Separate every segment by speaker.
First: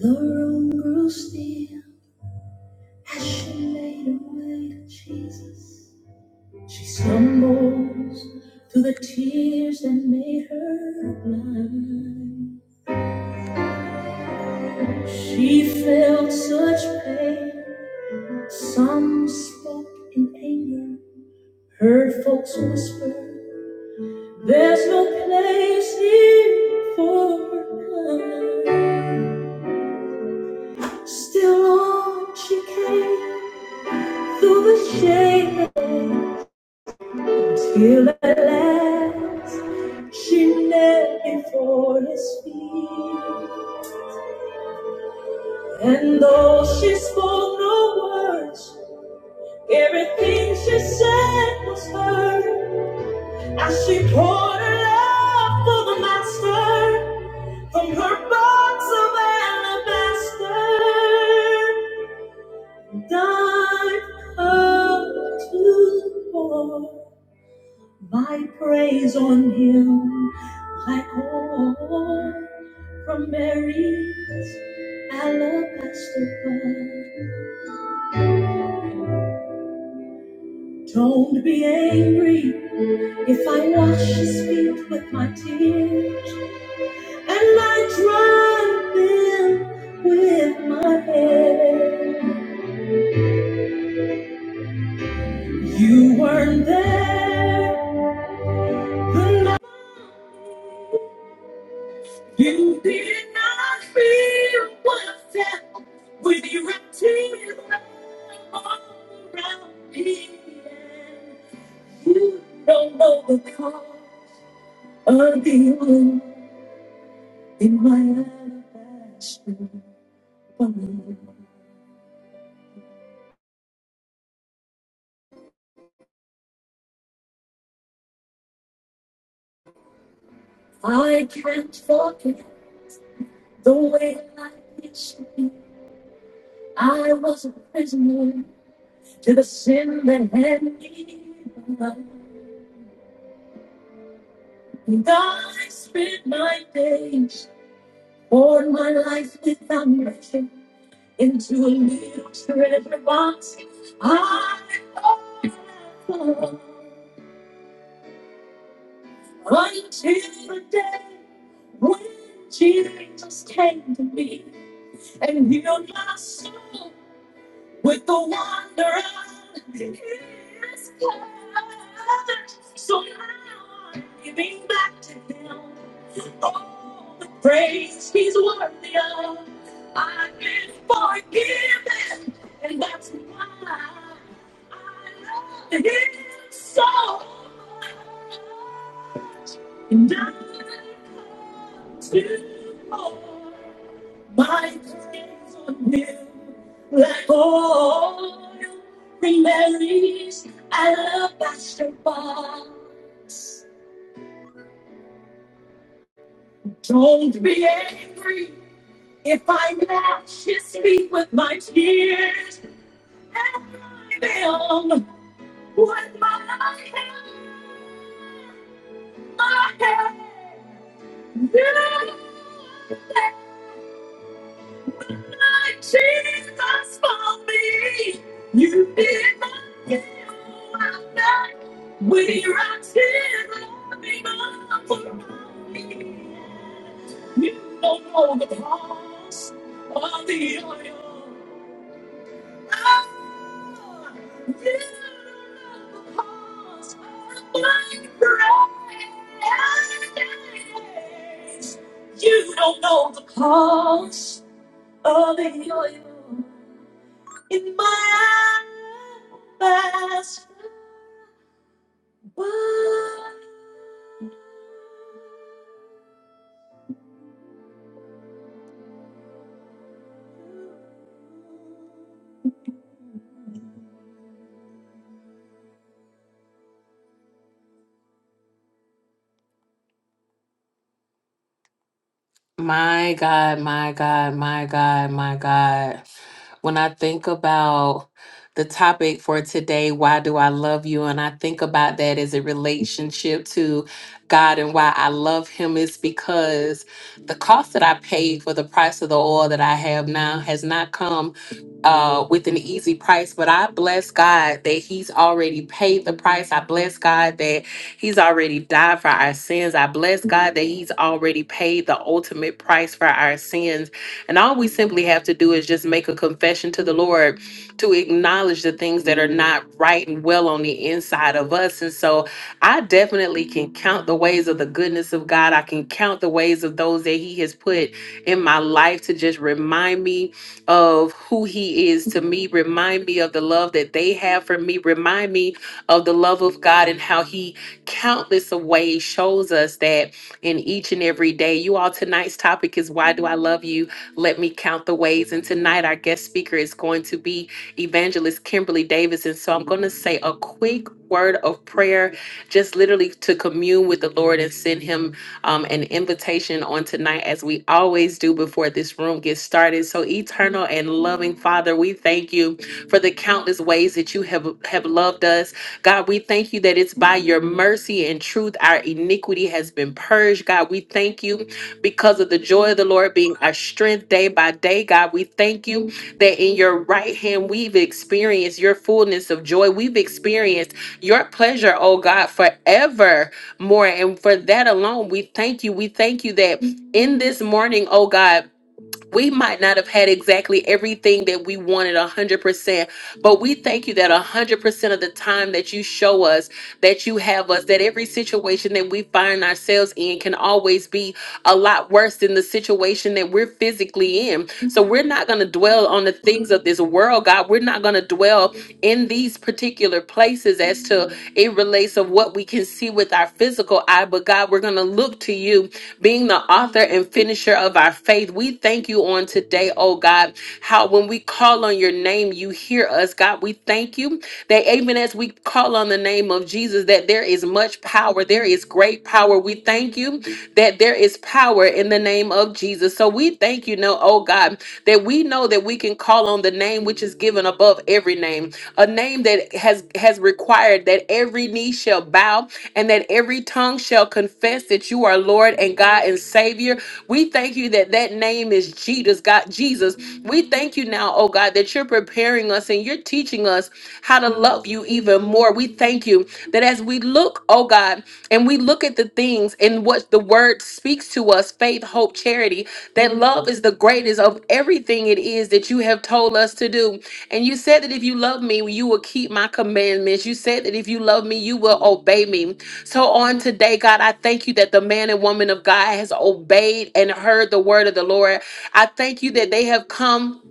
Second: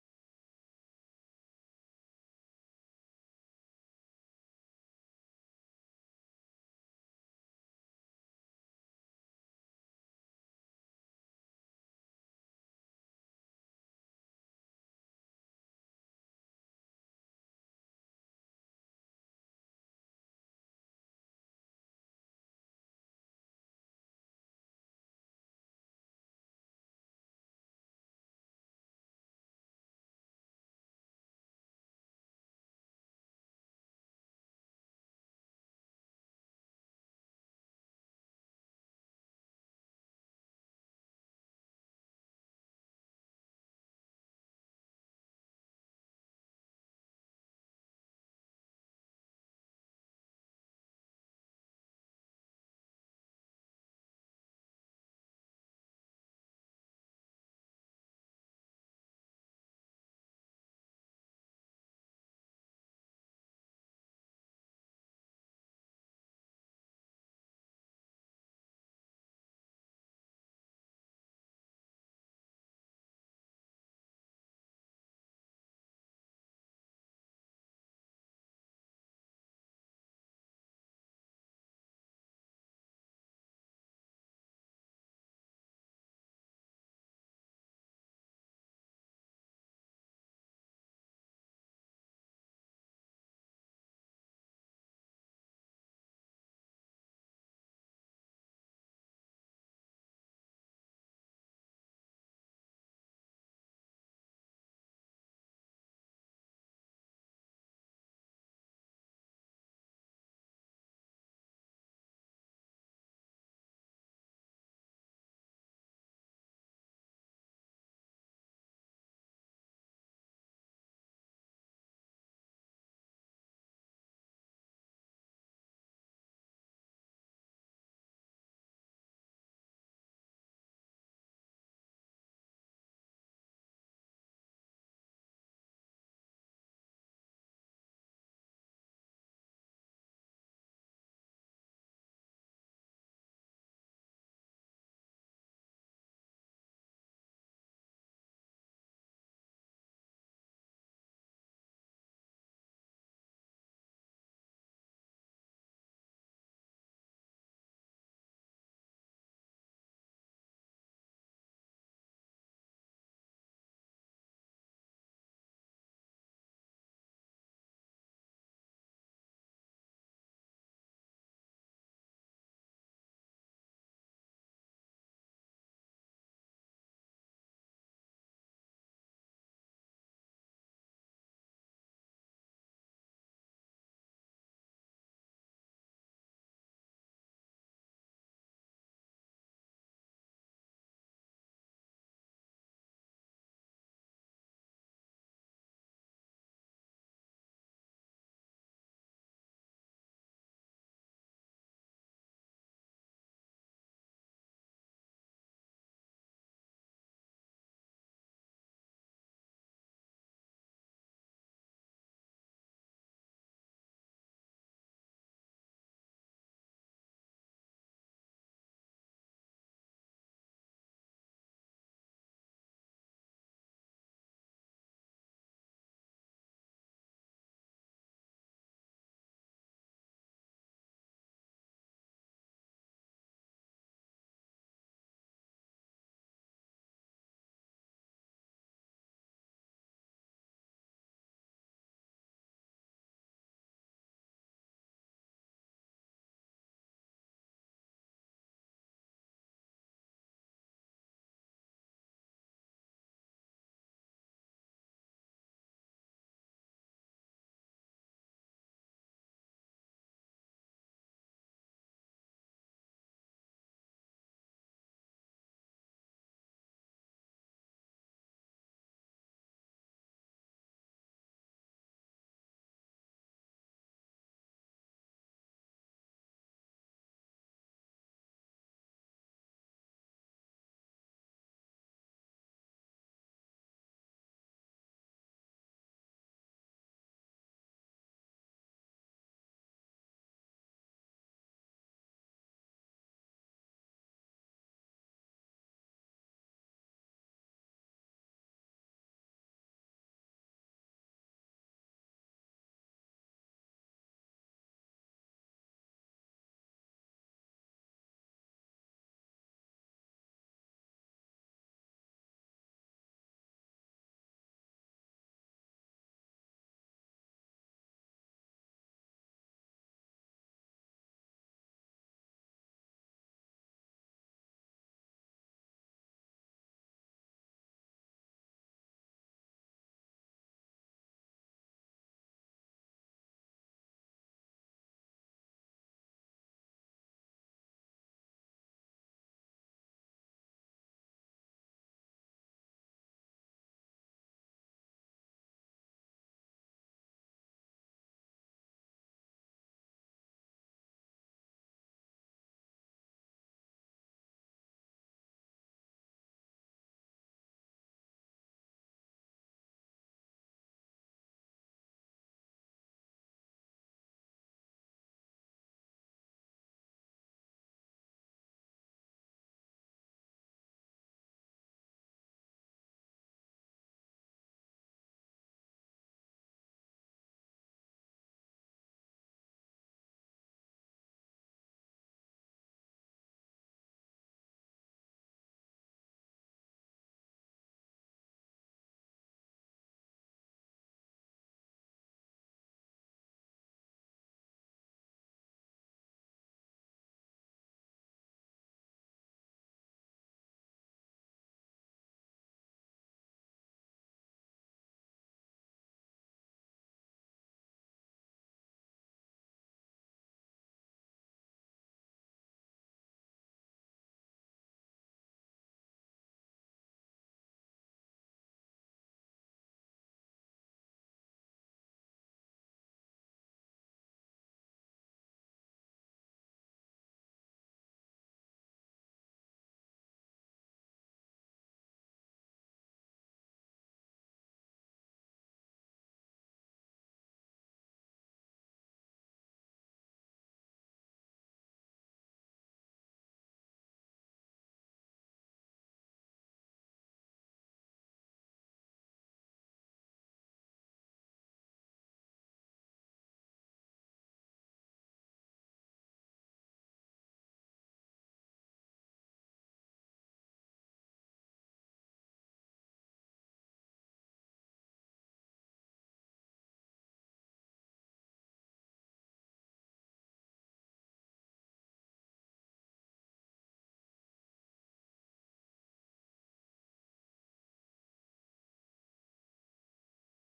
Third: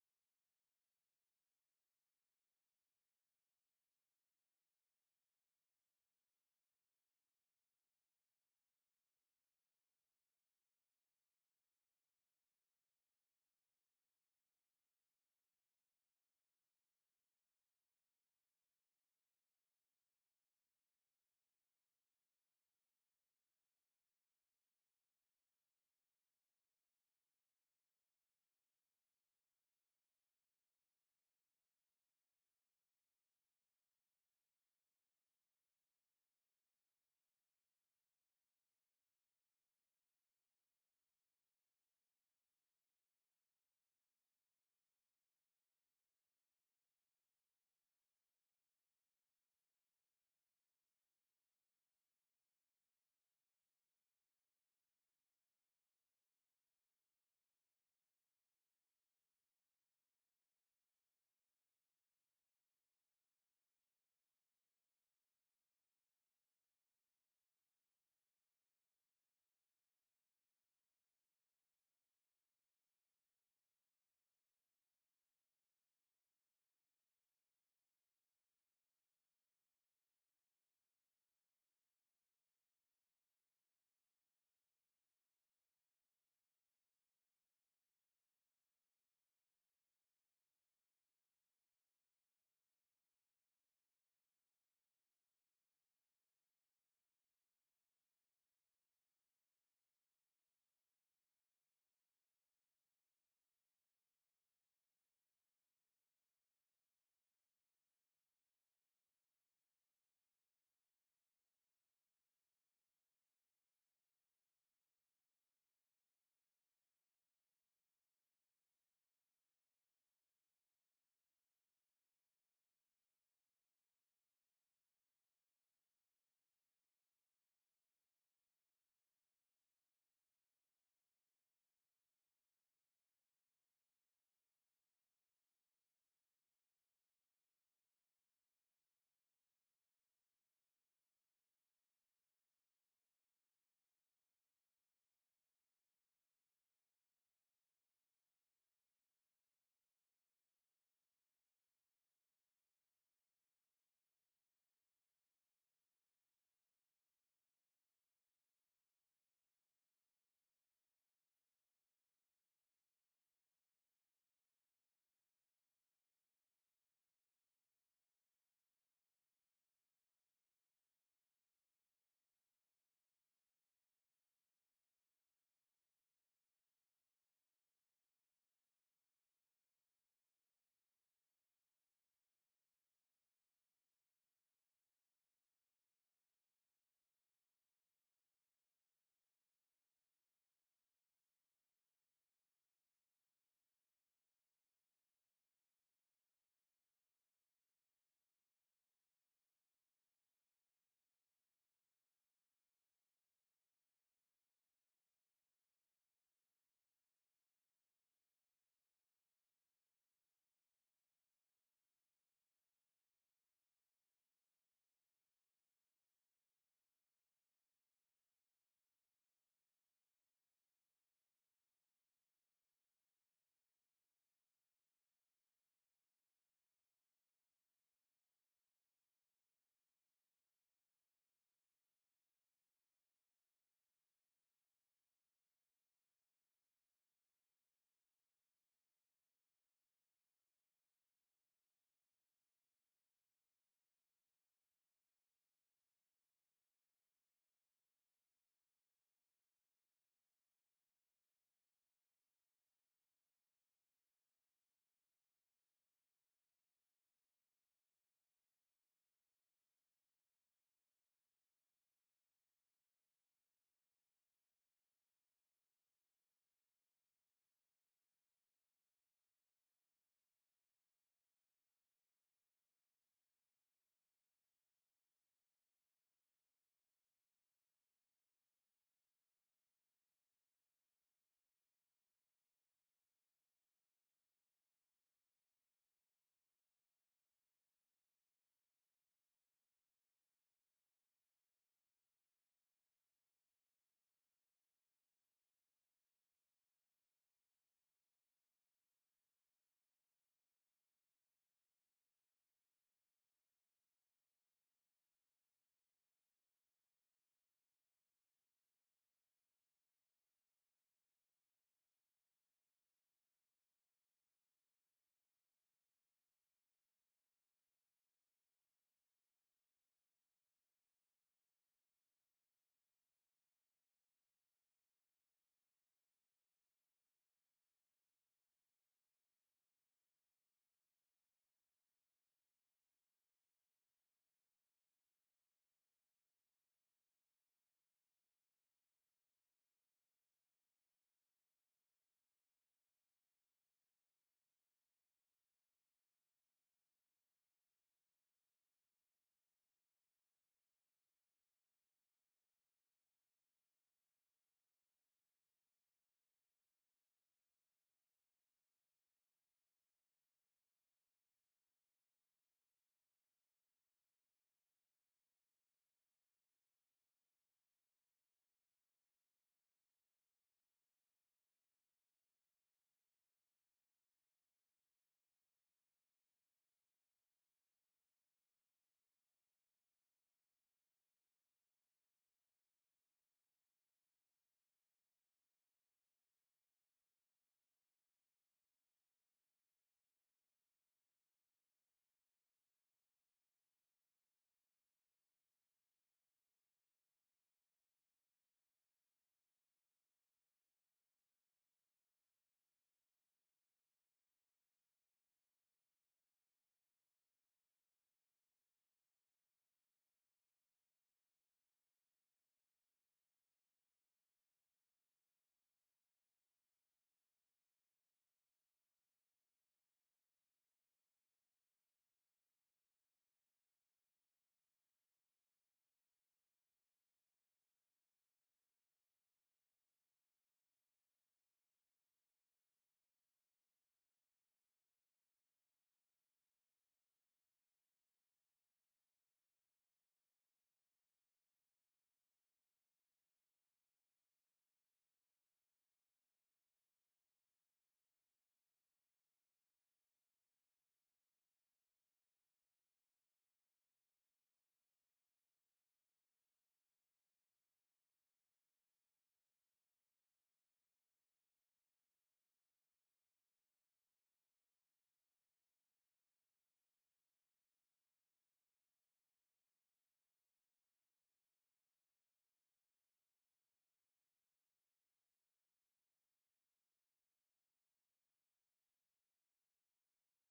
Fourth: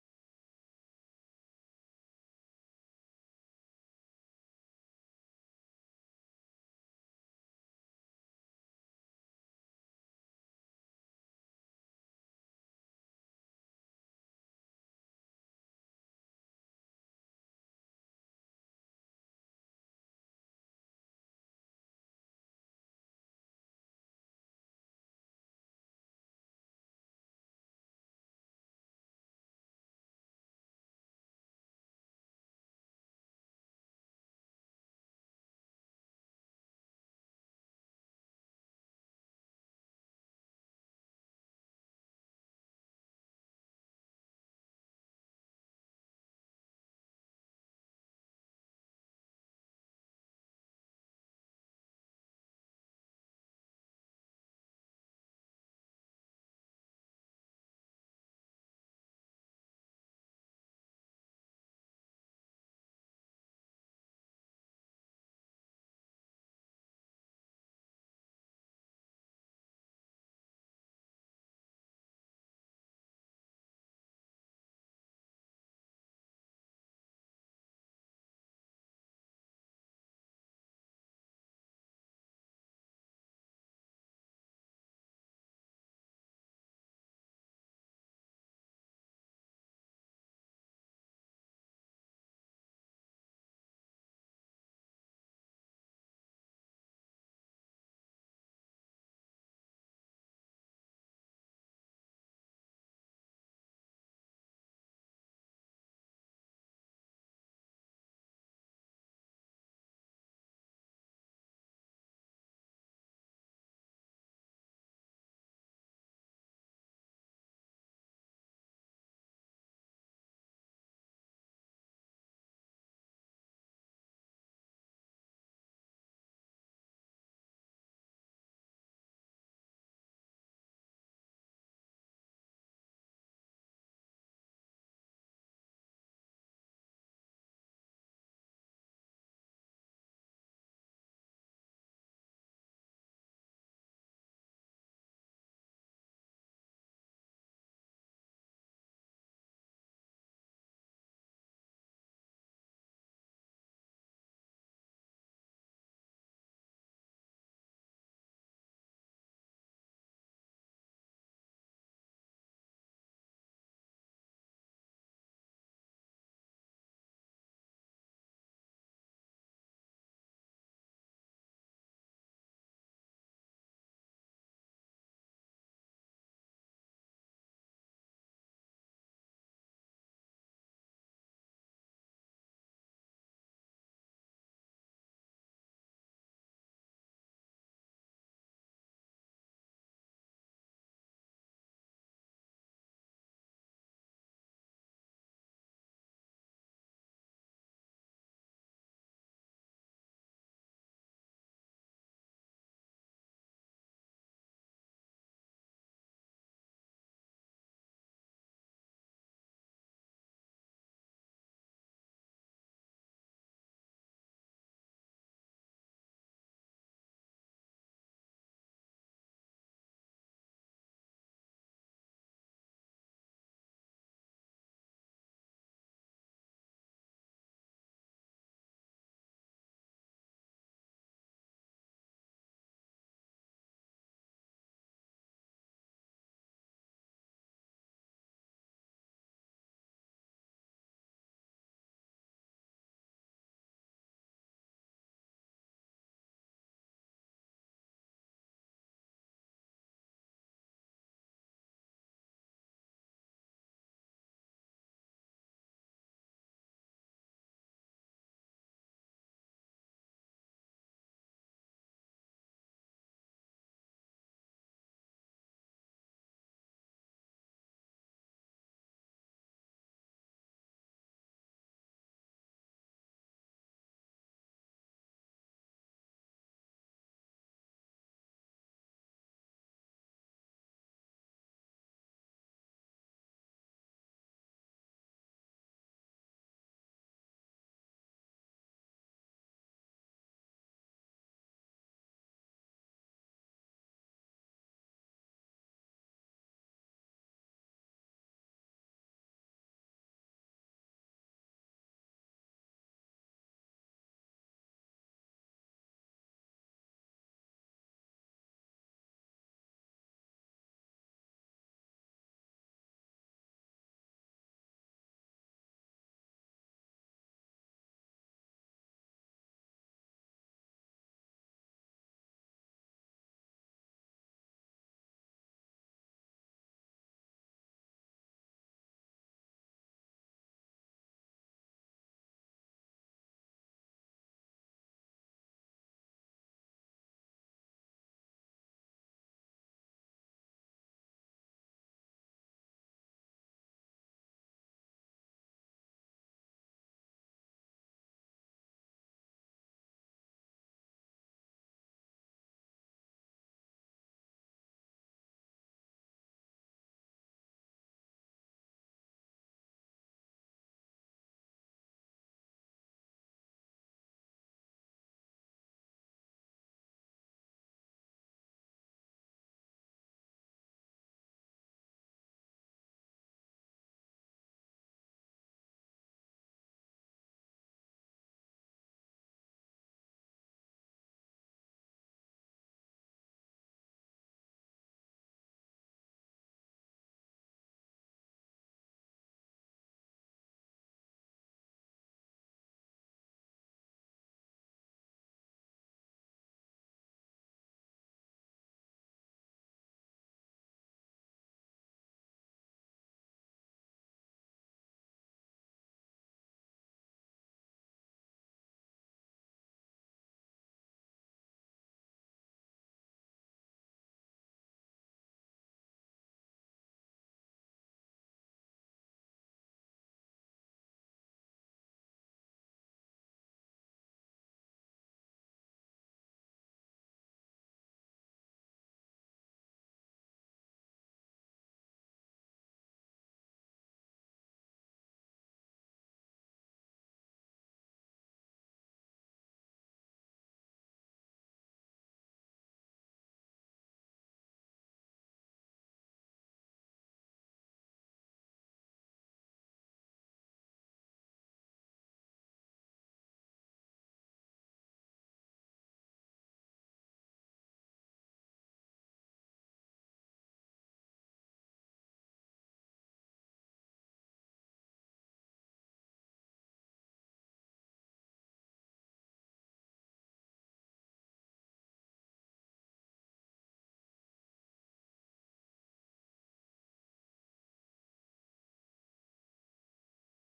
Speaker 1: The room grew still as she made her way to Jesus. She stumbles through the tears that made her blind. She felt such pain. Some spoke in anger, heard folks whisper, There's no place here for her kind. Still on she came through the shade Till at last she knelt before his feet. And though she spoke no words, everything she said was heard. As she poured her love for the master from her box of alabaster, died up to pour. My praise on him like oil from Mary's alabaster bar. Don't be angry if I wash his feet with my tears and I dry them with my hair. You weren't there the night. You did not feel what I felt with your tears all around me. You don't know the cost of the wound in my alabaster bone. I can't forget the way life used to be. I was a prisoner to the sin that had me bound. And I spent my days Poured my life with foundation into a little treasure box. I hope for until the day when Jesus came to me and healed my soul. with the wonder of his power. So now I'm giving back to him all the praise he's worthy of. I've been forgiven, and that's why I love him so much. And I come to more. My friends are new, like all the Mary's. alabaster box. Don't be angry if I lash his feet with my tears and drive him with my hand, my hand. Jesus for me. You did not give up that. We right here loving up for me. You don't know the cost of the oil. Ah, you don't know the cost of my praise. You don't know the cost of the oil in my eyes. My God, my God, my God, my God. When I think about the topic for today, why do I love you? And I think about that as a relationship to God and why I love Him is because the cost that I paid for the price of the oil that I have now has not come. uh, with an easy price. But I bless God that He's already paid the price. I bless God that He's already died for our sins. I bless God that He's already paid the ultimate price for our sins. And all we simply have to do is just make a confession to the Lord to acknowledge the things that are not right and well on the inside of us. And so I definitely can count the ways of the goodness of God. I can count the ways of those that He has put in my life to just remind me of who he is to me. Remind me of the love that they have for me. Remind me of the love of God and how he countless of ways shows us that in each and every day. You all, tonight's topic is why do I love you? Let me count the ways. And tonight our guest speaker is going to be evangelist Kimberly Davis. And so I'm going to say a quick word of prayer, just literally to commune with the Lord and send him um, an invitation on tonight, as we always do before this room gets started. So, eternal and loving Father, we thank you for the countless ways that you have, have loved us. God, we thank you that it's by your mercy and truth our iniquity has been purged. God, we thank you because of the joy of the Lord being our strength day by day. God, we thank you that in your right hand we've experienced your fullness of joy. We've experienced your pleasure, oh God, forever more. And for that alone, we thank you. We thank you that in this morning, oh God, we might not have had exactly everything that we wanted 100%, but we thank you that 100% of the time that you show us, that you have us, that every situation that we find ourselves in can always be a lot worse than the situation that we're physically in. So we're not going to dwell on the things of this world, God. We're not going to dwell in these particular places as to it relates of what we can see with our physical eye, but God, we're going to look to you being the author and finisher of our faith. We thank you on today, oh God, how when we call on your name, you hear us, God. We thank you that even as we call on the name of Jesus, that there is much power, there is great power. We thank you that there is power in the name of Jesus. So we thank you, no, oh God, that we know that we can call on the name which is given above every name, a name that has has required that every knee shall bow and that every tongue shall confess confess that you are Lord and God and Savior. We thank you that that name is Jesus, God, Jesus. We thank you now, oh God, that you're preparing us and you're teaching us how to love you even more. We thank you that as we look, oh God, and we look at the things and what the word speaks to us faith, hope, charity that love is the greatest of everything it is that you have told us to do. And you said that if you love me, you will keep my commandments. You said that if you love me, you will obey me. So on today, God, I thank you that the man and woman of God has obeyed and heard the word of the Lord. I thank you that they have come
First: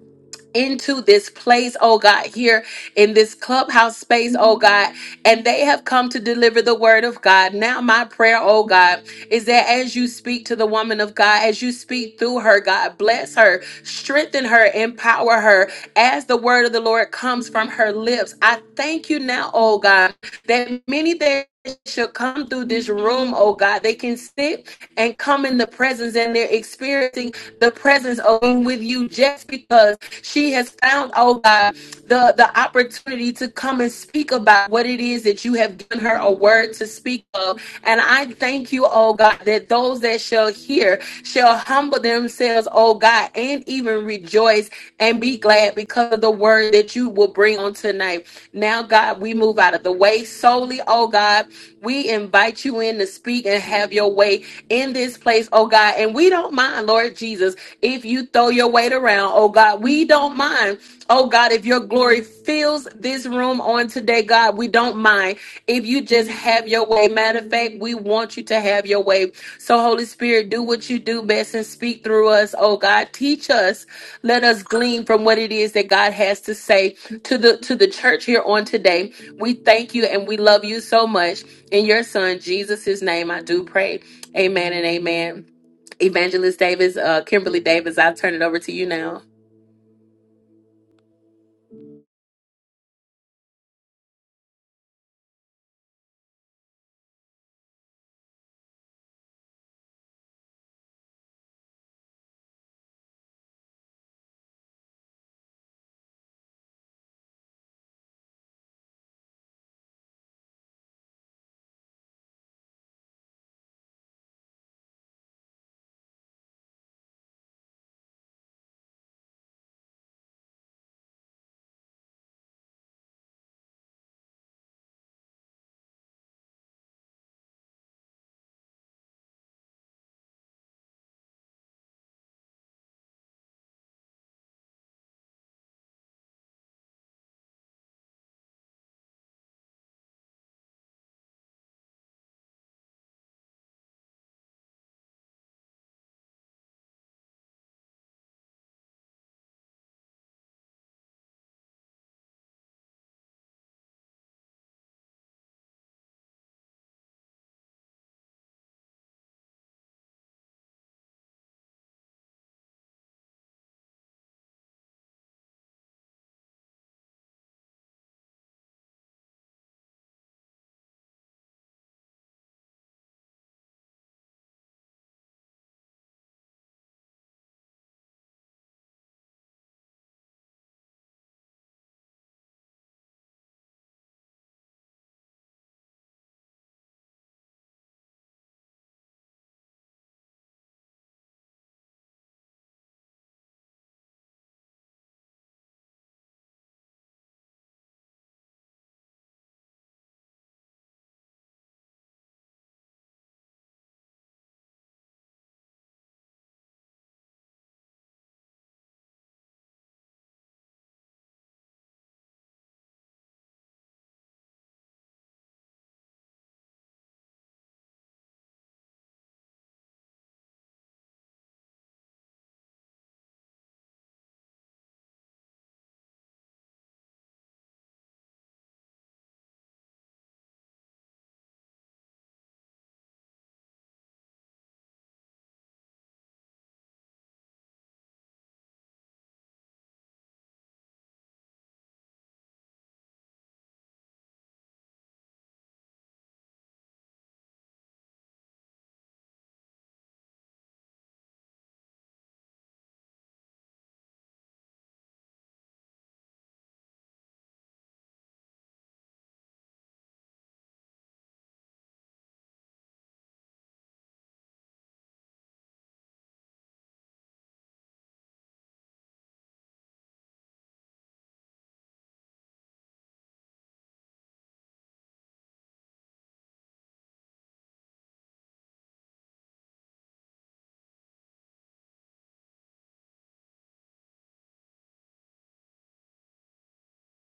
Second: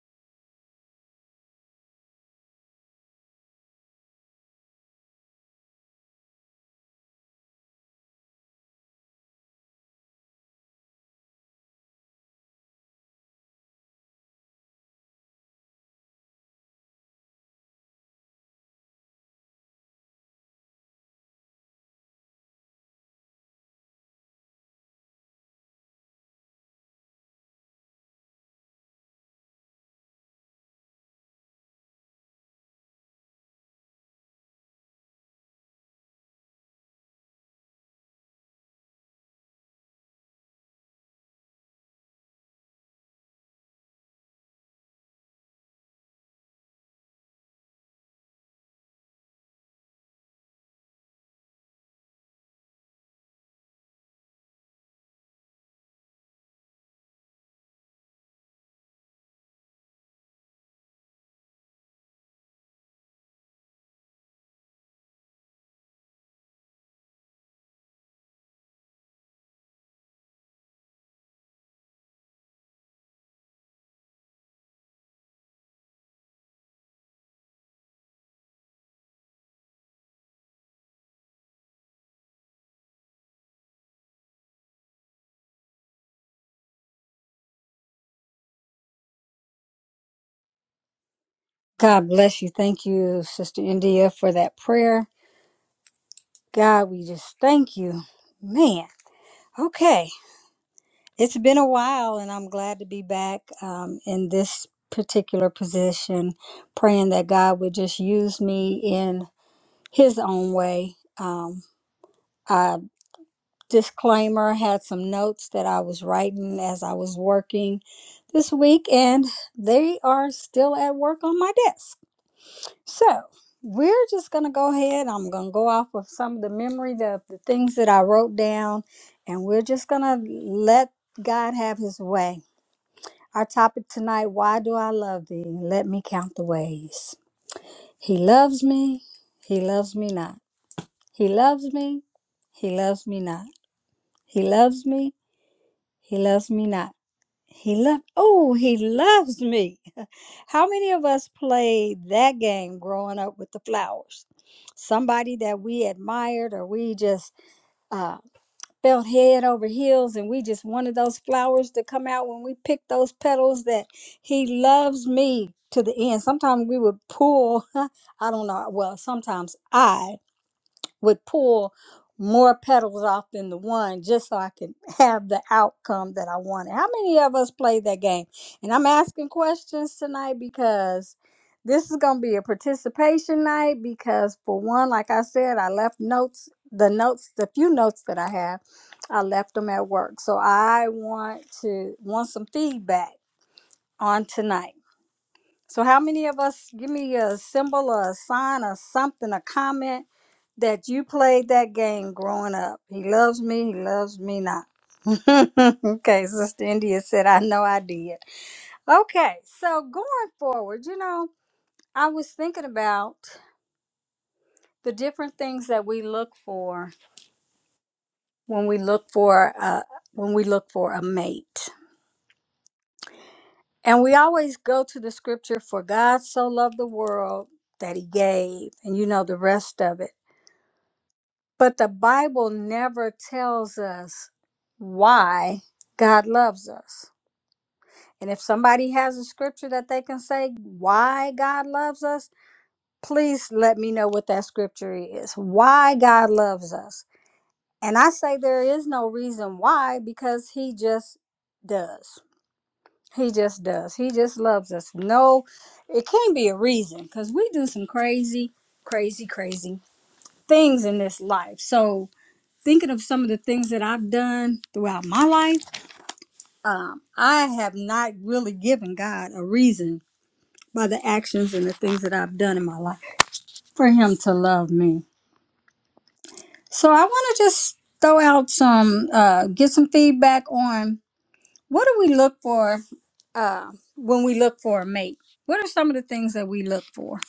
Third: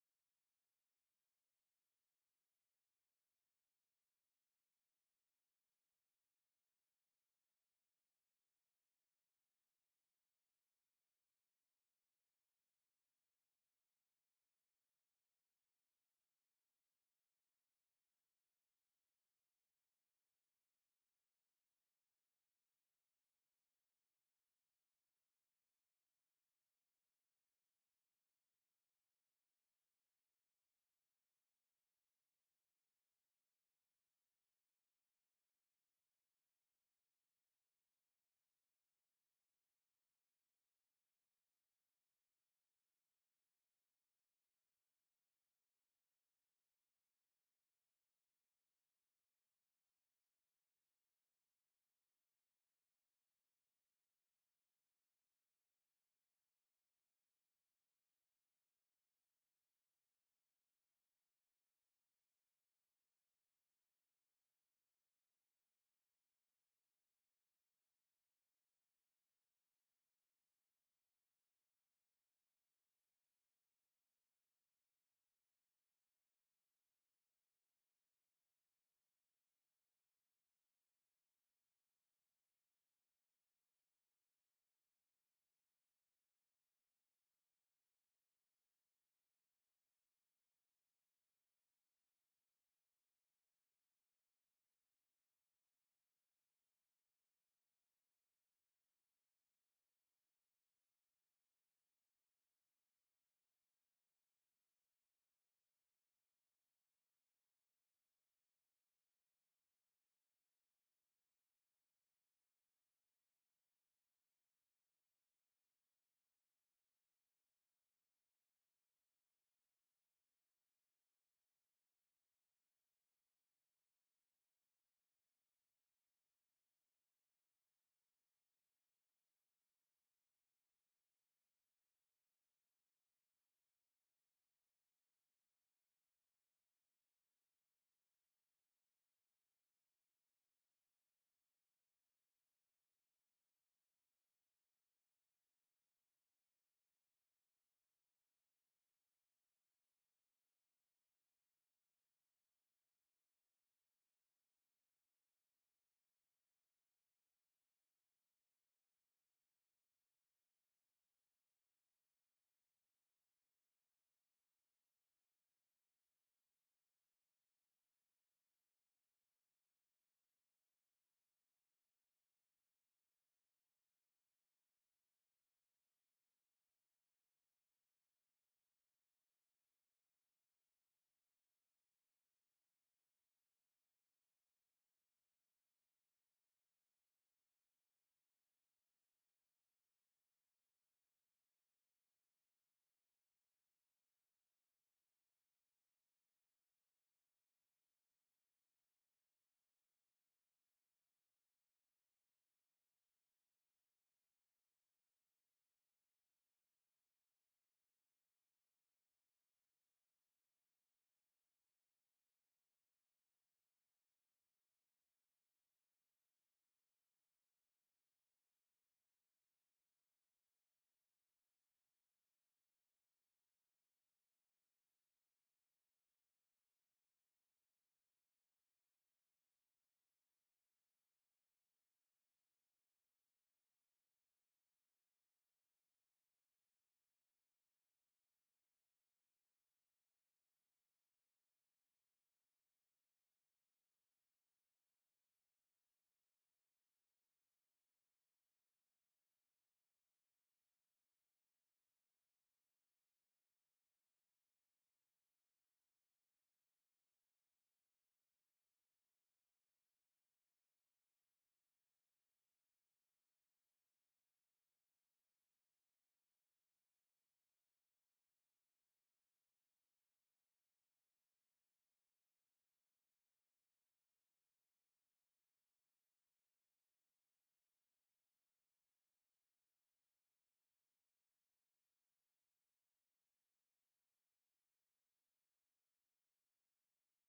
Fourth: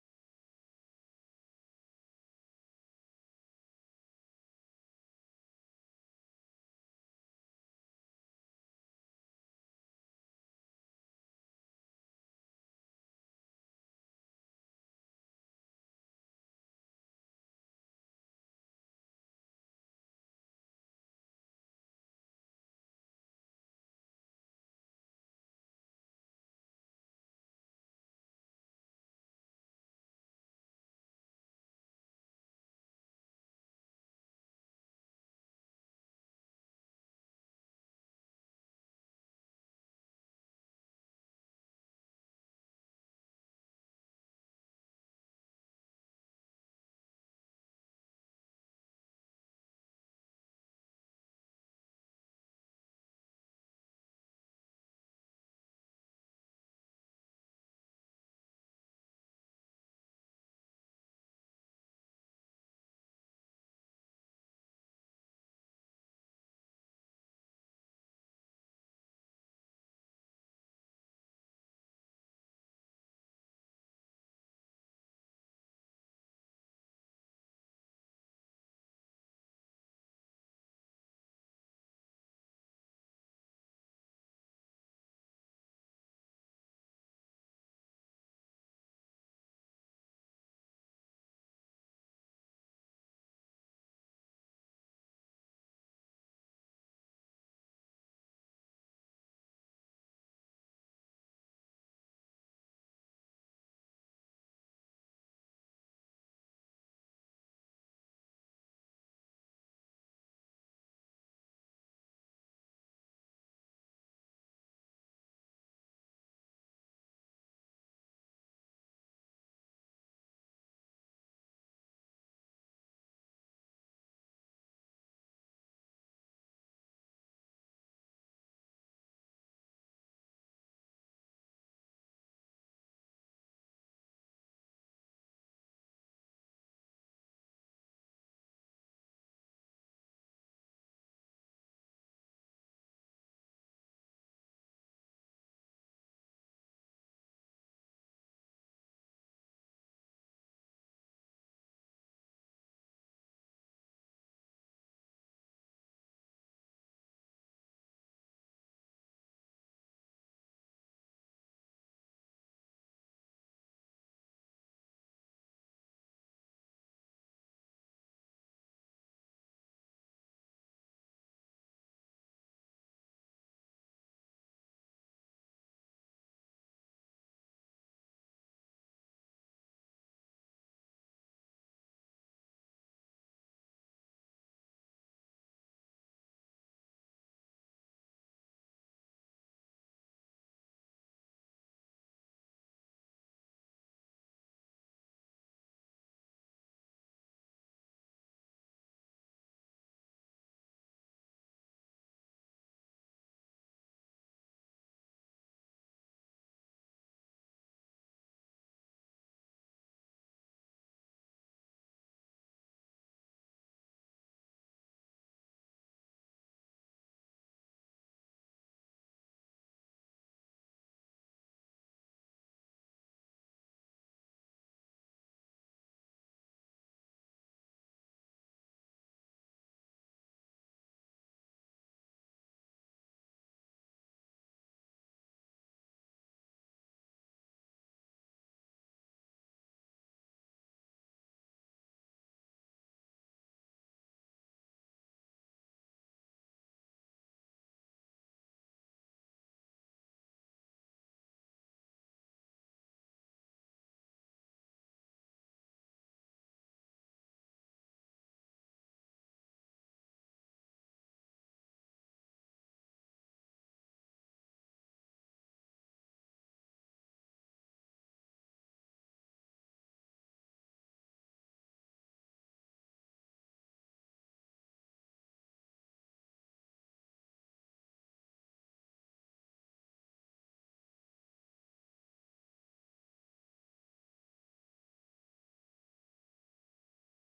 Speaker 1: into this place, oh God, here in this clubhouse space, oh God, and they have come to deliver the word of God. Now, my prayer, oh God, is that as you speak to the woman of God, as you speak through her, God, bless her, strengthen her, empower her as the word of the Lord comes from her lips. I thank you now, oh God, that many that shall come through this room, oh God, they can sit and come in the presence and they're experiencing the presence of being with you just because. She has found, oh God, the, the opportunity to come and speak about what it is that you have given her a word to speak of and I thank you, oh God, that those that shall hear shall humble themselves, oh God, and even rejoice and be glad because of the word that you will bring on tonight. Now, God, we move out of the way solely, oh God. We invite you in to speak and have your way in this place, oh God. And we don't mind, Lord Jesus, if you throw your weight around, oh God. We don't mind, oh God. if. If your glory fills this room on today, God, we don't mind. If you just have your way, matter of fact, we want you to have your way. So, Holy Spirit, do what you do best and speak through us, oh God. Teach us. Let us glean from what it is that God has to say to the to the church here on today. We thank you and we love you so much. In your son, Jesus' name, I do pray. Amen and amen. Evangelist Davis, uh, Kimberly Davis, I turn it over to you now.
Speaker 2: God bless you. Thank you, Sister India, for that prayer. God, we just thank you. Man, okay. It's been a while, and I'm glad to be back um, in this particular position, praying that God would just use me in His own way. Um, I, disclaimer had some notes that I was writing as I was working this week, and they are still at work on my desk. So we're just going to go ahead. I'm going to go off of some of the memory, the, the things that I wrote down, and we're just going to let God have his way. Our topic tonight Why do I love thee? Let me count the ways. He loves me. He loves me not. He loves me. He loves me not. He loves me. He loves me not. He loved, oh, he loves me. How many of us played that game growing up with the flowers? Somebody that we admired, or we just uh, felt head over heels, and we just wanted those flowers to come out when we picked those petals that he loves me to the end. Sometimes we would pull, I don't know, well, sometimes I would pull more petals off than the one just so I can have the outcome that I wanted. How many of us played that game? And I'm asking questions tonight because this is going to be a participation night because for one, like I said, I left notes, the notes, the few notes that I have, I left them at work. So I want to want some feedback on tonight. So, how many of us give me a symbol or a sign or something, a comment that you played that game growing up? He loves me, he loves me not. okay, Sister India said, I know I did. Okay, so going forward, you know, I was thinking about the different things that we look for when we look for uh, when we look for a mate. And we always go to the scripture for God so loved the world that he gave and you know the rest of it. But the Bible never tells us why God loves us. And if somebody has a scripture that they can say why God loves us, please let me know what that scripture is. Why God loves us. And I say there is no reason why because he just does. He just does. He just loves us. No, it can't be a reason because we do some crazy, crazy, crazy things in this life. So, thinking of some of the things that I've done throughout my life, um, I have not really given God a reason by the actions and the things that I've done in my life for Him to love me. So I want to just throw out some, uh, get some feedback on what do we look for uh, when we look for a mate? What are some of the things that we look for?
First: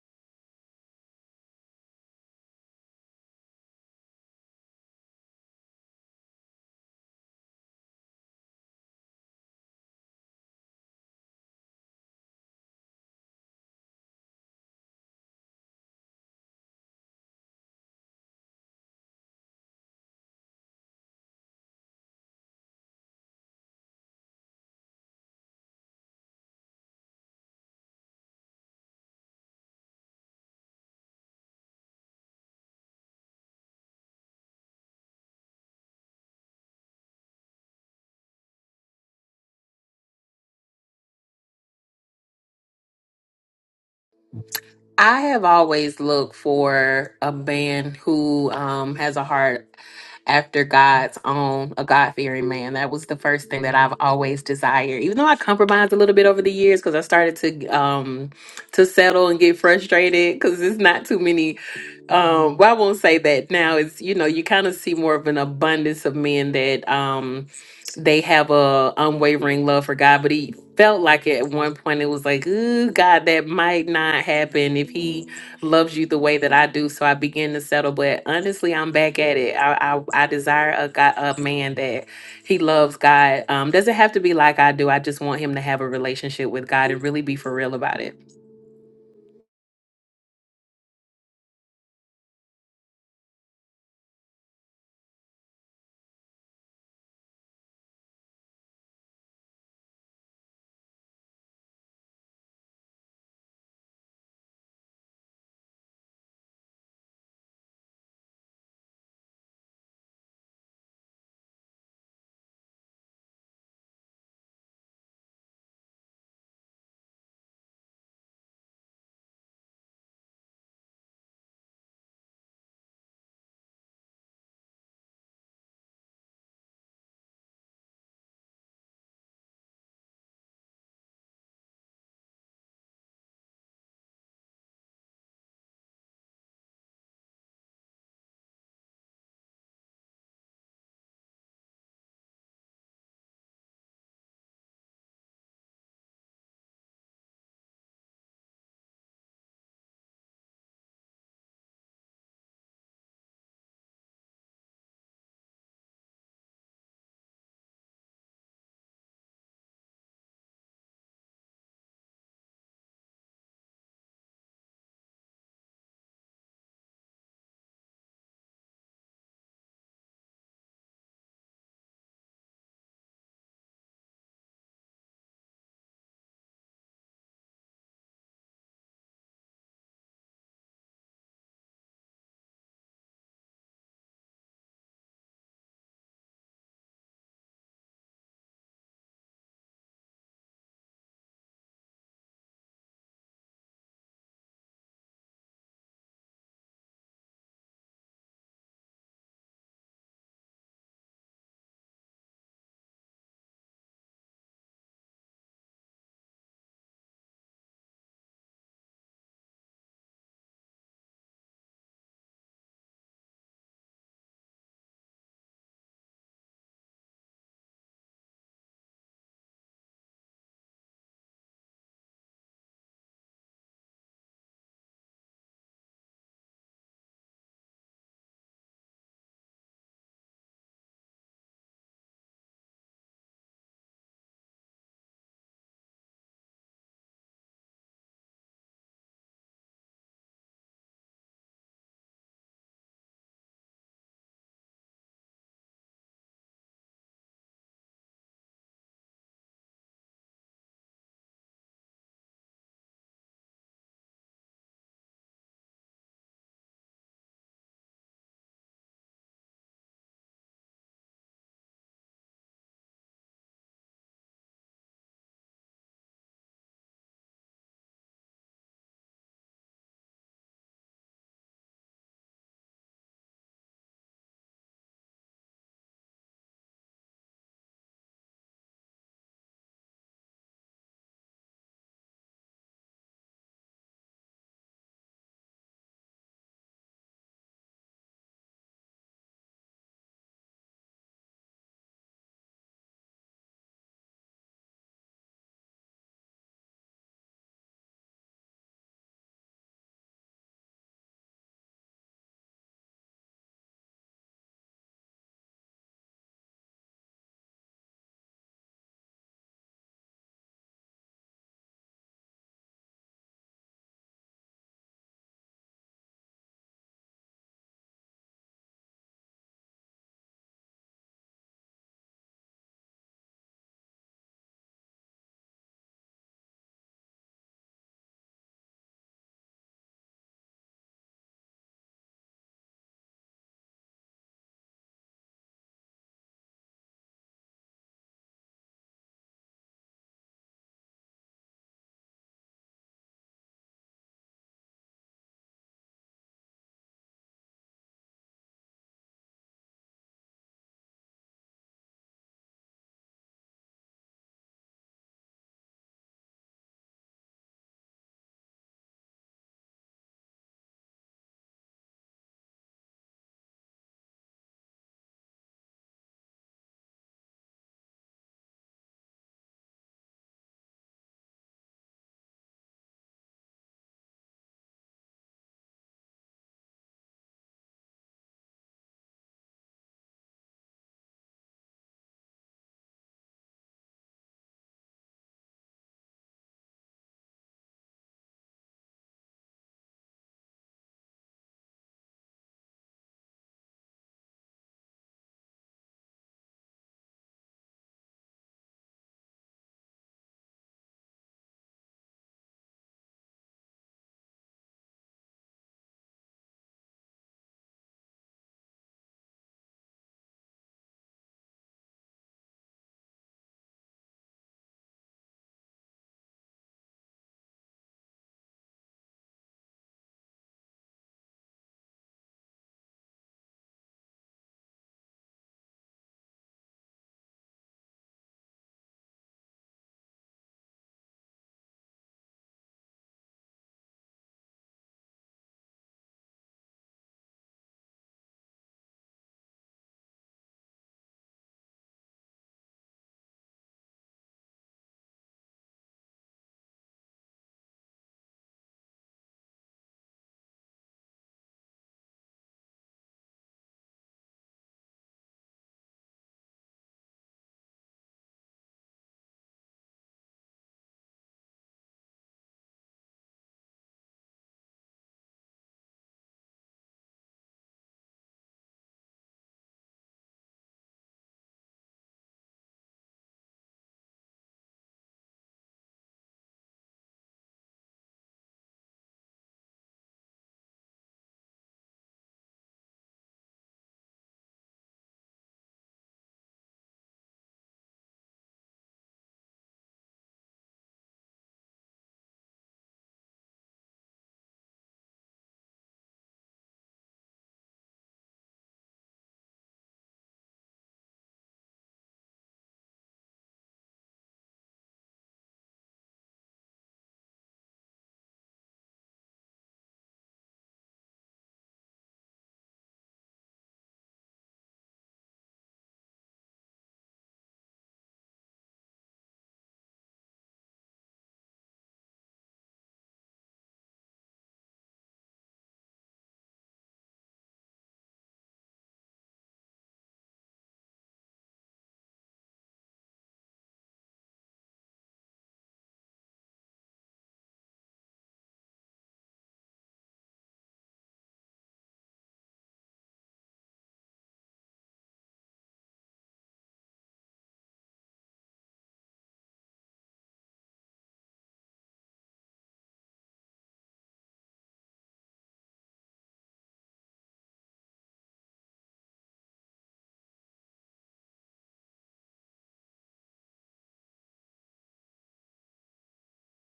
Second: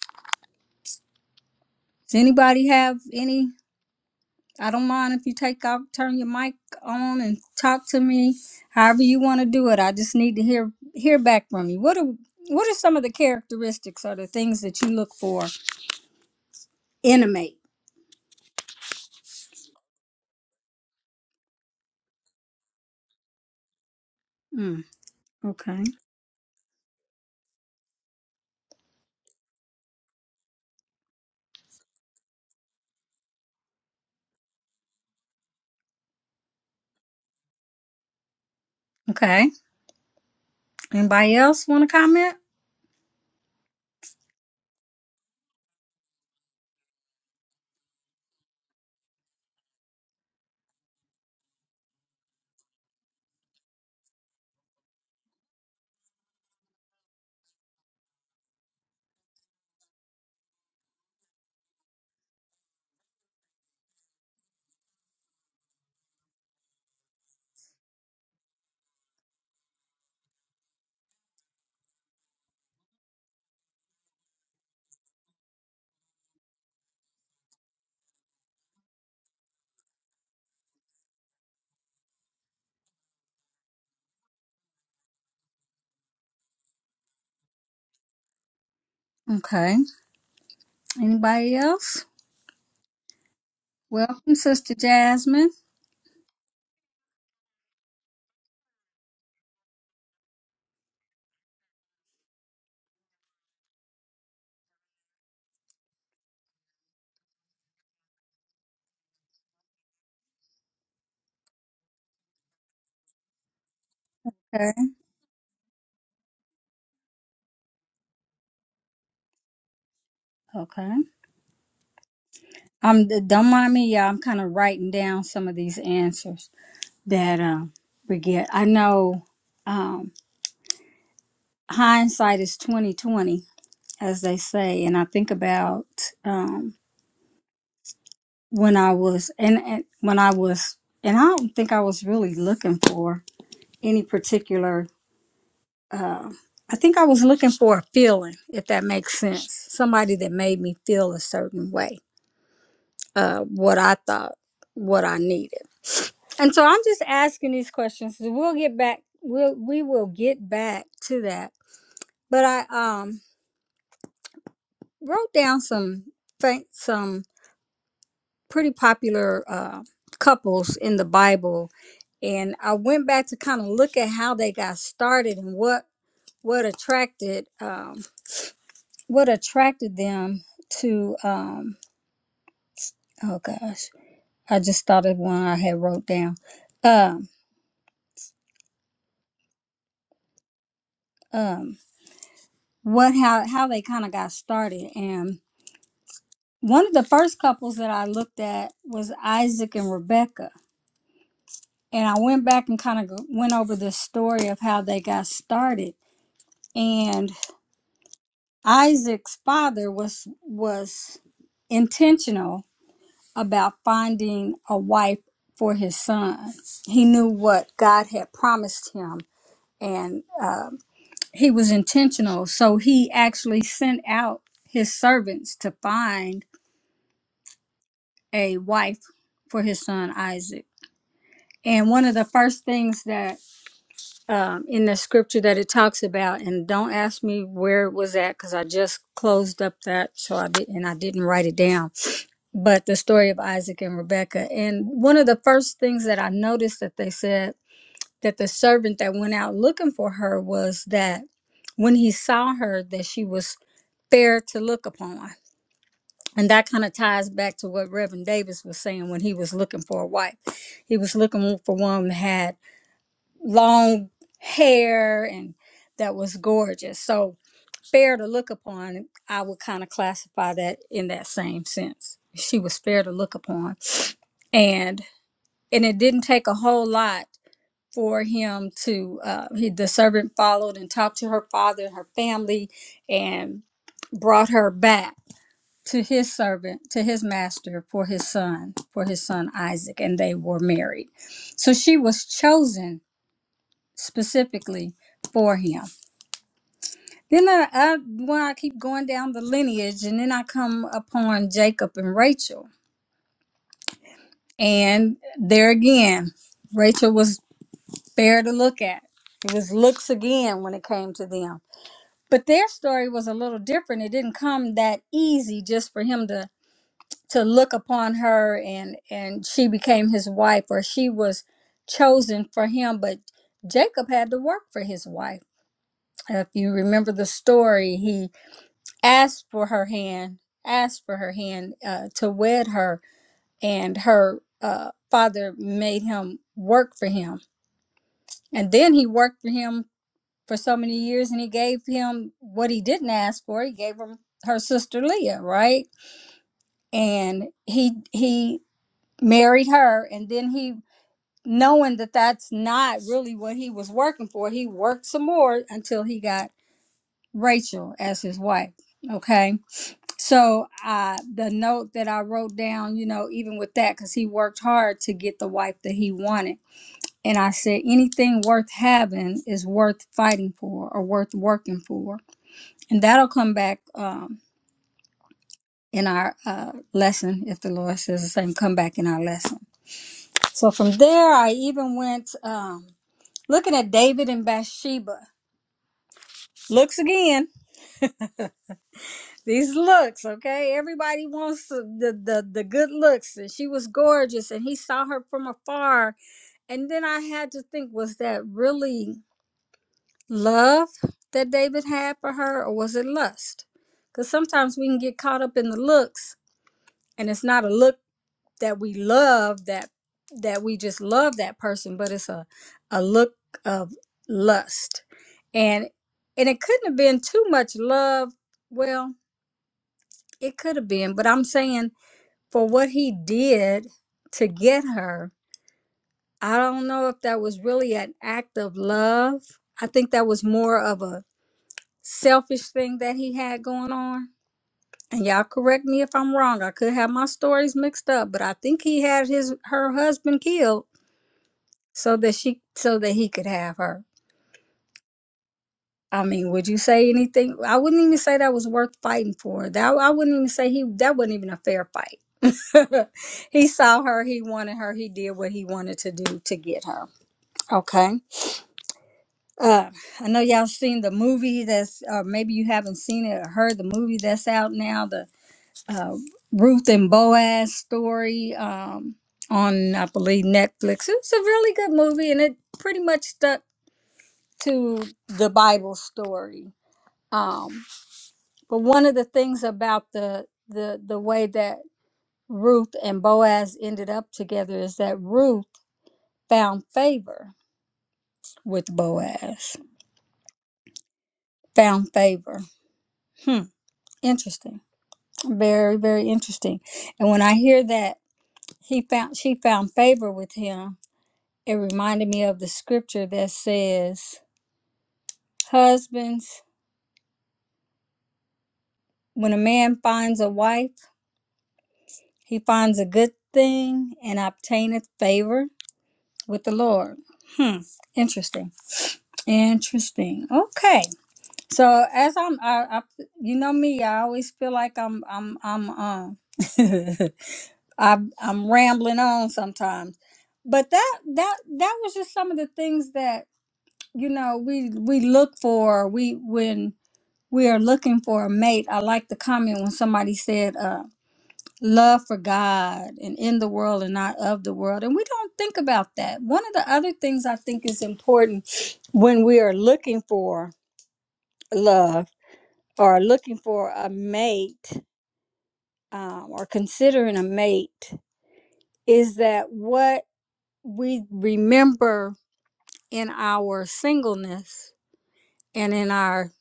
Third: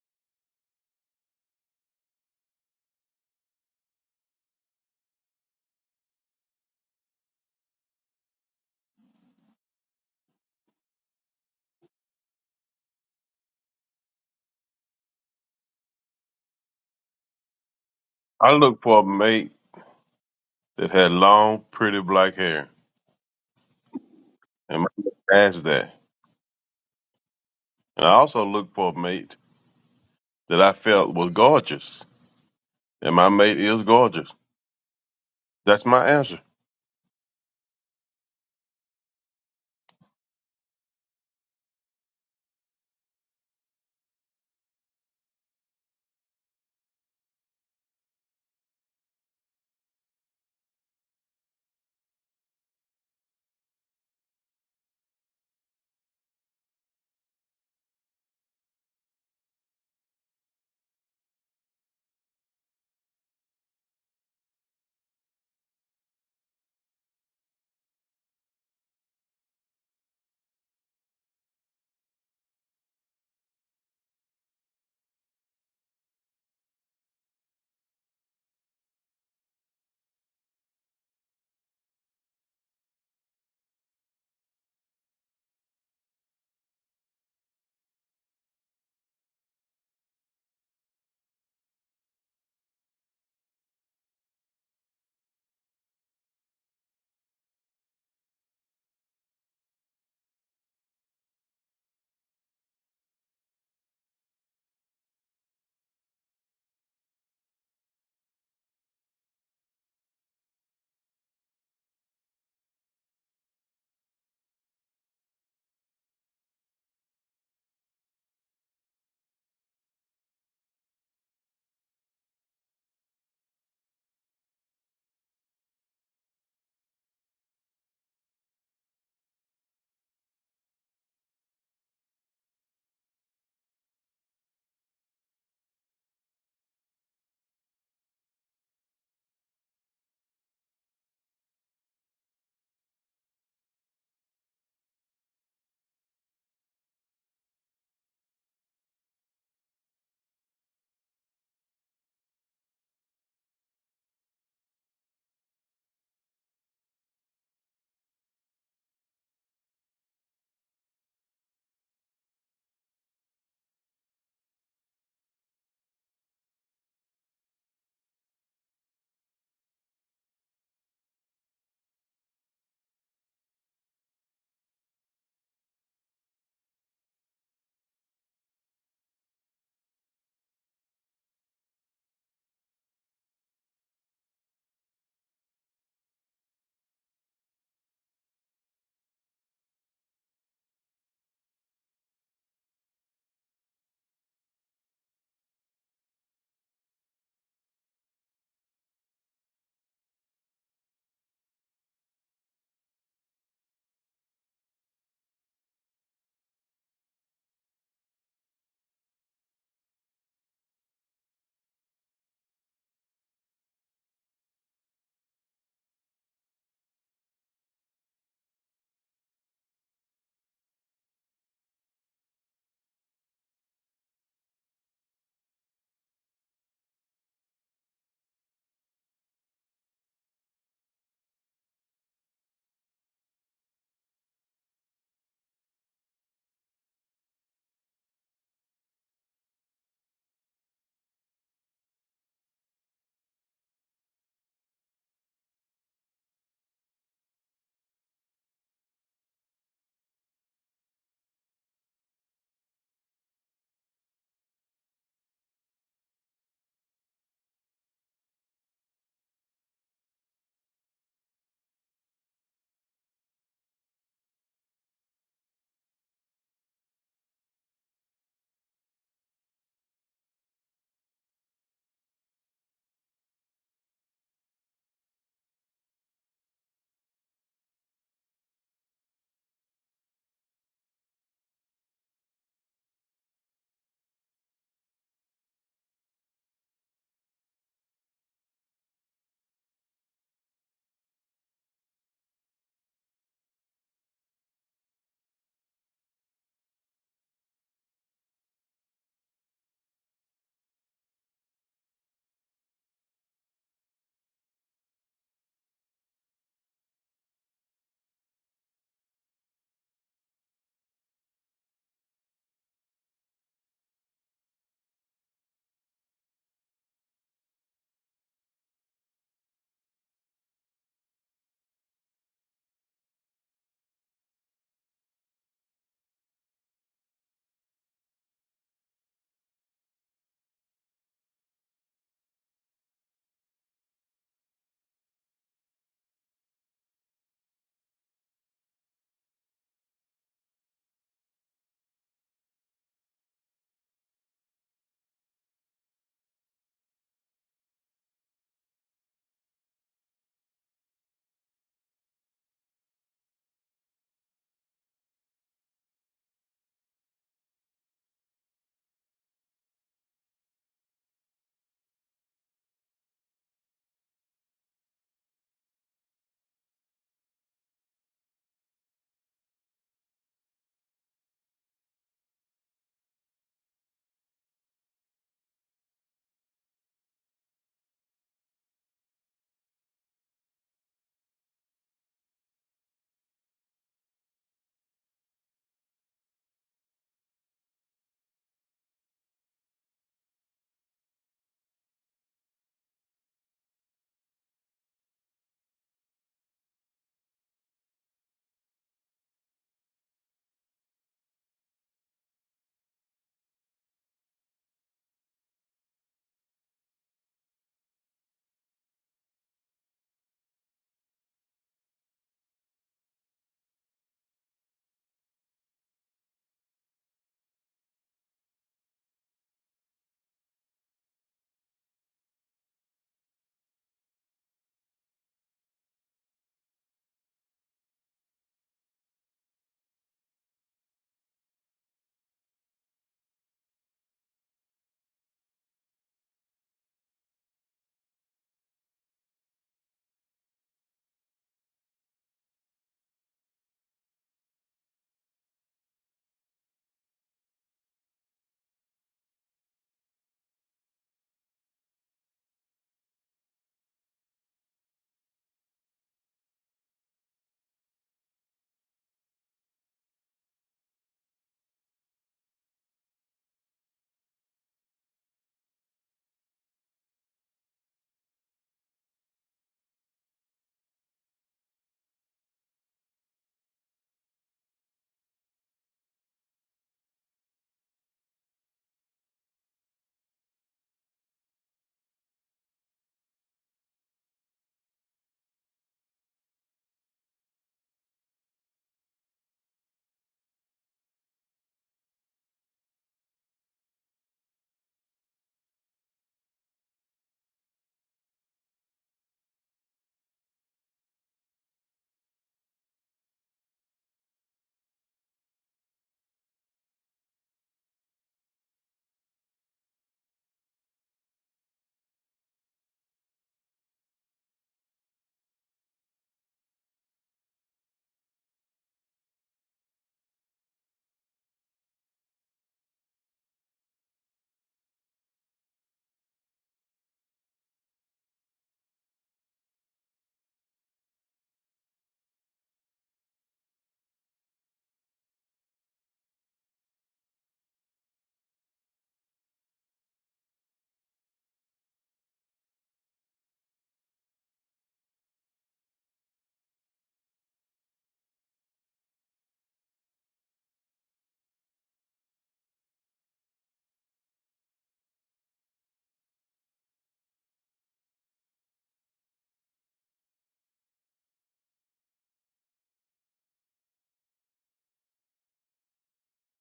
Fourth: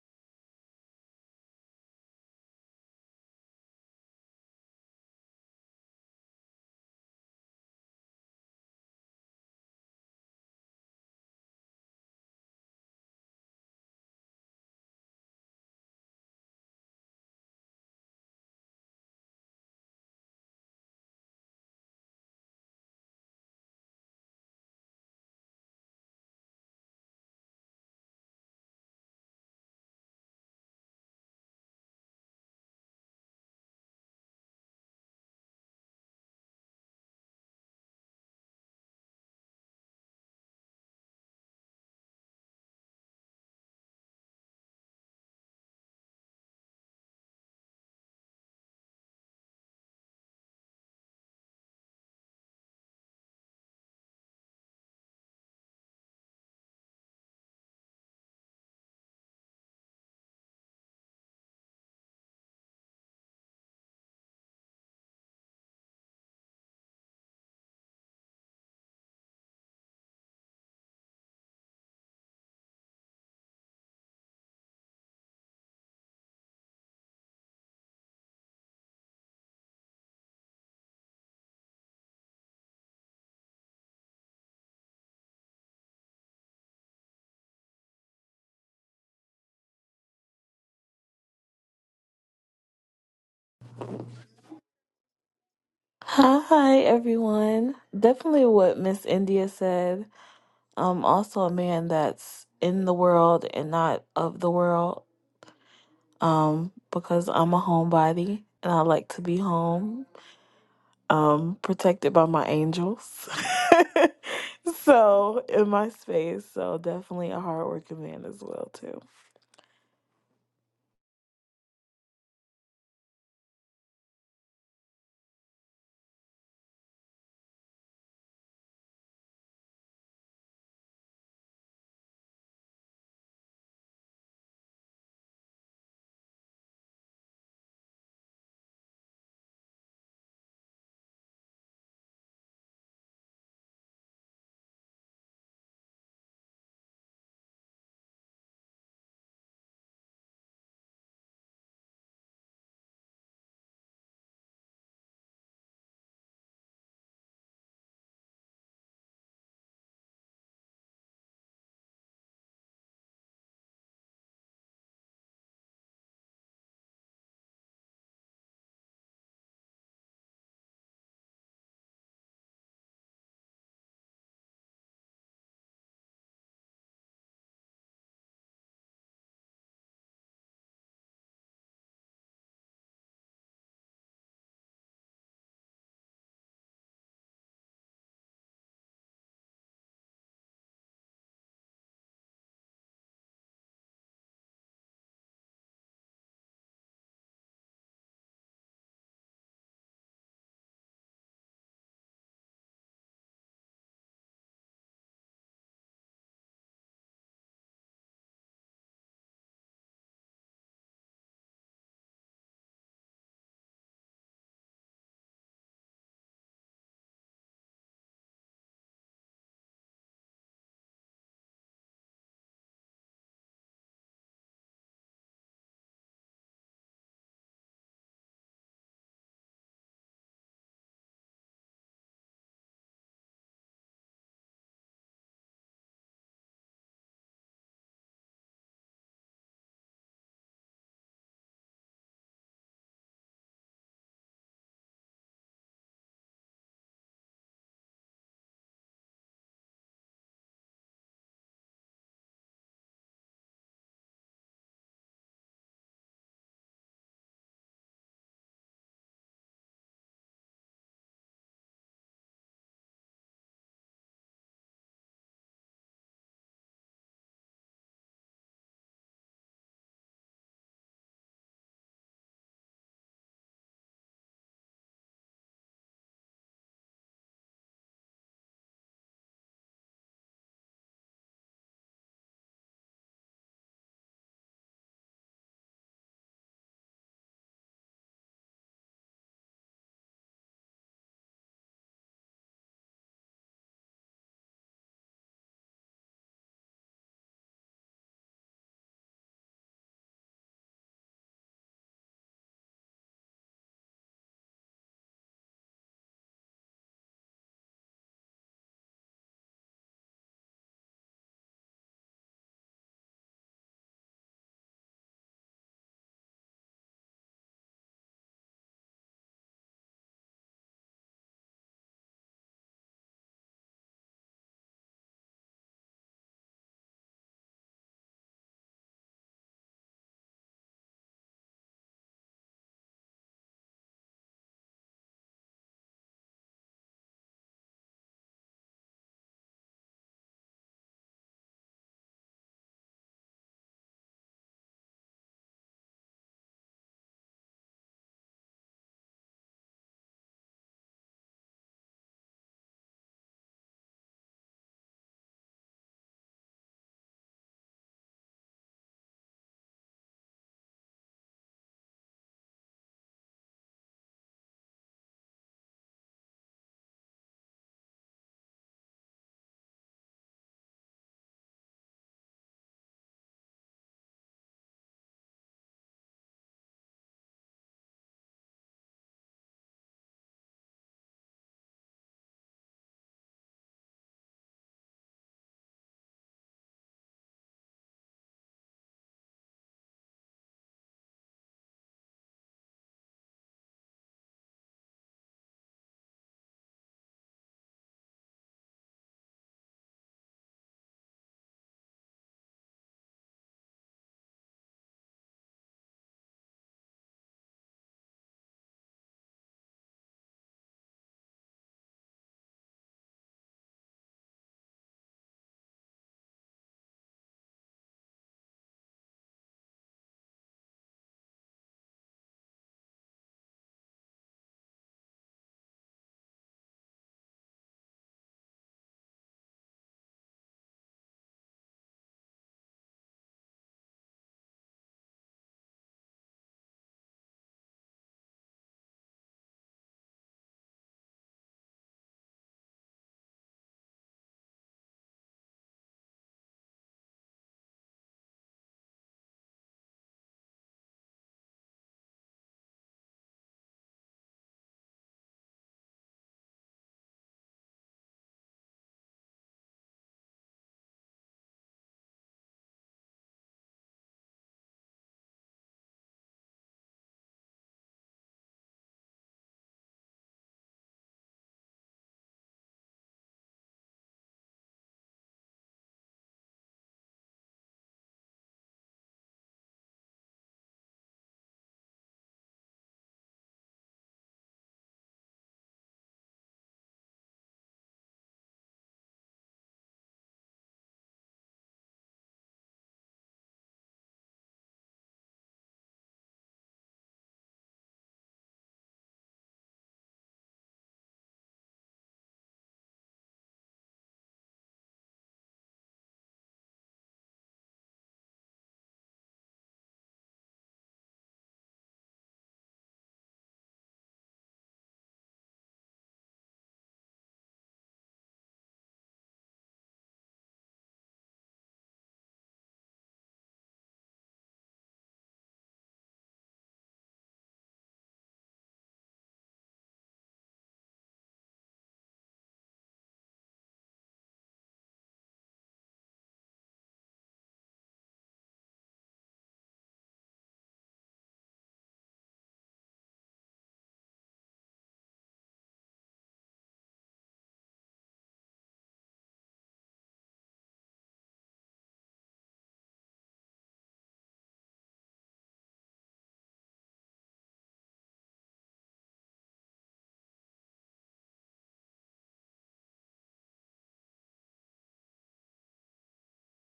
Speaker 2: Does anybody have any? I don't mind if you take off, turn your mic on, and talk to me. However you want to do it. I just need to hear hear back from you. What are what are some of the characteristics or the things that you look for in a mate?
Speaker 3: I looked for a mate that had long, pretty black hair, and
Speaker 2: Mm,
Speaker 3: my mate has
Speaker 2: okay.
Speaker 3: that. And I also looked for a mate that I felt was gorgeous, and my mate is gorgeous. That's my answer.
Speaker 2: Okay. Anybody else want to comment?
Speaker 1: I have always looked for a man who um, has a heart after God's own, a God fearing man. That was the first thing that I've always desired. Even though I compromised a little bit over the years because I started to um, to settle and get frustrated because it's not too many. Um, well, I won't say that now. It's you know you kind of see more of an abundance of men that um, they have a unwavering love for God, but he felt like at one point it was like, ooh, God, that might not happen if he loves you the way that I do. So I began to settle. But honestly, I'm back at it. I I, I desire a God, a man that he loves God. Um, doesn't have to be like I do. I just want him to have a relationship with God and really be for real about it.
Speaker 2: Okay. Anybody else? Welcome, Sister Jasmine.
Speaker 4: Hi, everyone. Definitely what Miss India said. Um, also a man that's in the world and not of the world. Um, because I'm a homebody and I like to be home. Um, protected by my angels.
Speaker 2: Okay.
Speaker 4: so in my space. So definitely a hardworking man as well too.
Speaker 2: Okay. Um, d- don't mind me, y'all. I'm kind of writing down some of these answers that um we get. I know um hindsight is 2020 as they say. And I think about um, when I was and, and when I was and I don't think I was really looking for any particular. Uh, I think I was looking for a feeling, if that makes sense. Somebody that made me feel a certain way, uh, what I thought, what I needed. And so I'm just asking these questions. We'll get back. We'll we will get back to that. But I um wrote down some fa- some pretty popular uh, couples in the Bible, and I went back to kind of look at how they got started and what what attracted um, what attracted them to. Um, oh gosh, I just thought of one I had wrote down. Um, um, what how how they kind of got started, and one of the first couples that I looked at was Isaac and Rebecca. And I went back and kind of went over the story of how they got started. And Isaac's father was was intentional about finding a wife for his son. He knew what God had promised him, and uh, he was intentional. So he actually sent out his servants to find a wife for his son Isaac. And one of the first things that um, in the scripture that it talks about, and don't ask me where it was at because I just closed up that, so I did, and I didn't write it down but the story of Isaac and Rebecca. And one of the first things that I noticed that they said that the servant that went out looking for her was that when he saw her, that she was fair to look upon. And that kind of ties back to what Reverend Davis was saying when he was looking for a wife. He was looking for one that had long hair and that was gorgeous. So fair to look upon, I would kind of classify that in that same sense. She was fair to look upon, and and it didn't take a whole lot for him to. Uh, he, the servant followed and talked to her father and her family, and brought her back to his servant to his master for his son for his son Isaac, and they were married. So she was chosen specifically for him Then I, I when I keep going down the lineage, and then I come upon Jacob and Rachel, and there again, Rachel was fair to look at. It was looks again when it came to them. But their story was a little different. It didn't come that easy just for him to to look upon her and and she became his wife or she was chosen for him. But Jacob had to work for his wife. If you remember the story, he asked for her hand, asked for her hand uh, to wed her, and her uh, father made him work for him. And then he worked for him for so many years, and he gave him what he didn't ask for. He gave him her sister Leah, right? And he he married her, and then he knowing that that's not really what he was working for he worked some more until he got rachel as his wife okay So uh, the note that I wrote down, you know, even with that, because he worked hard to get the wife that he wanted. And I said, anything worth having is worth fighting for or worth working for. And that'll come back um, in our uh, lesson, if the Lord says the same, come back in our lesson. So from there, I even went um, looking at David and Bathsheba. Looks again. These looks, okay? Everybody wants the, the the the good looks, and she was gorgeous, and he saw her from afar, and then I had to think, was that really love that David had for her, or was it lust? Because sometimes we can get caught up in the looks, and it's not a look that we love that that we just love that person, but it's a a look of lust, and and it couldn't have been too much love. Well, it could have been, but I'm saying for what he did to get her. I don't know if that was really an act of love. I think that was more of a selfish thing that he had going on. And y'all correct me if I'm wrong. I could have my stories mixed up, but I think he had his her husband killed so that she so that he could have her. I mean, would you say anything? I wouldn't even say that was worth fighting for. That I wouldn't even say he that wasn't even a fair fight. he saw her, he wanted her, he did what he wanted to do to get her. Okay. Uh, I know y'all seen the movie that's, or maybe you haven't seen it or heard the movie that's out now, the uh, Ruth and Boaz story um, on, I believe, Netflix. It's a really good movie and it pretty much stuck to the Bible story. Um, but one of the things about the, the, the way that Ruth and Boaz ended up together is that Ruth found favor with Boaz, found favor. Hmm interesting Very, very interesting. And when I hear that he found she found favor with him, it reminded me of the scripture that says, Husbands, when a man finds a wife, he finds a good thing and obtaineth favor with the Lord. Hmm. Interesting. Interesting. Okay. So as I'm I, I you know me, I always feel like I'm I'm I'm um I, I'm rambling on sometimes, but that that that was just some of the things that you know we we look for. We when we are looking for a mate. I like the comment when somebody said, uh, "Love for God and in the world and not of the world," and we don't think about that. One of the other things I think is important when we are looking for love or looking for a mate um, or considering a mate is that what we remember in our singleness and in our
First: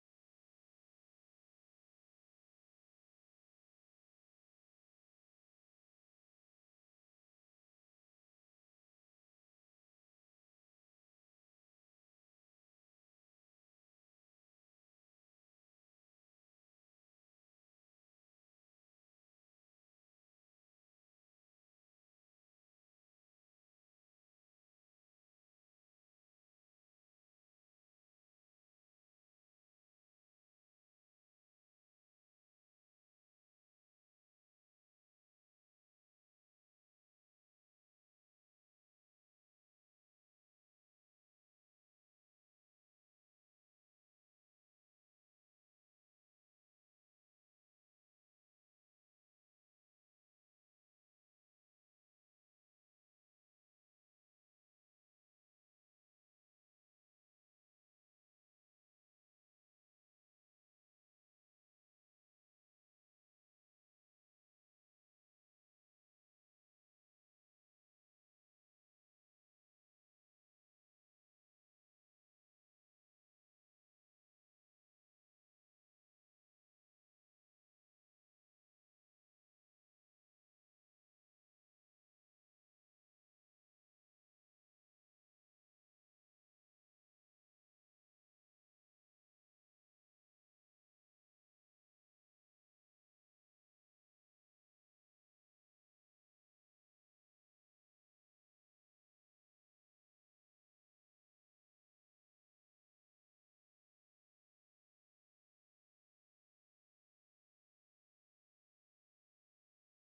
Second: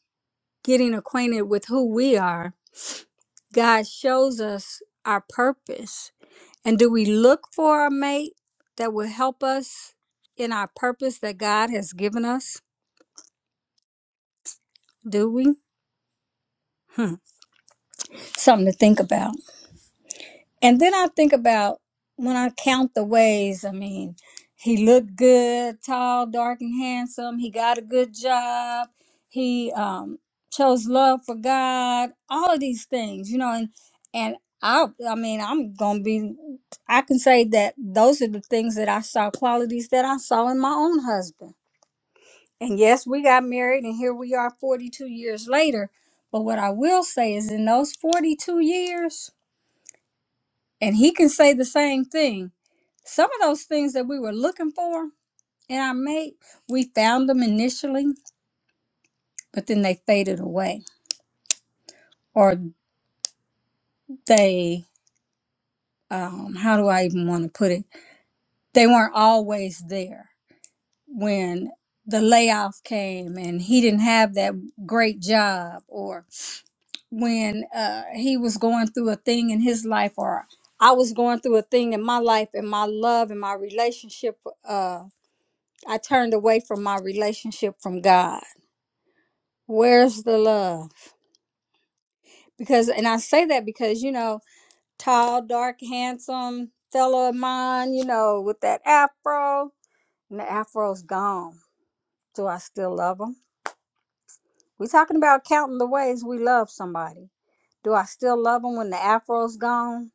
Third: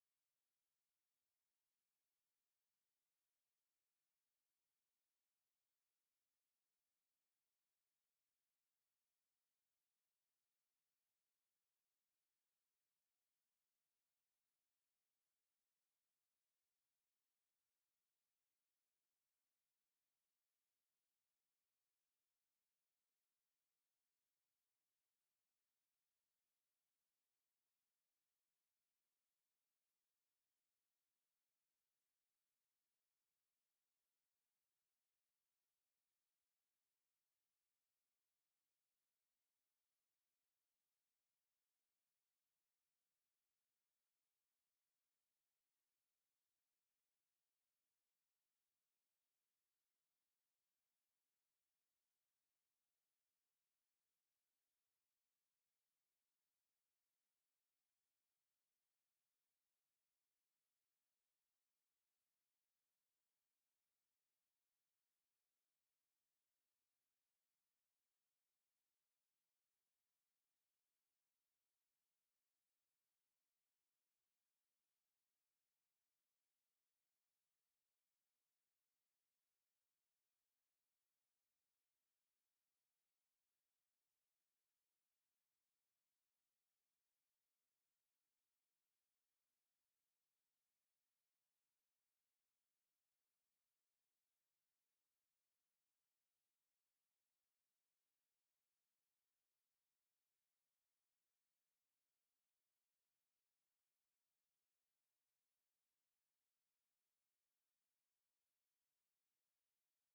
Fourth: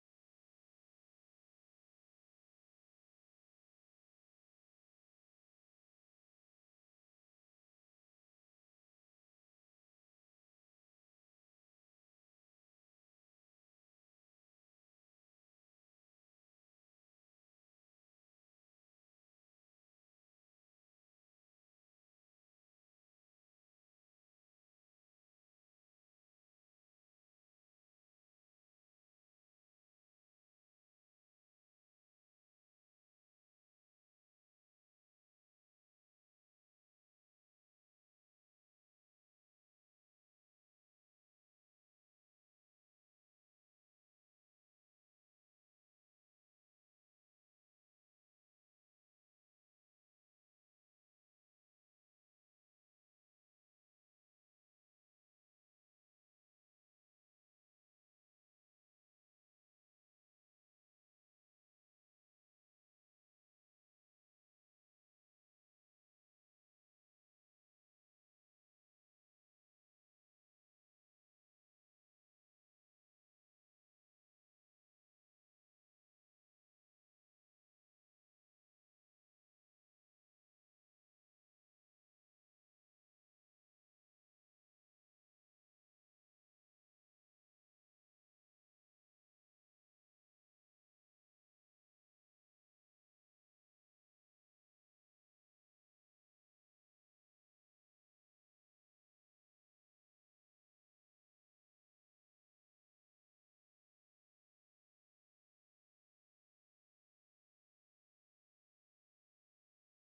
Speaker 2: getting acquainted with who we are, God shows us our purpose. And do we look for a mate that will help us in our purpose that God has given us? Do we? Hmm. Something to think about. And then I think about when I count the ways, I mean, he looked good, tall, dark, and handsome. He got a good job. He um, chose love for God. All of these things, you know, and and I, I mean, I'm gonna be. I can say that those are the things that I saw, qualities that I saw in my own husband. And yes, we got married, and here we are, 42 years later. But what I will say is, in those 42 years, and he can say the same thing. Some of those things that we were looking for in our mate, we found them initially, but then they faded away. Or they, um, how do I even want to put it? They weren't always there when the layoff came and he didn't have that great job, or when uh, he was going through a thing in his life, or I was going through a thing in my life and my love and my relationship. Uh, I turned away from my relationship from God. Where's the love? Because, and I say that because, you know, tall, dark, handsome fellow of mine, you know, with that afro, and the afro's gone. Do I still love him? We're talking about counting the ways we love somebody. Do I still love him when the afro's gone?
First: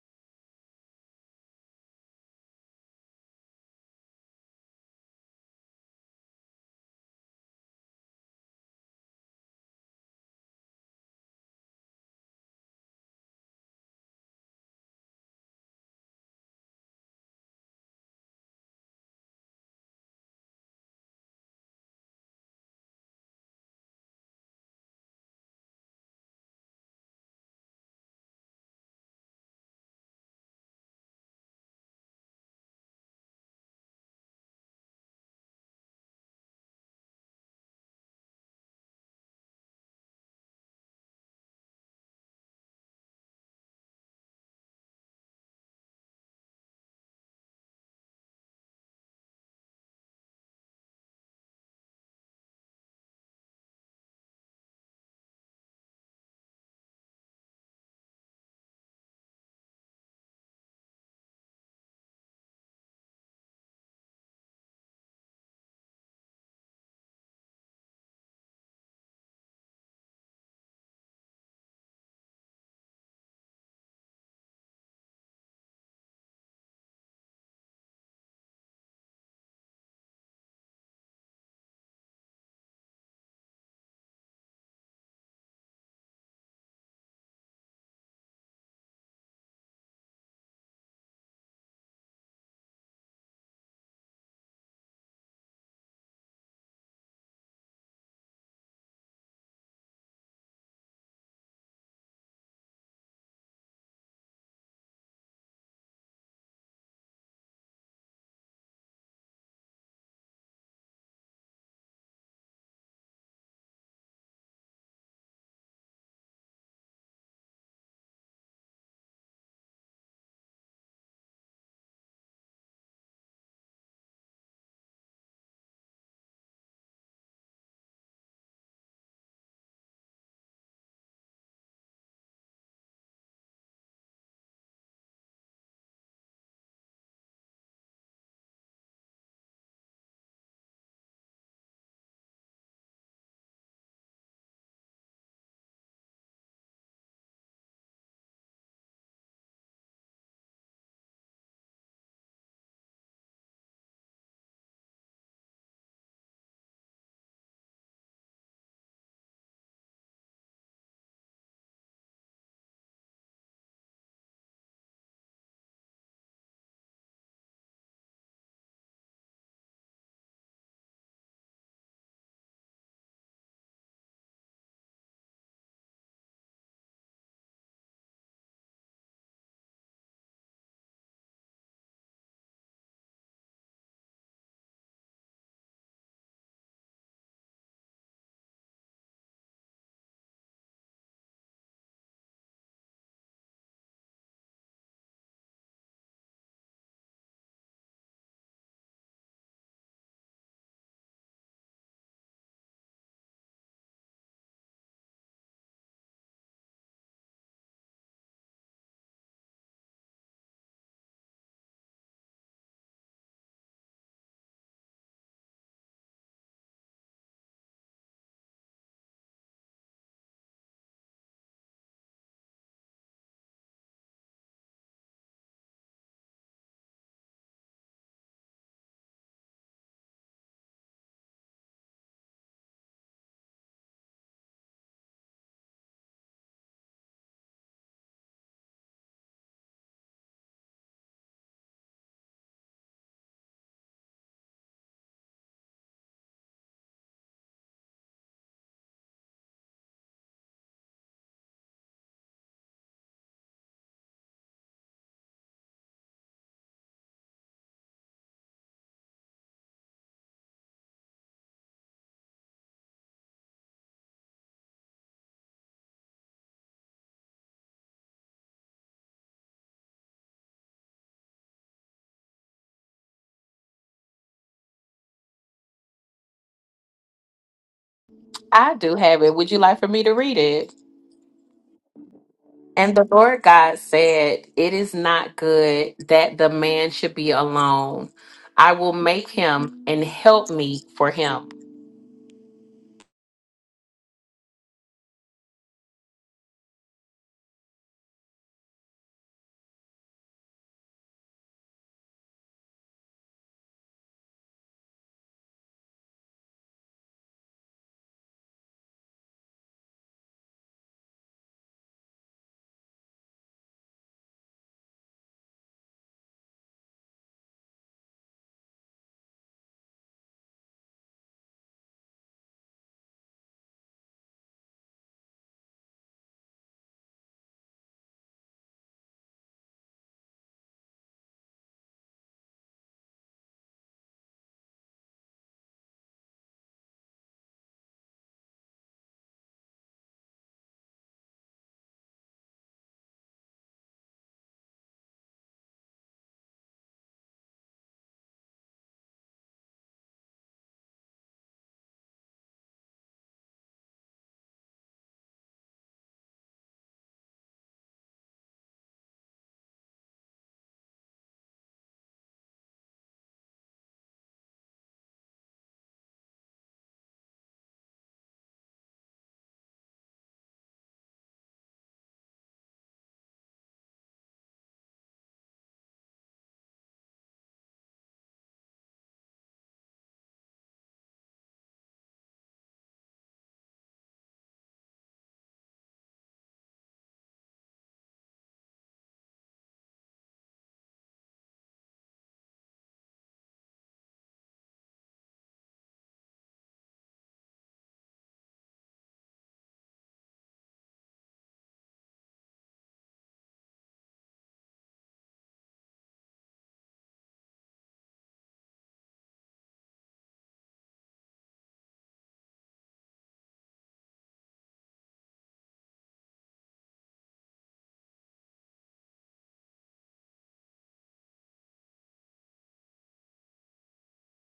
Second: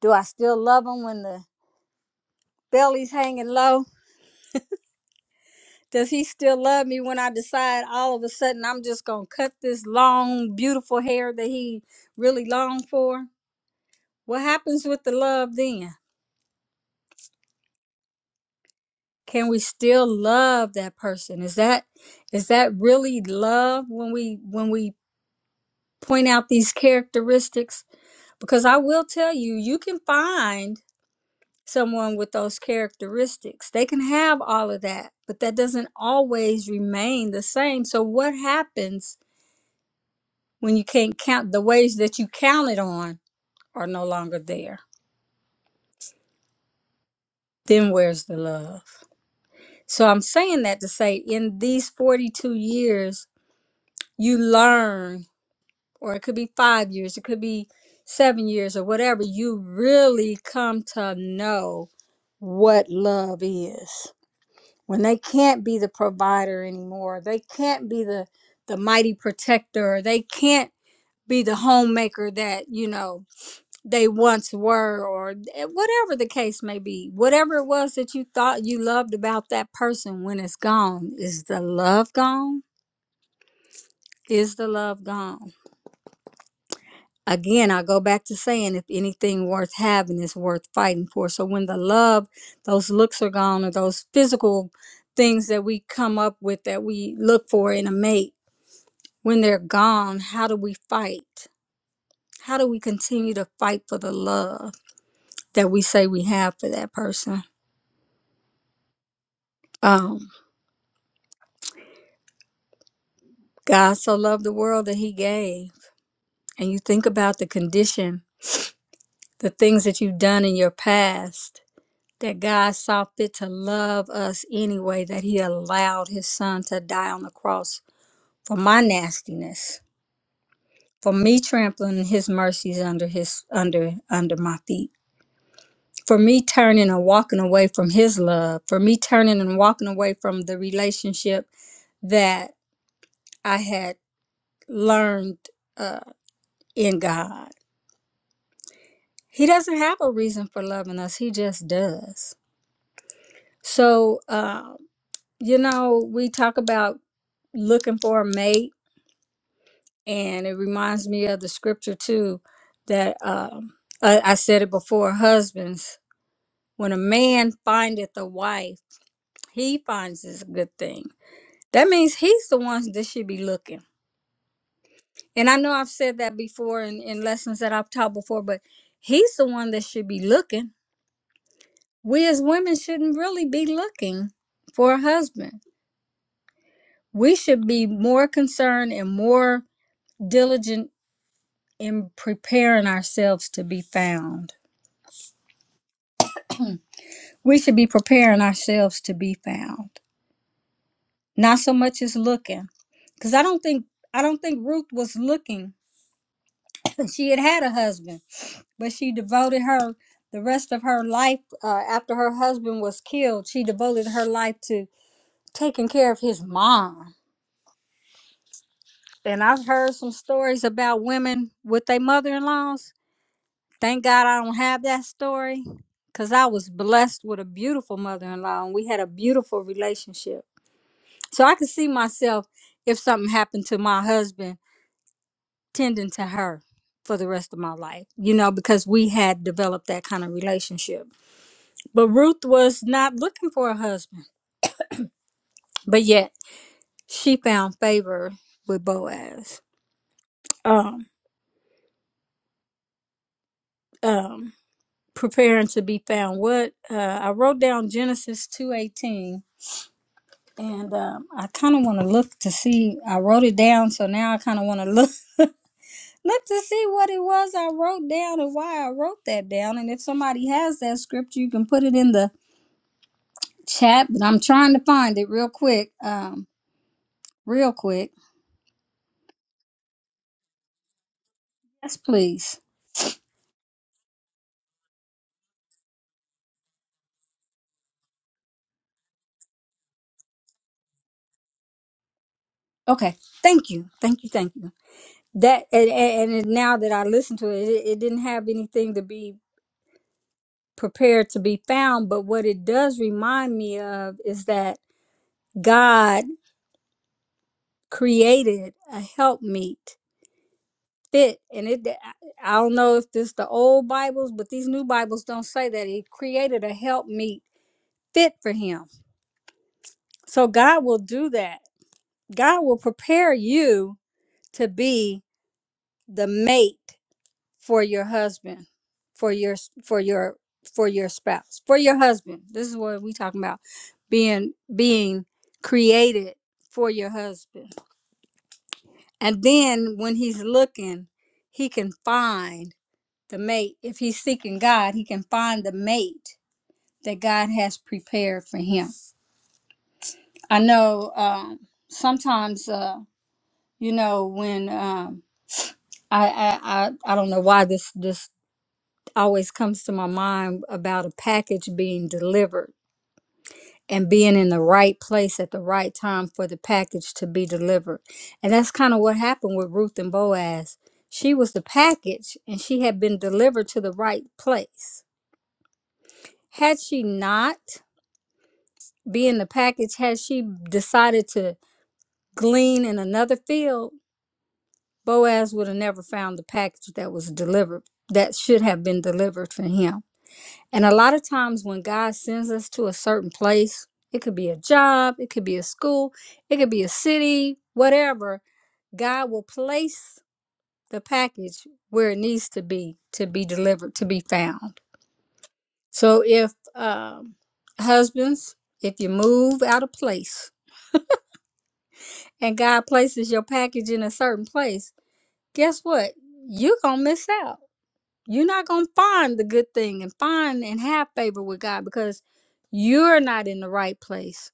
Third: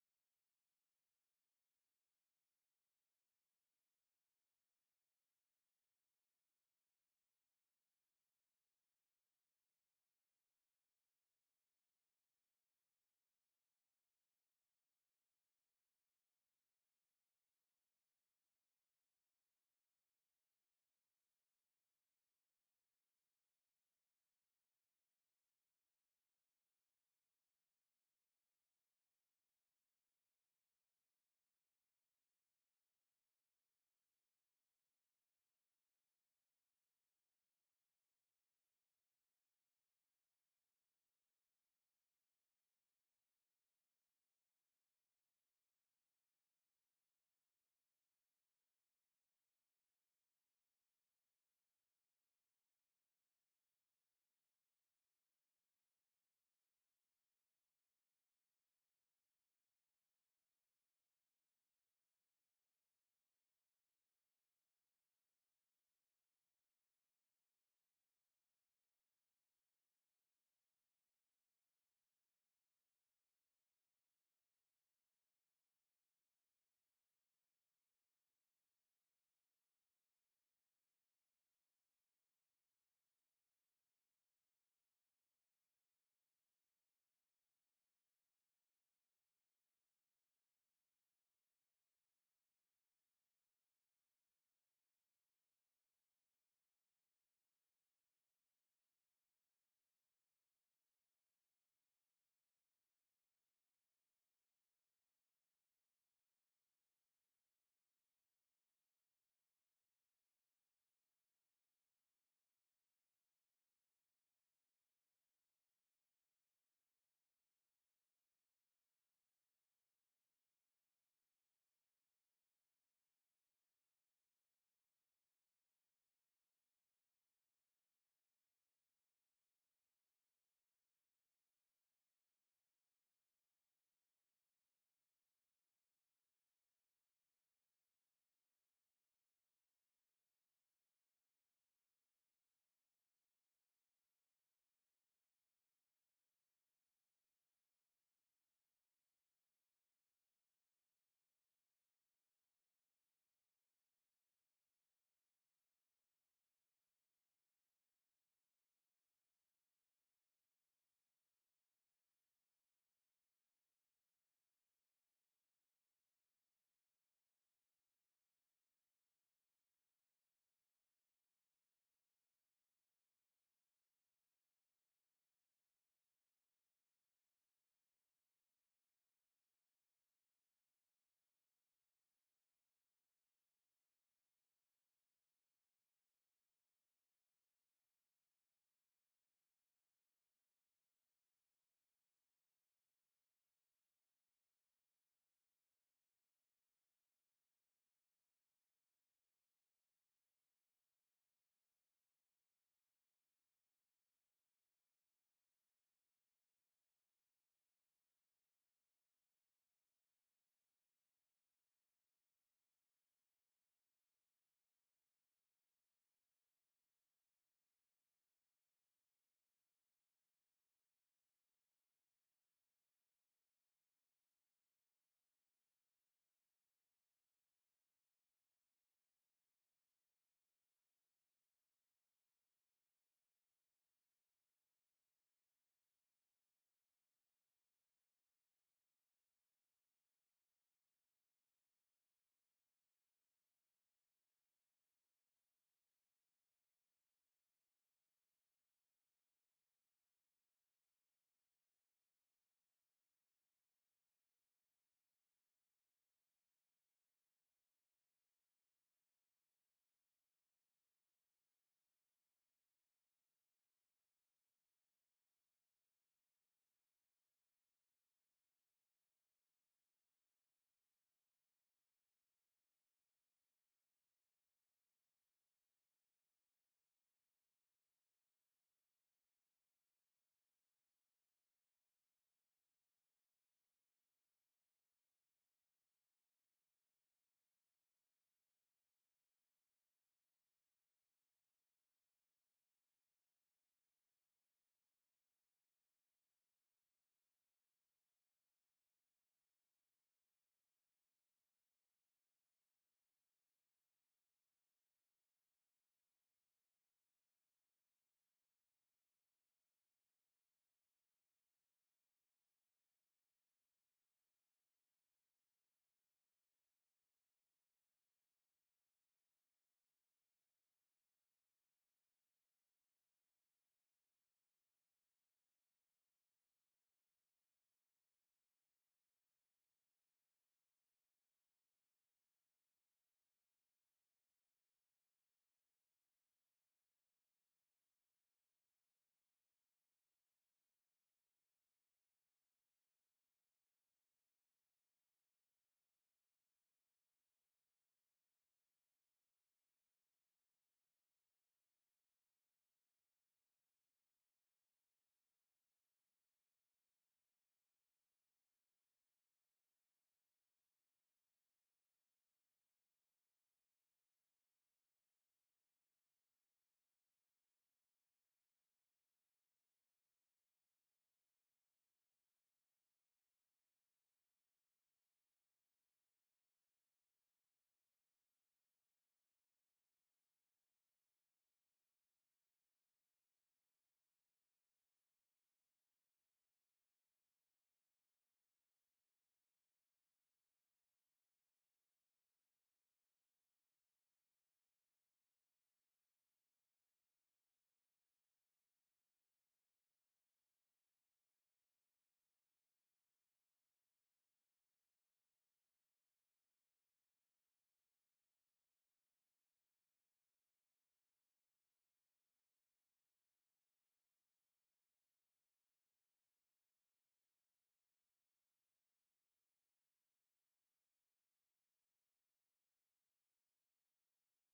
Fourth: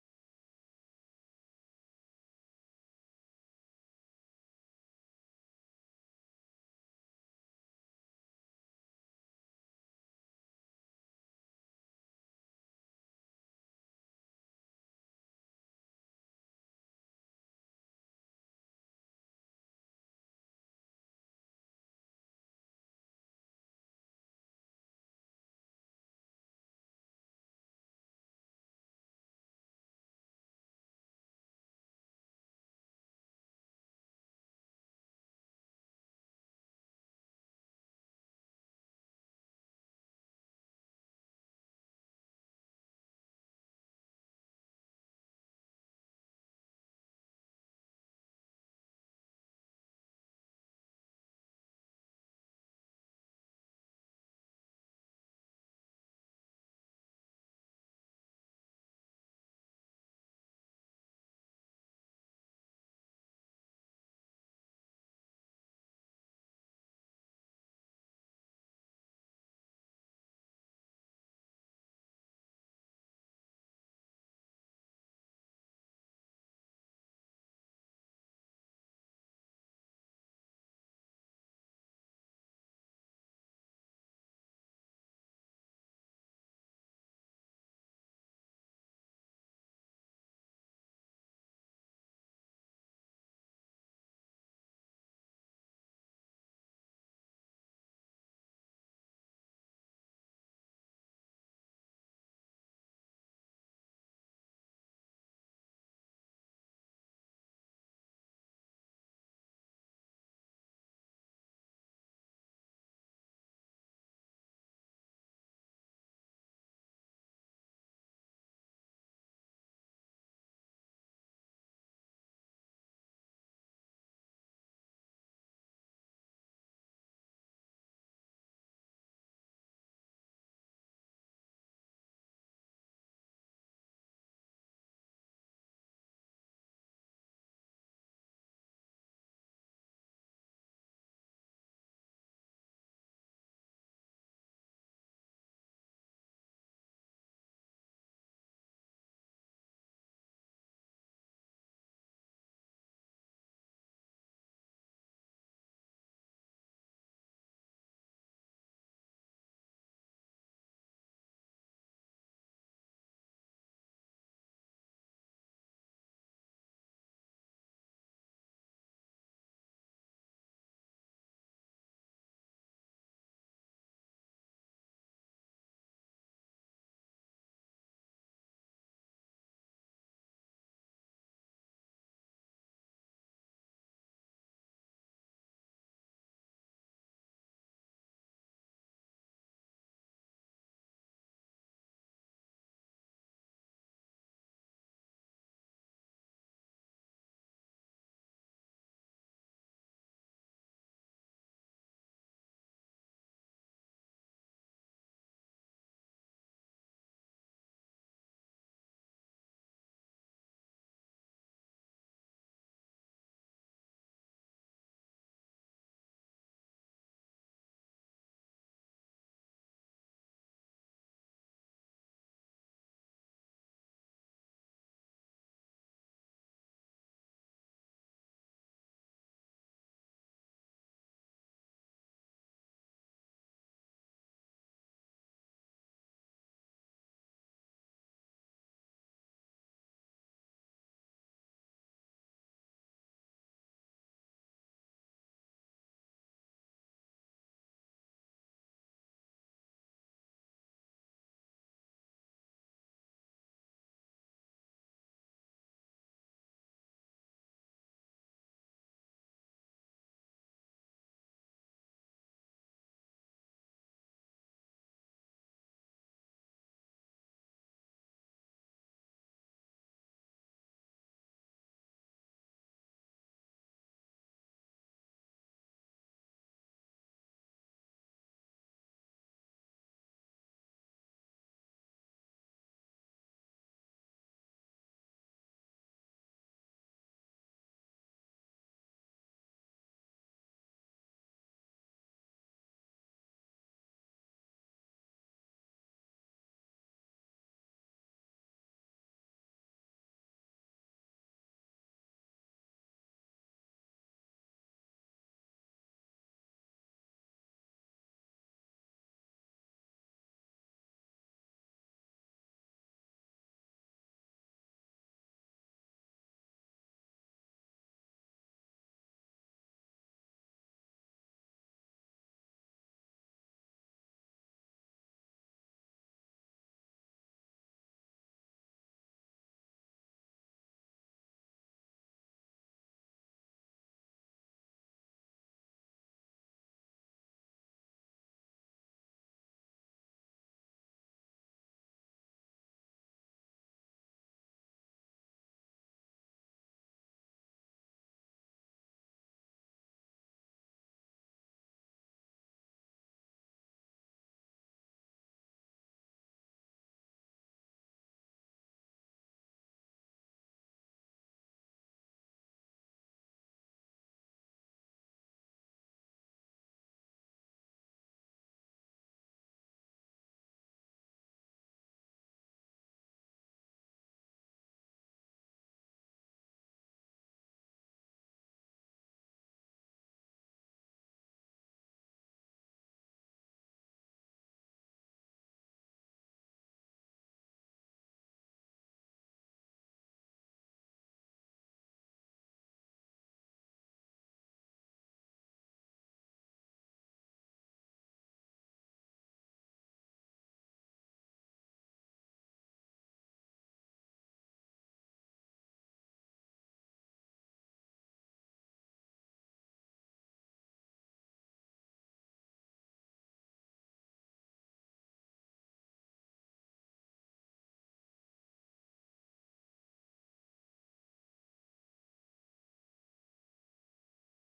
Speaker 2: Do I still love him when the belly's hanging low? Does he still love me when I decide all of a sudden I'm just going to cut this long, beautiful hair that he really longed for? What happens with the love then? Can we still love that person? Is that is that really love when we when we point out these characteristics? Because I will tell you, you can find someone with those characteristics. They can have all of that, but that doesn't always remain the same. So what happens When you can't count, the ways that you counted on are no longer there. Then where's the love? So I'm saying that to say in these 42 years, you learn, or it could be five years, it could be seven years, or whatever, you really come to know what love is. When they can't be the provider anymore, they can't be the, the mighty protector, they can't be the homemaker that, you know, they once were or eh, whatever the case may be whatever it was that you thought you loved about that person when it's gone is the love gone is the love gone again i go back to saying if anything worth having is worth fighting for so when the love those looks are gone or those physical things that we come up with that we look for in a mate when they're gone how do we fight how do we continue to fight for the love that we say we have for that person Um, God so loved the world that he gave. And you think about the condition, the things that you've done in your past, that God saw fit to love us anyway, that he allowed his son to die on the cross for my nastiness, for me trampling his mercies under his under under my feet. For me turning and walking away from his love, for me turning and walking away from the relationship that I had learned uh, in God He doesn't have a reason for loving us, he just does. So, um, you know, we talk about looking for a mate, and it reminds me of the scripture too that um, I, I said it before husbands, when a man findeth a wife, he finds is a good thing. That means he's the one that should be looking. And I know I've said that before in, in lessons that I've taught before, but he's the one that should be looking we as women shouldn't really be looking for a husband. We should be more concerned and more diligent in preparing ourselves to be found. We should be preparing ourselves to be found, not so much as looking. Because I don't think I don't think Ruth was looking. She had had a husband, but she devoted her the rest of her life uh, after her husband was killed. She devoted her life to taking care of his mom And I've heard some stories about women with their mother in laws. Thank God I don't have that story because I was blessed with a beautiful mother in law and we had a beautiful relationship. So I could see myself, if something happened to my husband, tending to her for the rest of my life, you know, because we had developed that kind of relationship. But Ruth was not looking for a husband, but yet she found favor with Boaz. Um, um, preparing to be found what uh, i wrote down genesis 2.18 and um, i kind of want to look to see i wrote it down so now i kind of want to look look to see what it was i wrote down and why i wrote that down and if somebody has that scripture you can put it in the chat but i'm trying to find it real quick um, real quick
Speaker 1: I do have it. Would you like for me to read it?
Speaker 2: yes please
Speaker 1: And the Lord God said, It is not good that the man should be alone. I will make him and help me for him.
Speaker 2: okay thank you thank you thank you that and, and, and now that i listened to it, it it didn't have anything to be prepared to be found. But what it does remind me of is that God created a helpmeet fit. And it I don't know if this the old Bibles, but these new Bibles don't say that. He created a helpmeet fit for him. So God will do that. God will prepare you to be the mate for your husband for your for your for your spouse for your husband this is what we talking about being being created for your husband and then when he's looking he can find the mate if he's seeking god he can find the mate that god has prepared for him i know um sometimes uh you know when um I, I i i don't know why this this always comes to my mind about a package being delivered and being in the right place at the right time for the package to be delivered. And that's kind of what happened with Ruth and Boaz. She was the package and she had been delivered to the right place. Had she not been the package, had she decided to glean in another field, Boaz would have never found the package that was delivered, that should have been delivered for him. And a lot of times when God sends us to a certain place, it could be a job, it could be a school, it could be a city, whatever, God will place the package where it needs to be to be delivered, to be found. So if um, husbands, if you move out of place and God places your package in a certain place, guess what? You're going to miss out. You're not going to find the good thing and find and have favor with God because you're not in the right place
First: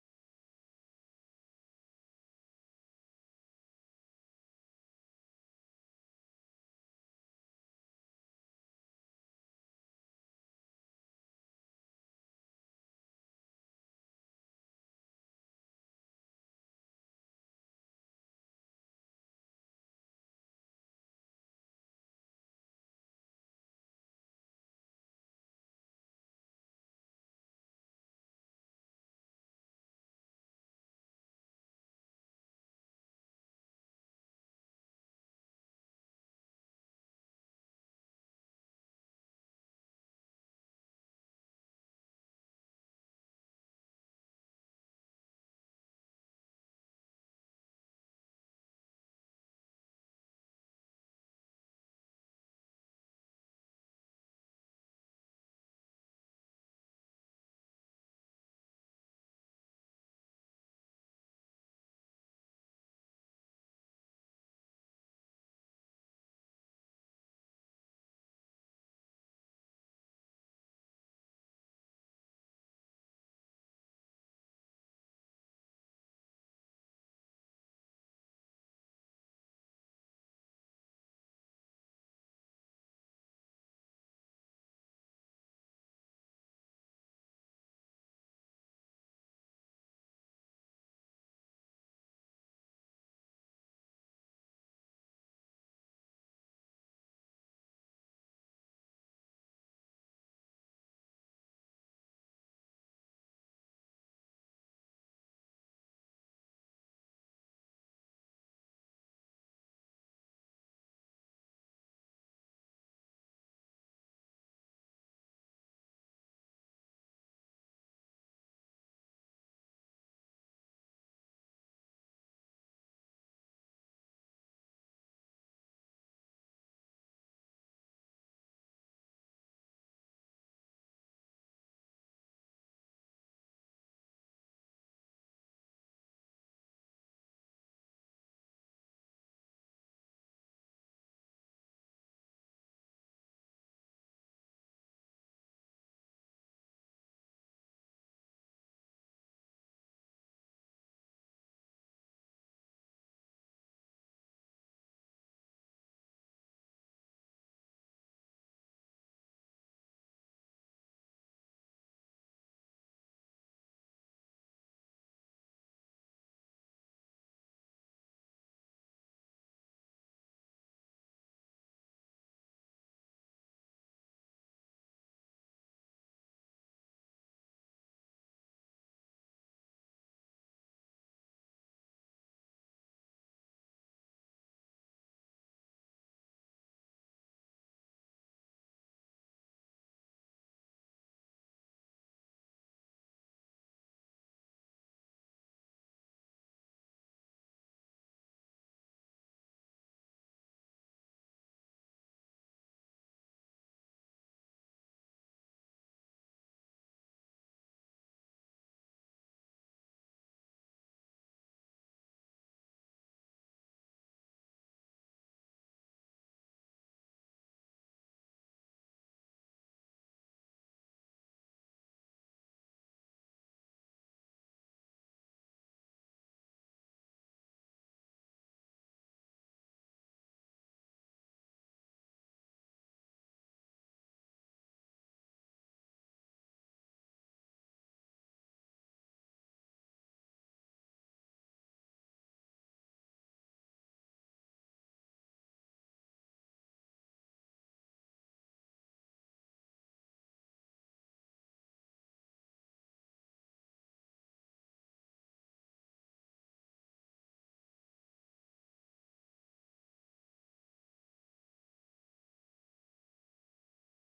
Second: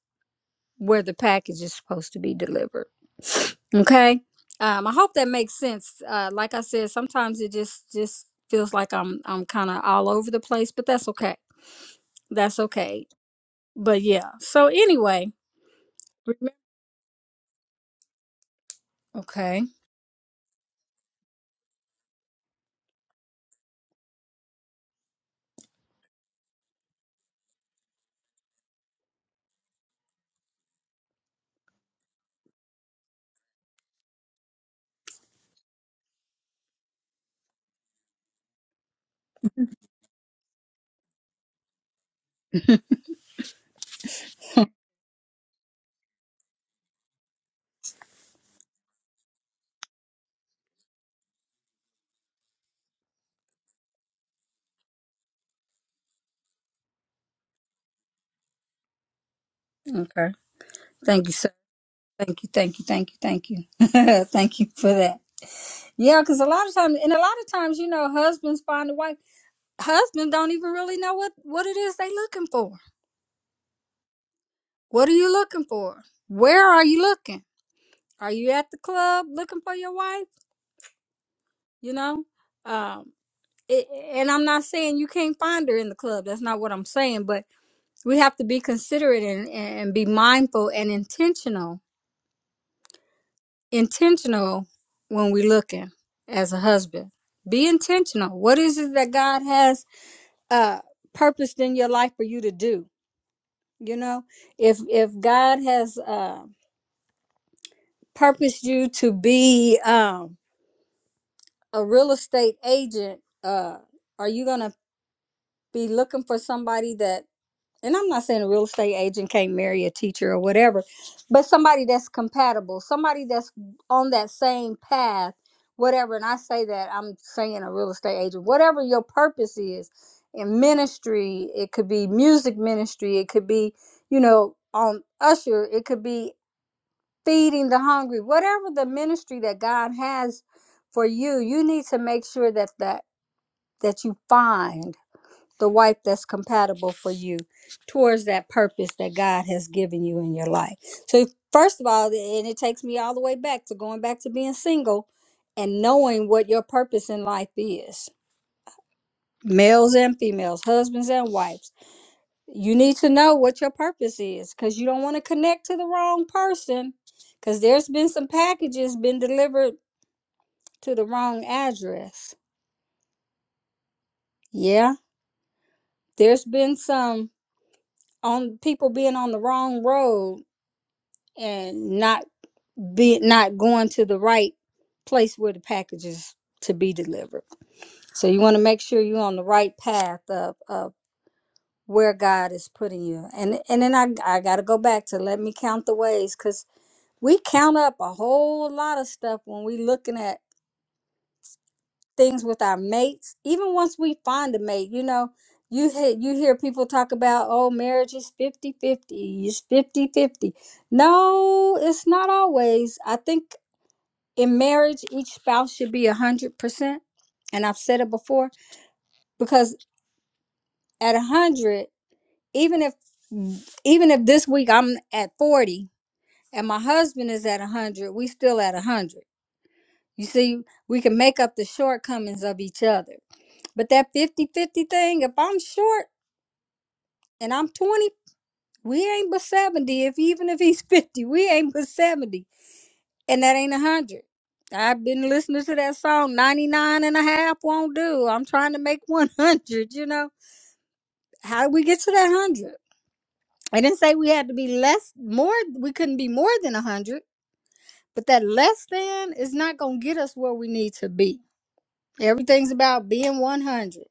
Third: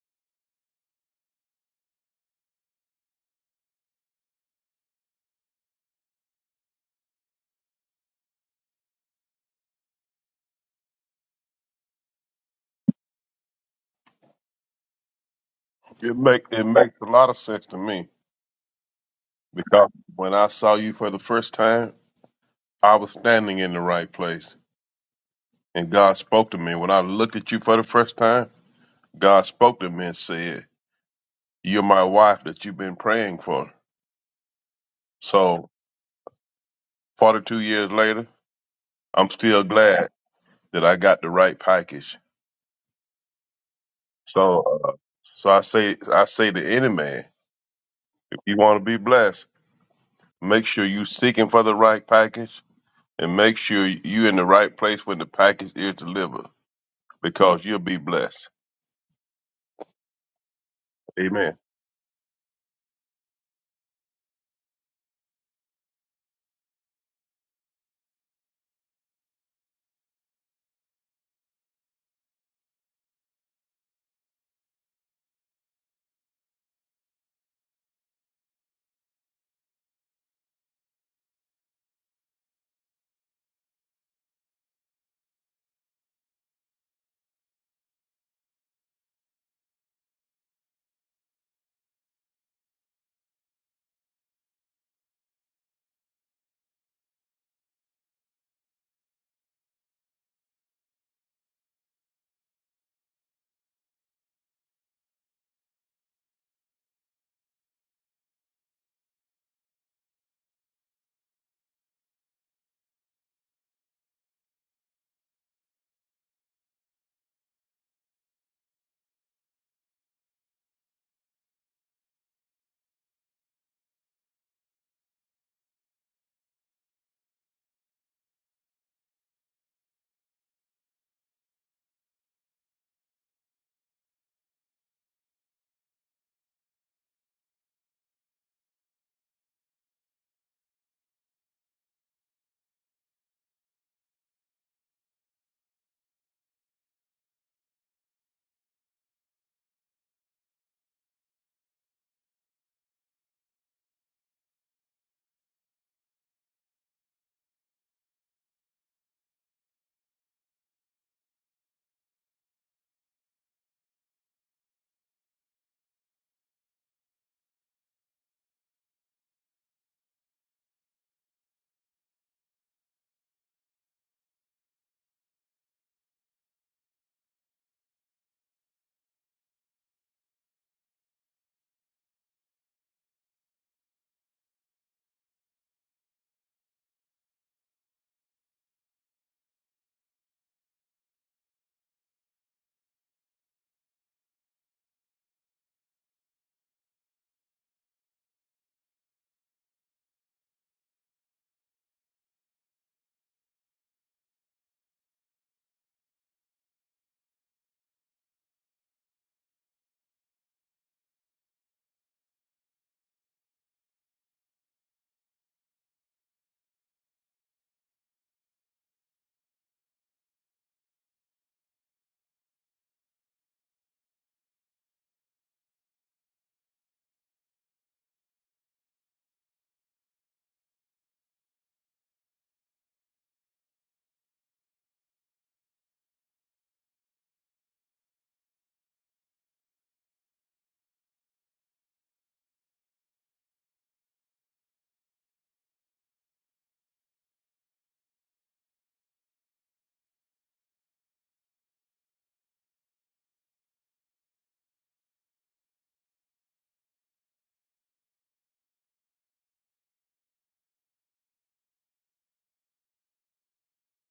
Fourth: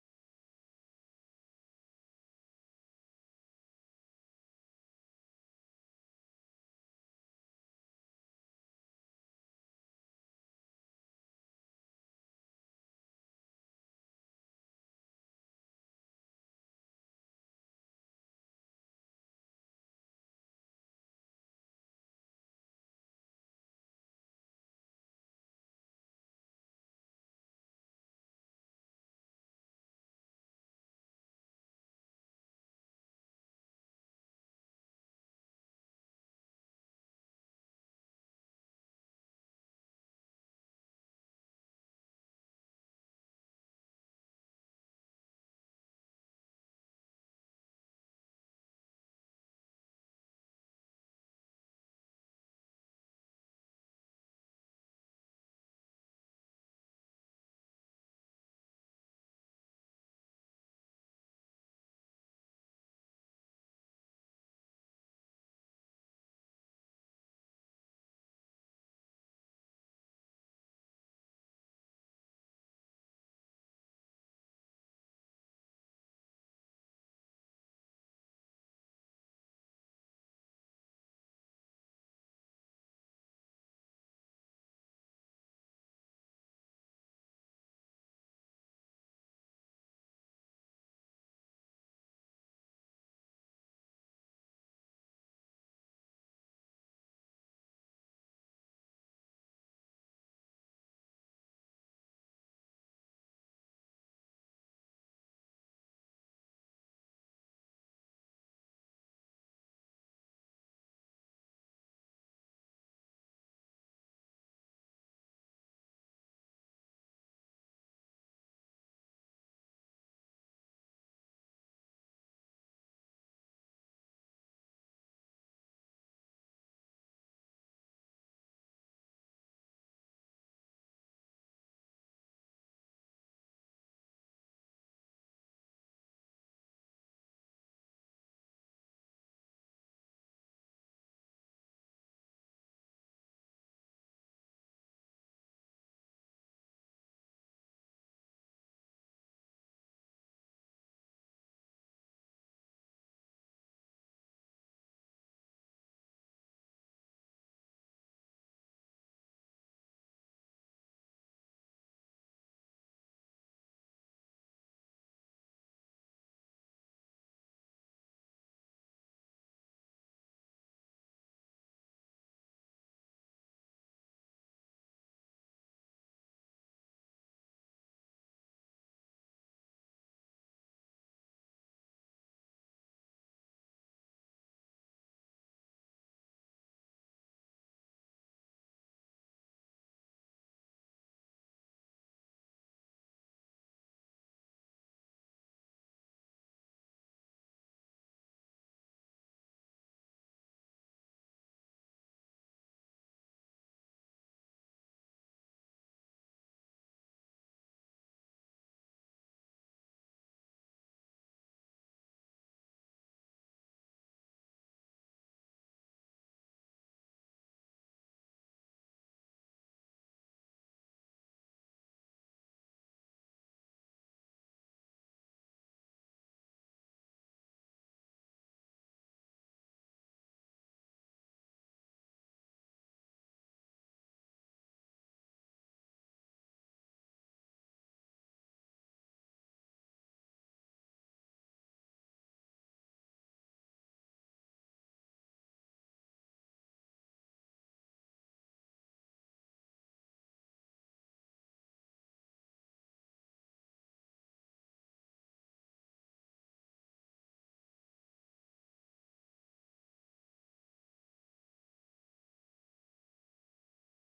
Speaker 2: where the package is supposed to be delivered. Okay. Um, I hope that makes sense. Uh, like I said, sometimes it just just feels like I'm I'm kind of all over the place, but that's okay. That's okay. But yeah. So anyway,
Speaker 3: It make
Speaker 2: remember-
Speaker 3: it makes a lot of sense to me
Speaker 2: okay.
Speaker 3: because when I saw you for the first time, I was standing in the right place, and God spoke to me. When I looked at you for the first time, God spoke to me and said, "You're my wife that you've been praying for." So, 42 years later, I'm still glad that I got the right package. So, uh, so I say, I say to any man, if you want to be blessed, make sure you seeking for the right package, and make sure you in the right place when the package is delivered, because you'll be blessed.
Speaker 2: Okay. Thank you, sir.
Speaker 3: Amen.
Speaker 2: Thank you. Thank you. Thank you. Thank you. thank you for that. Yeah, because a lot of times, and a lot of times, you know, husbands find a wife. Husbands don't even really know what what it is they looking for. What are you looking for? Where are you looking? Are you at the club looking for your wife? You know, um, it, and I'm not saying you can't find her in the club. That's not what I'm saying. But we have to be considerate and, and be mindful and intentional, intentional when we looking as a husband. Be intentional. What is it that God has uh, purposed in your life for you to do? You know, if if God has uh, purposed you to be um, a real estate agent. Uh, are you gonna be looking for somebody that and I'm not saying a real estate agent can't marry a teacher or whatever, but somebody that's compatible, somebody that's on that same path, whatever. And I say that I'm saying a real estate agent, whatever your purpose is in ministry, it could be music ministry, it could be, you know, on usher, it could be feeding the hungry, whatever the ministry that God has for you, you need to make sure that that that you find the wife that's compatible for you towards that purpose that God has given you in your life. So, first of all, and it takes me all the way back to going back to being single and knowing what your purpose in life is males and females, husbands and wives. You need to know what your purpose is because you don't want to connect to the wrong person because there's been some packages been delivered to the wrong address. Yeah, there's been some on people being on the wrong road and not be not going to the right place where the package is to be delivered. So you want to make sure you're on the right path of, of where God is putting you. And and then I I got to go back to let me count the ways cuz we count up a whole lot of stuff when we looking at things with our mates. Even once we find a mate, you know, you hear, you hear people talk about oh marriage is fifty fifty. it's fifty fifty. No, it's not always. I think in marriage each spouse should be 100% and i've said it before because at 100 even if even if this week i'm at 40 and my husband is at 100 we still at 100 you see we can make up the shortcomings of each other but that 5050 thing if i'm short and i'm 20 we ain't but 70 if even if he's 50 we ain't but 70 and that ain't a hundred. I've been listening to that song 99 won't do. I'm trying to make 100, you know. How did we get to that 100? I didn't say we had to be less, more, we couldn't be more than 100, but that less than is not going to get us where we need to be. Everything's about being 100.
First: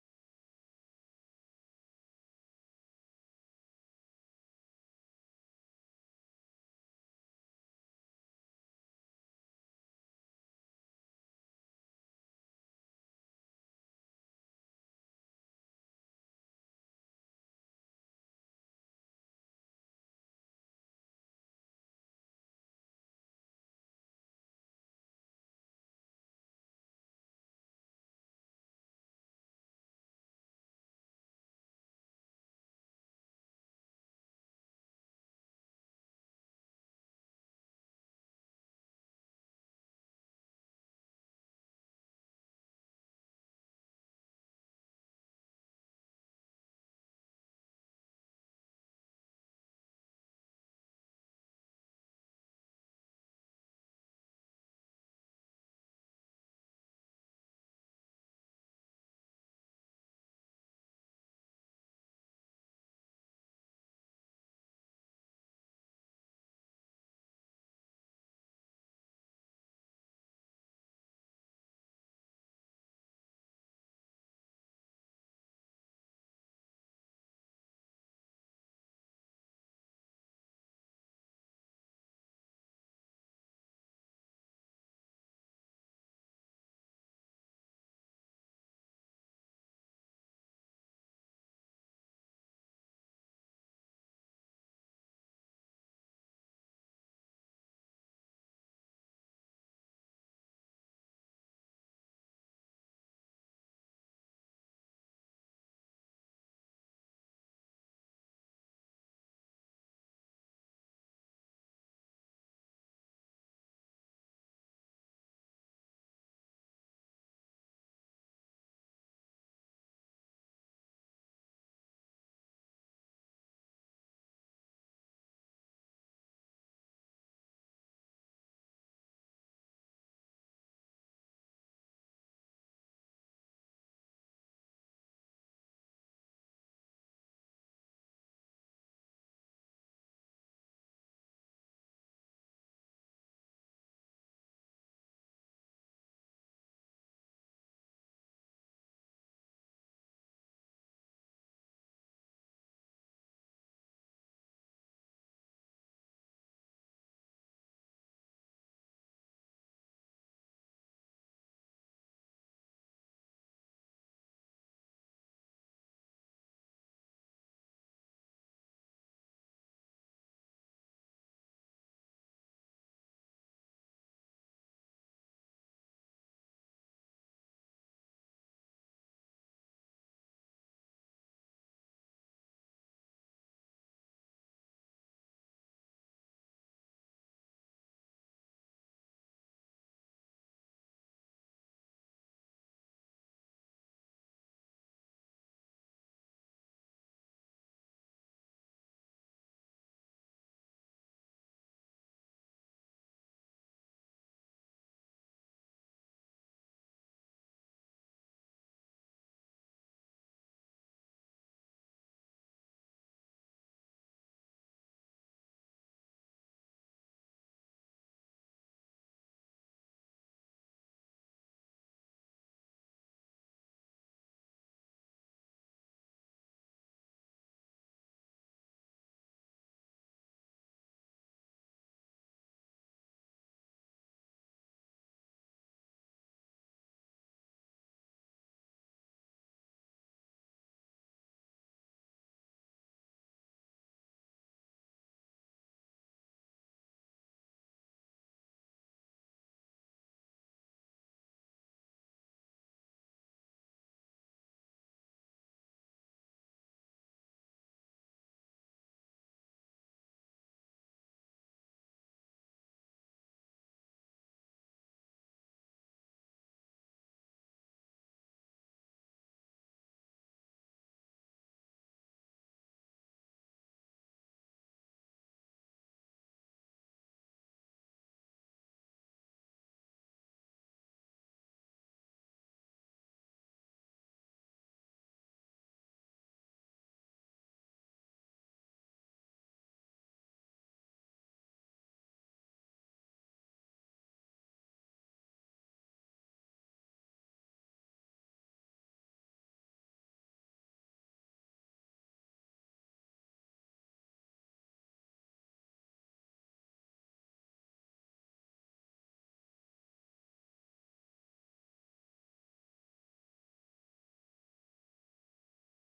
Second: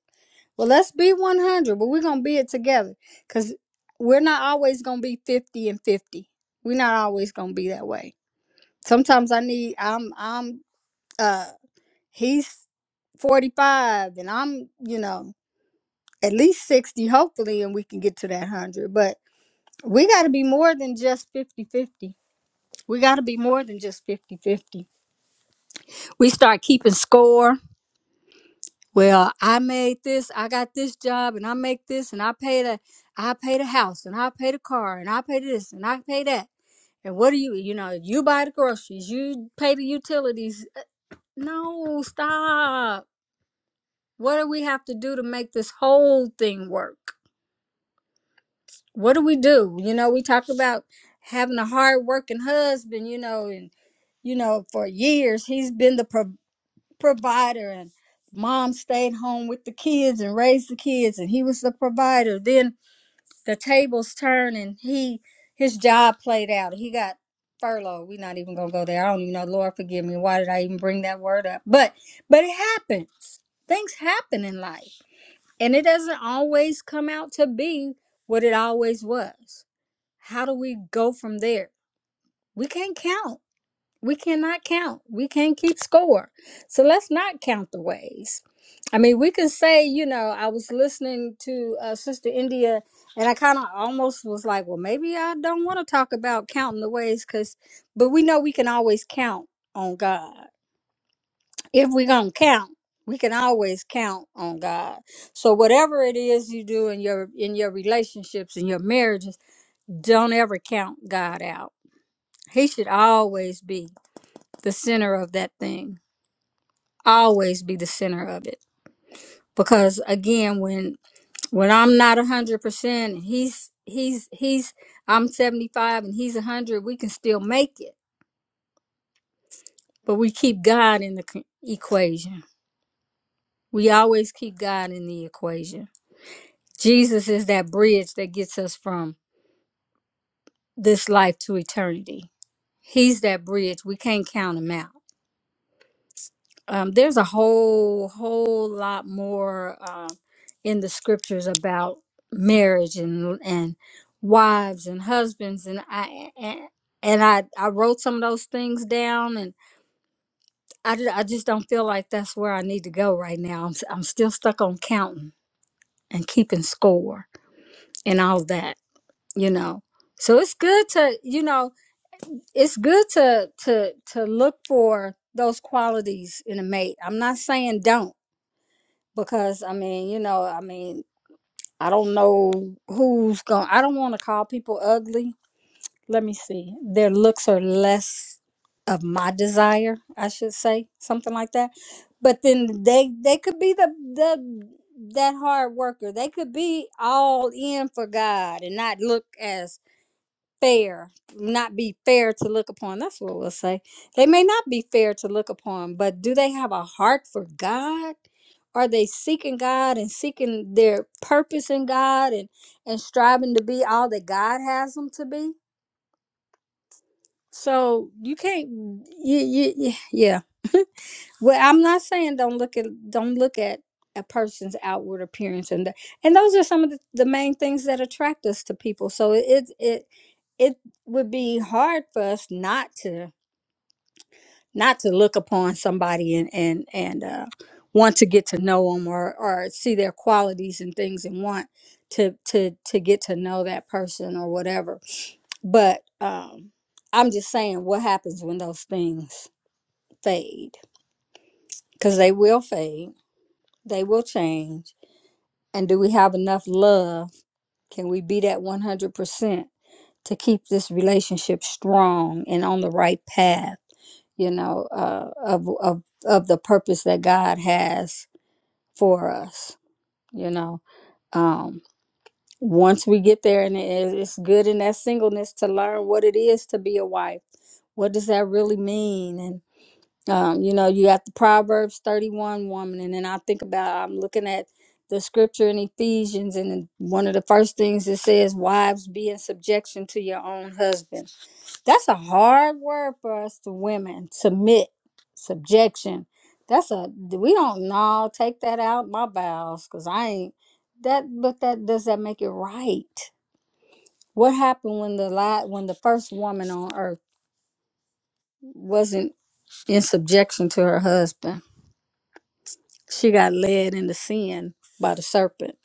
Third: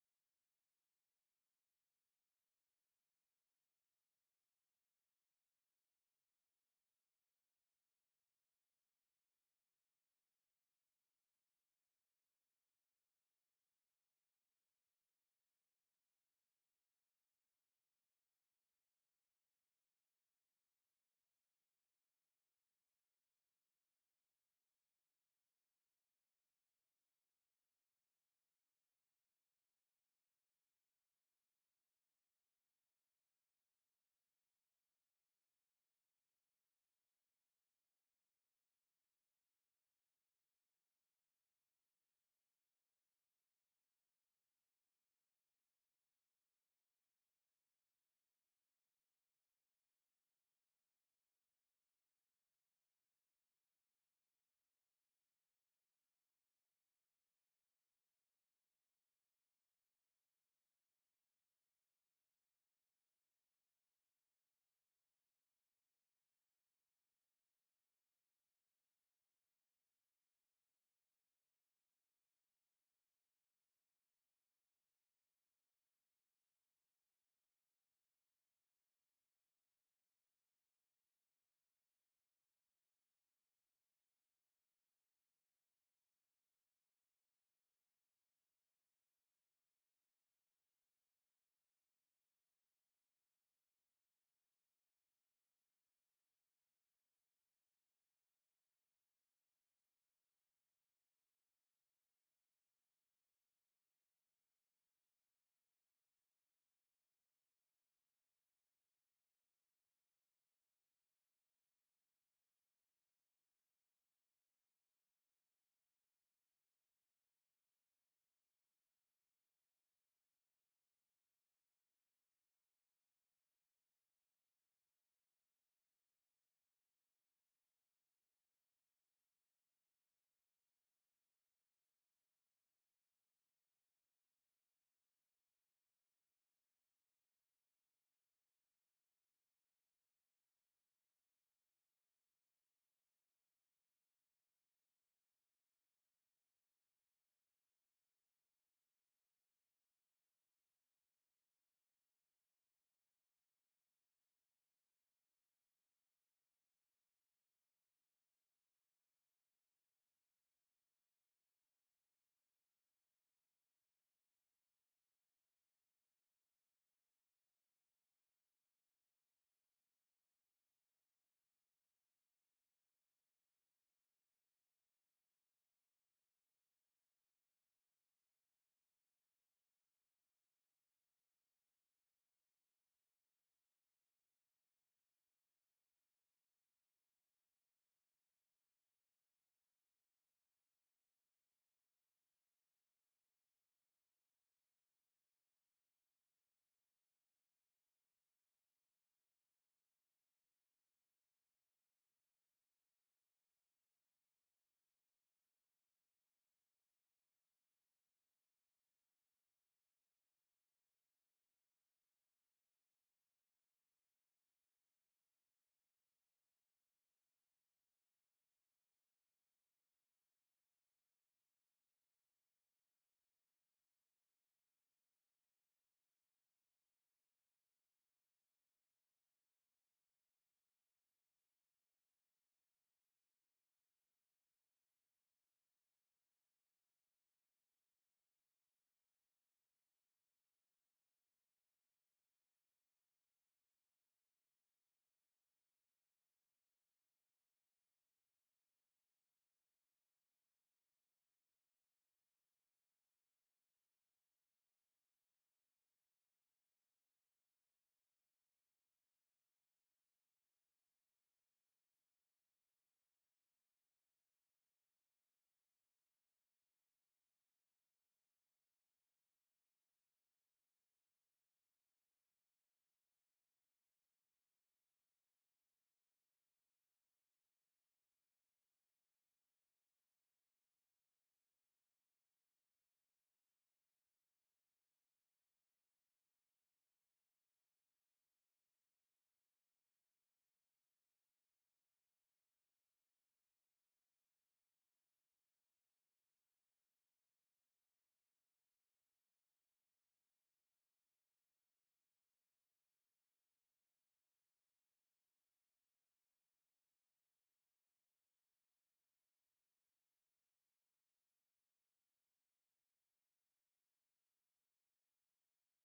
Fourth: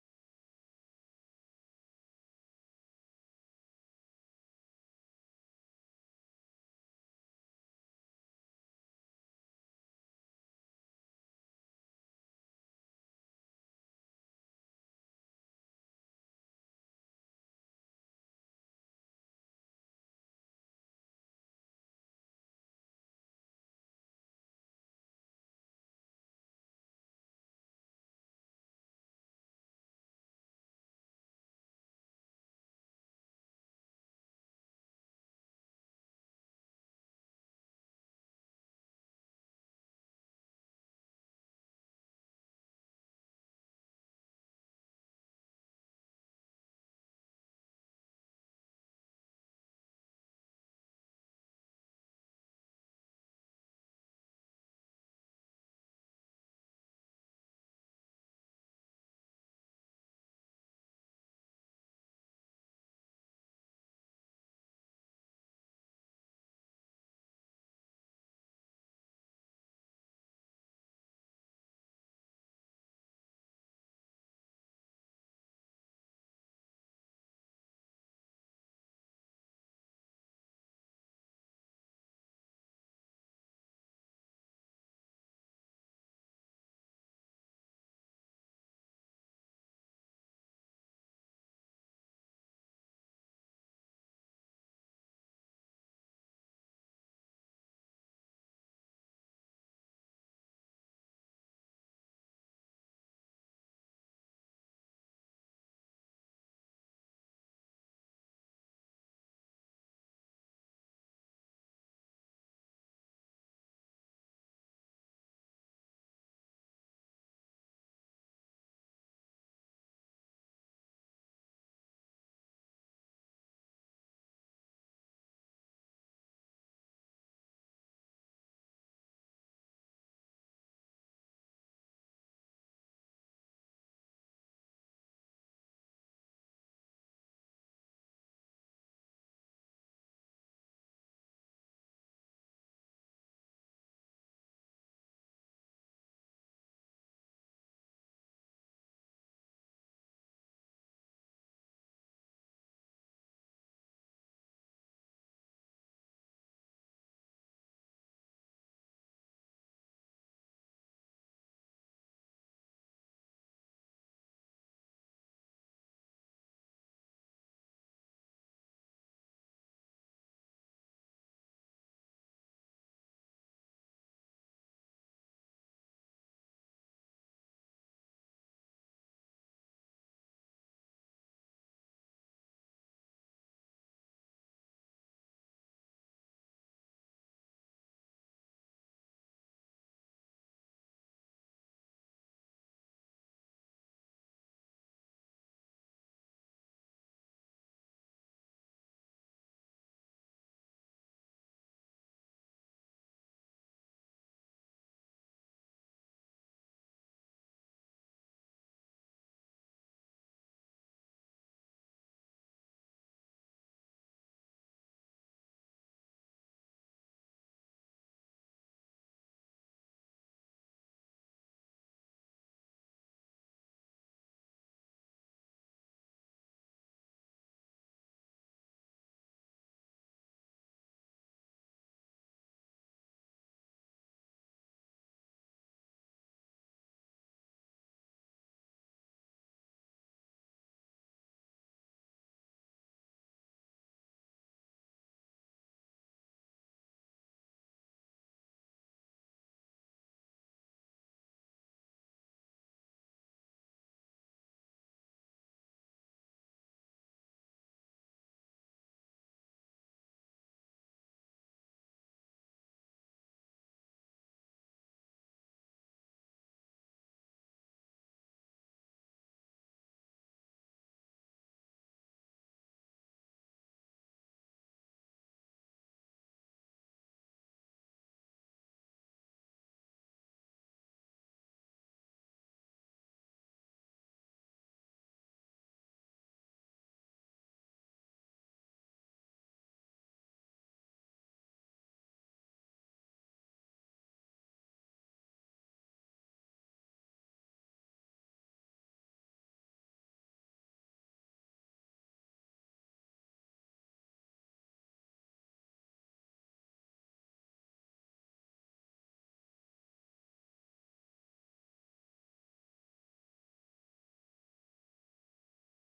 Speaker 2: Well, let's be 100, but we're going to be it together because we're not always going to be 50 and 50. We're not always going to be that way. Sometimes I need, I'm, I'm, Uh. he's 45 and I'm, you know, at least 60, hopefully, and we can get to that 100. But we got to be more than just fifty-fifty. We got to be more than just fifty-fifty. We start keeping score. Well, I made this, I got this job, and I make this, and I pay the, I pay the house, and I pay the car, and I pay this, and I pay that. And what do you, you know, you buy the groceries, you pay the utilities. No, stop. What do we have to do to make this whole thing work? what do we do? You know, we talk about having a hard working husband, you know, and you know, for years he's been the pro- provider and mom stayed home with the kids and raised the kids and he was the provider. Then the tables turned and he his job played out. He got furloughed. We're not even gonna go there. I don't even know, Lord forgive me, why did I even bring that word up? But but it happens. Things happen in life. And it doesn't always come out to be what it always was how do we go from there? We can't count. We cannot count. We can't keep score. So let's not count the ways. I mean, we can say, you know, I was listening to uh, Sister India and I kind of almost was like, well, maybe I don't want to talk about counting the ways because, but we know we can always count on God. If we're going to count, we can always count on God. So whatever it is you do in your in your relationships in your marriages, don't ever count God out he should always be the center of that thing. Always be the center of it. Because again, when when I'm not a hundred percent, and he's he's he's I'm seventy five and he's a hundred. We can still make it, but we keep God in the c- equation. We always keep God in the equation. Jesus is that bridge that gets us from this life to eternity. He's that bridge. We can't count him out. um, there's a whole whole lot more um, in the scriptures about marriage and and wives and husbands and I and, and I I wrote some of those things down and I ju- I just don't feel like that's where I need to go right now. I'm s- I'm still stuck on counting and keeping score and all that, you know. So it's good to you know it's good to to to look for those qualities in a mate. I'm not saying don't because I mean, you know, I mean, I don't know who's going. to I don't want to call people ugly. Let me see. Their looks are less of my desire, I should say, something like that. But then they they could be the the that hard worker. They could be all in for God and not look as fair, not be fair to look upon. That's what we'll say. They may not be fair to look upon, but do they have a heart for God? Are they seeking God and seeking their purpose in God and, and striving to be all that God has them to be? So you can't, you, you, yeah. yeah. Well, I'm not saying don't look at don't look at a person's outward appearance and th- and those are some of the, the main things that attract us to people. So it it it it would be hard for us not to not to look upon somebody and and and uh, want to get to know them or or see their qualities and things and want to to to get to know that person or whatever. But um, I'm just saying, what happens when those things fade? Because they will fade They will change. And do we have enough love? Can we be that 100% to keep this relationship strong and on the right path, you know, uh, of, of, of the purpose that God has for us, you know? Um, once we get there, and it- it's good in that singleness to learn what it is to be a wife. What does that really mean? And. Um, you know, you got the Proverbs 31 woman, and then I think about I'm looking at the scripture in Ephesians, and then one of the first things it says, Wives, be in subjection to your own husband. That's a hard word for us to women. Submit, subjection. That's a we don't know, take that out my bowels, because I ain't that but that does that make it right? What happened when the la when the first woman on earth wasn't in subjection to her husband? She got led into sin by the serpent.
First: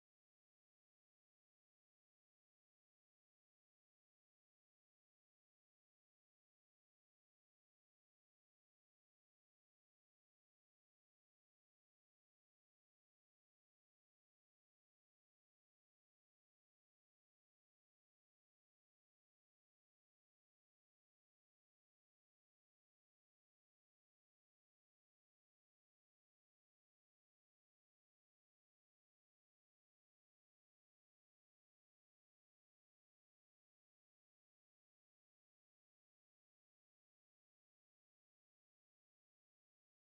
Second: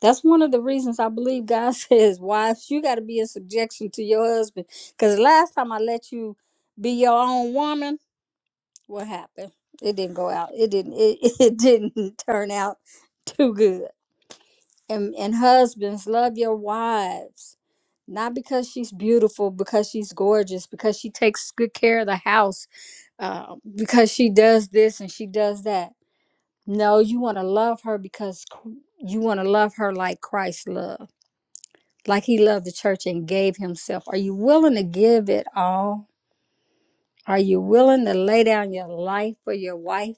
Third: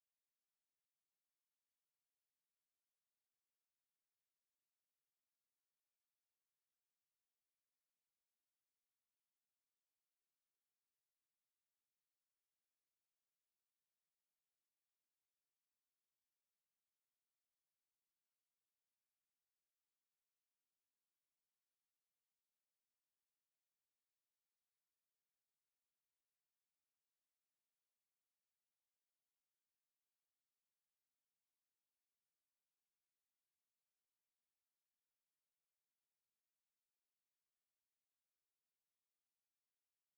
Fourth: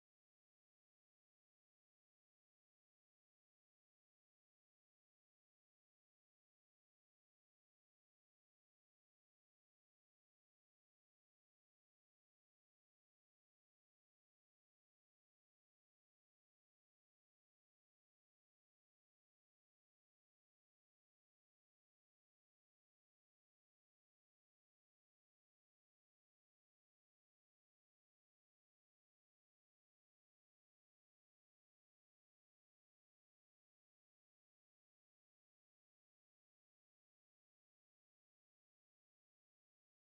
Speaker 2: That's one of the reasons I believe God says, wives, you got to be in subjection to your husband. Because last time I let you be your own woman, what happened? It didn't go out. It didn't. It, it didn't turn out too good. And and husbands, love your wives, not because she's beautiful, because she's gorgeous, because she takes good care of the house, uh, because she does this and she does that no, you want to love her because c- you want to love her like Christ loved, like he loved the church and gave himself. Are you willing to give it all? Are you willing to lay down your life for your wife?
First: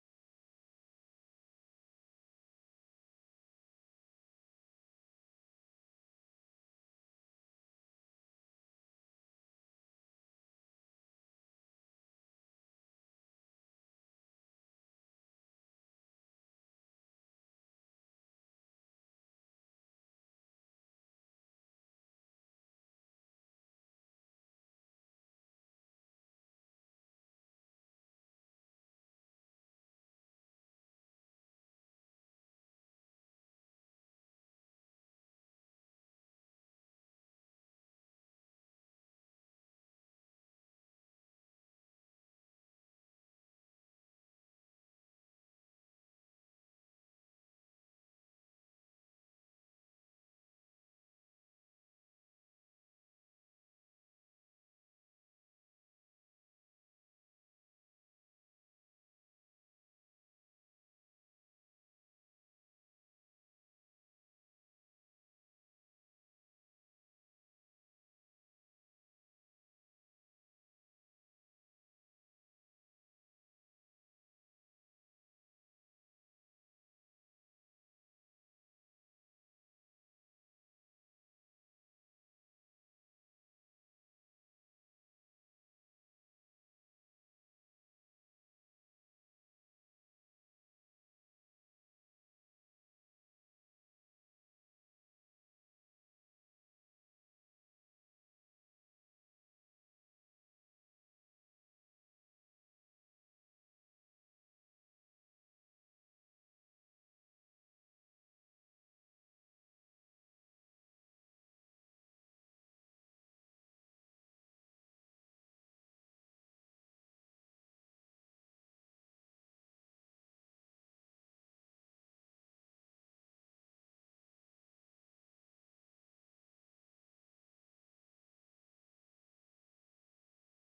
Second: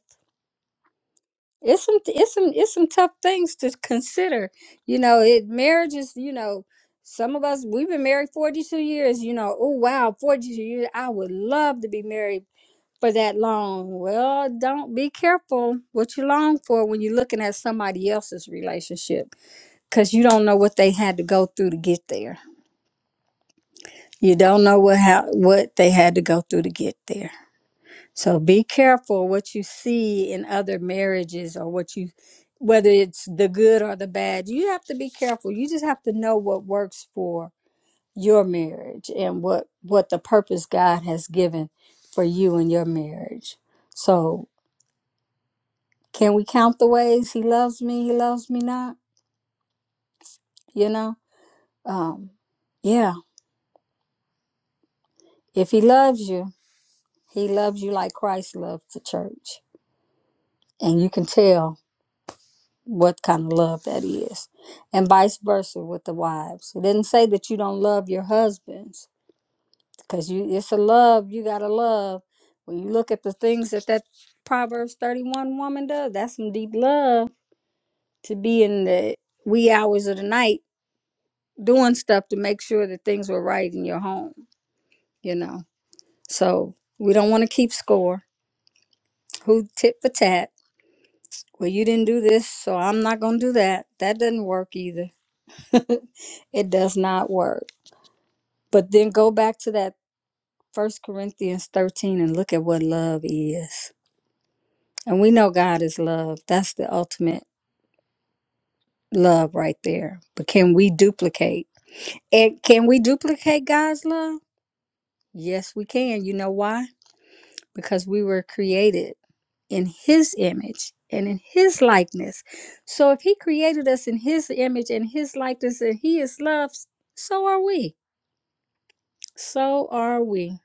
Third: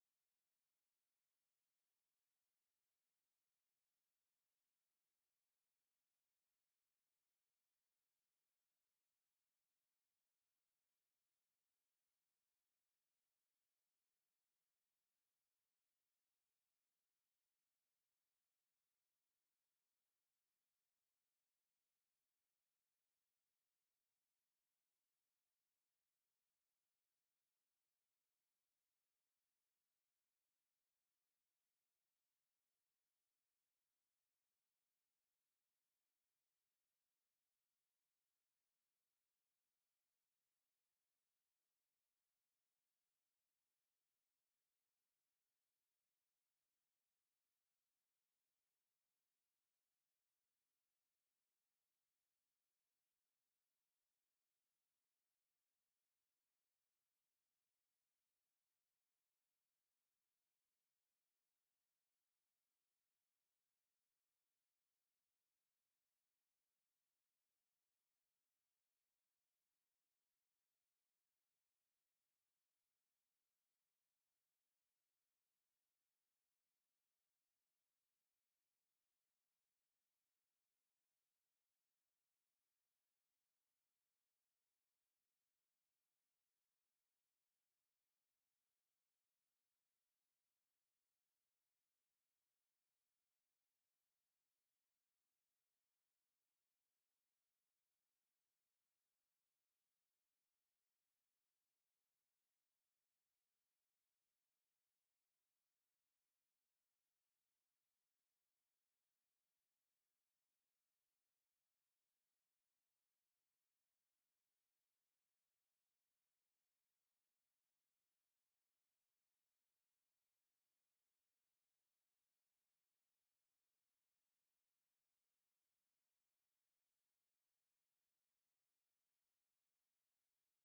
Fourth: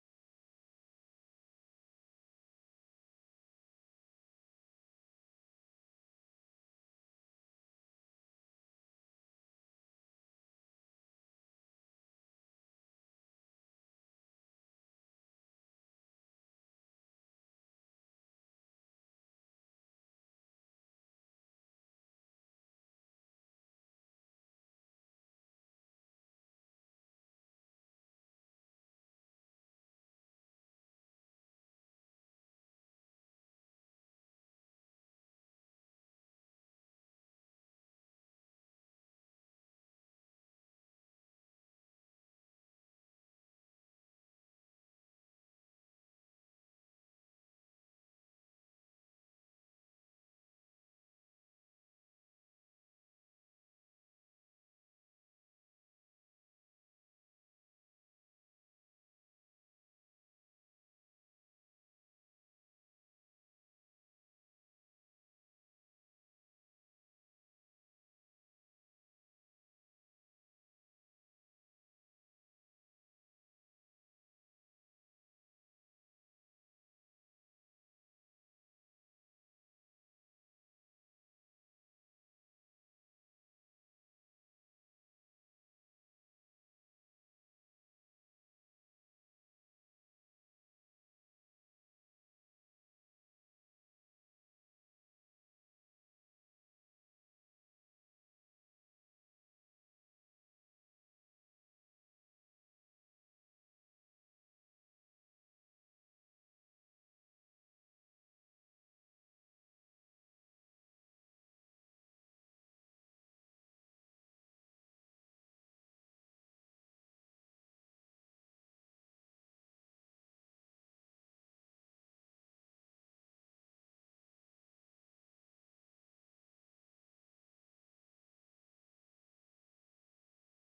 Speaker 2: It's some, it's some, it's some tough things to consider. You know, it marriage is, you know, some of us we've been married forty two years. You know, oh wow, forty two years. I would love to be married for that long. Well, don't be careful what you long for when you're looking at somebody else's relationship because you don't know what they had to go through to get there. You don't know what how what they had to go through to get there. So be careful what you see in other marriages or what you whether it's the good or the bad. You have to be careful. You just have to know what works for your marriage and what what the purpose God has given for you and your marriage. So can we count the ways he loves me, he loves me not, you know? Um yeah, if he loves you, He loves you like Christ loved the church. And you can tell what kind of love that is. And vice versa with the wives. It didn't say that you don't love your husbands because you it's a love you got to love. When you look at the things that that Proverbs 31 woman does, that's some deep love to be in the wee hours of the night doing stuff to make sure that things were right in your home, you know. So we don't want to keep score. Who tit for tat? Well, you didn't do this, so I'm not going to do that. That doesn't work either. It does not work. But then go back to that First Corinthians 13 and look at what love is. And we know God is love. That's the ultimate love right there. But can we duplicate? And can we duplicate God's love? Yes, we can. You know why? because we were created in his image and in his likeness. So if he created us in his image and his likeness and he is love, so are we. So are we.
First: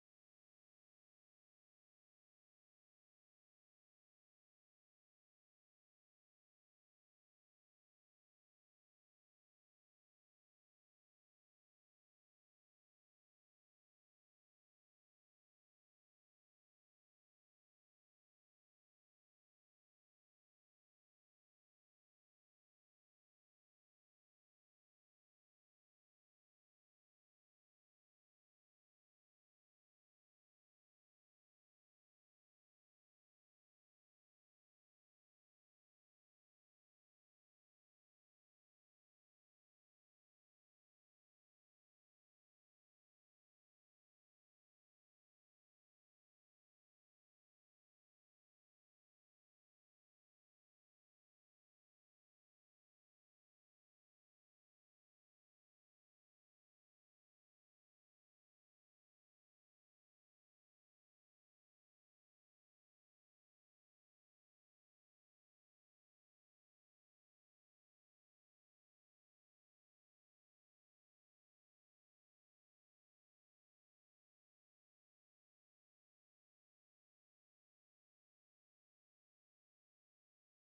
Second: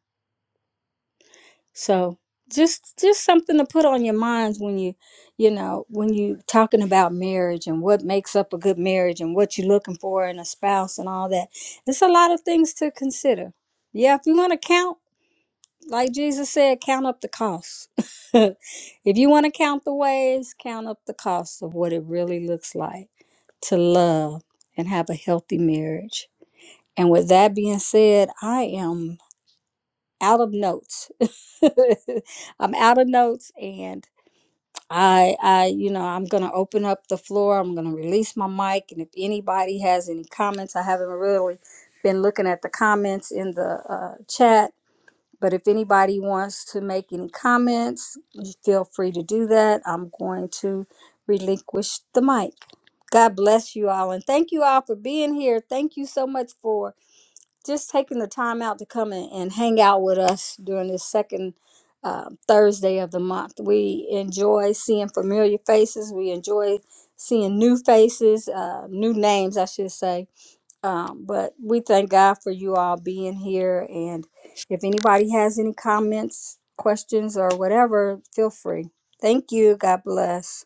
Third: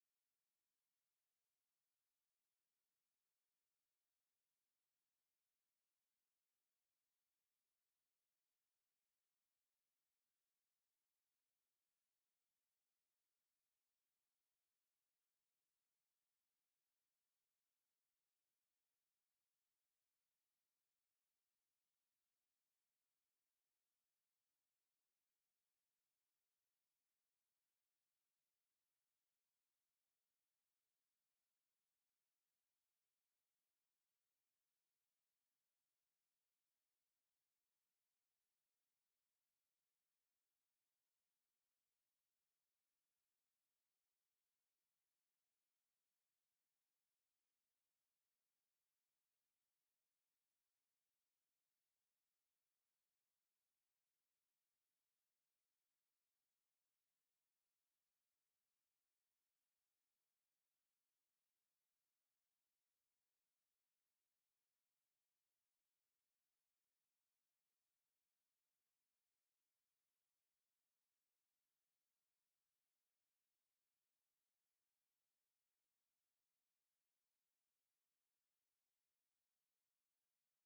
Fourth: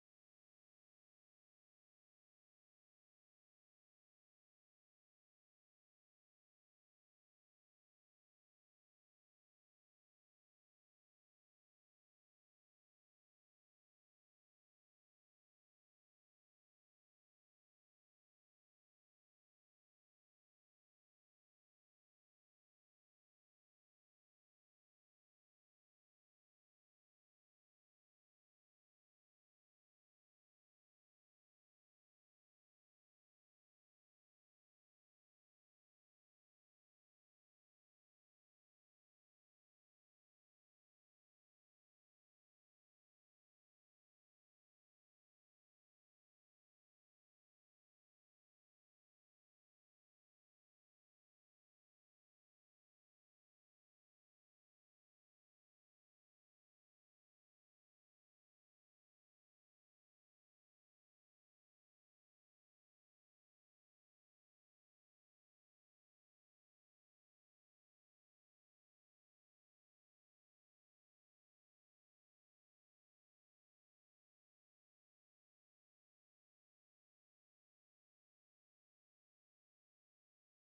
Speaker 2: So just just something to put on your minds when you you know when you talking about marriage and what makes up a good marriage and what you're looking for in a spouse and all that it's a lot of things to consider yeah if you want to count Like Jesus said, count up the cost. if you want to count the ways, count up the cost of what it really looks like to love and have a healthy marriage. And with that being said, I am out of notes. I'm out of notes and I I you know, I'm going to open up the floor. I'm going to release my mic and if anybody has any comments, I haven't really been looking at the comments in the uh, chat but if anybody wants to make any comments, you feel free to do that. I'm going to relinquish the mic. God bless you all and thank you all for being here. Thank you so much for just taking the time out to come in and hang out with us during this second uh, Thursday of the month. We enjoy seeing familiar faces, we enjoy seeing new faces, uh, new names, I should say um, but we thank God for you all being here. And if anybody has any comments, questions, or whatever, feel free. Thank you. God bless.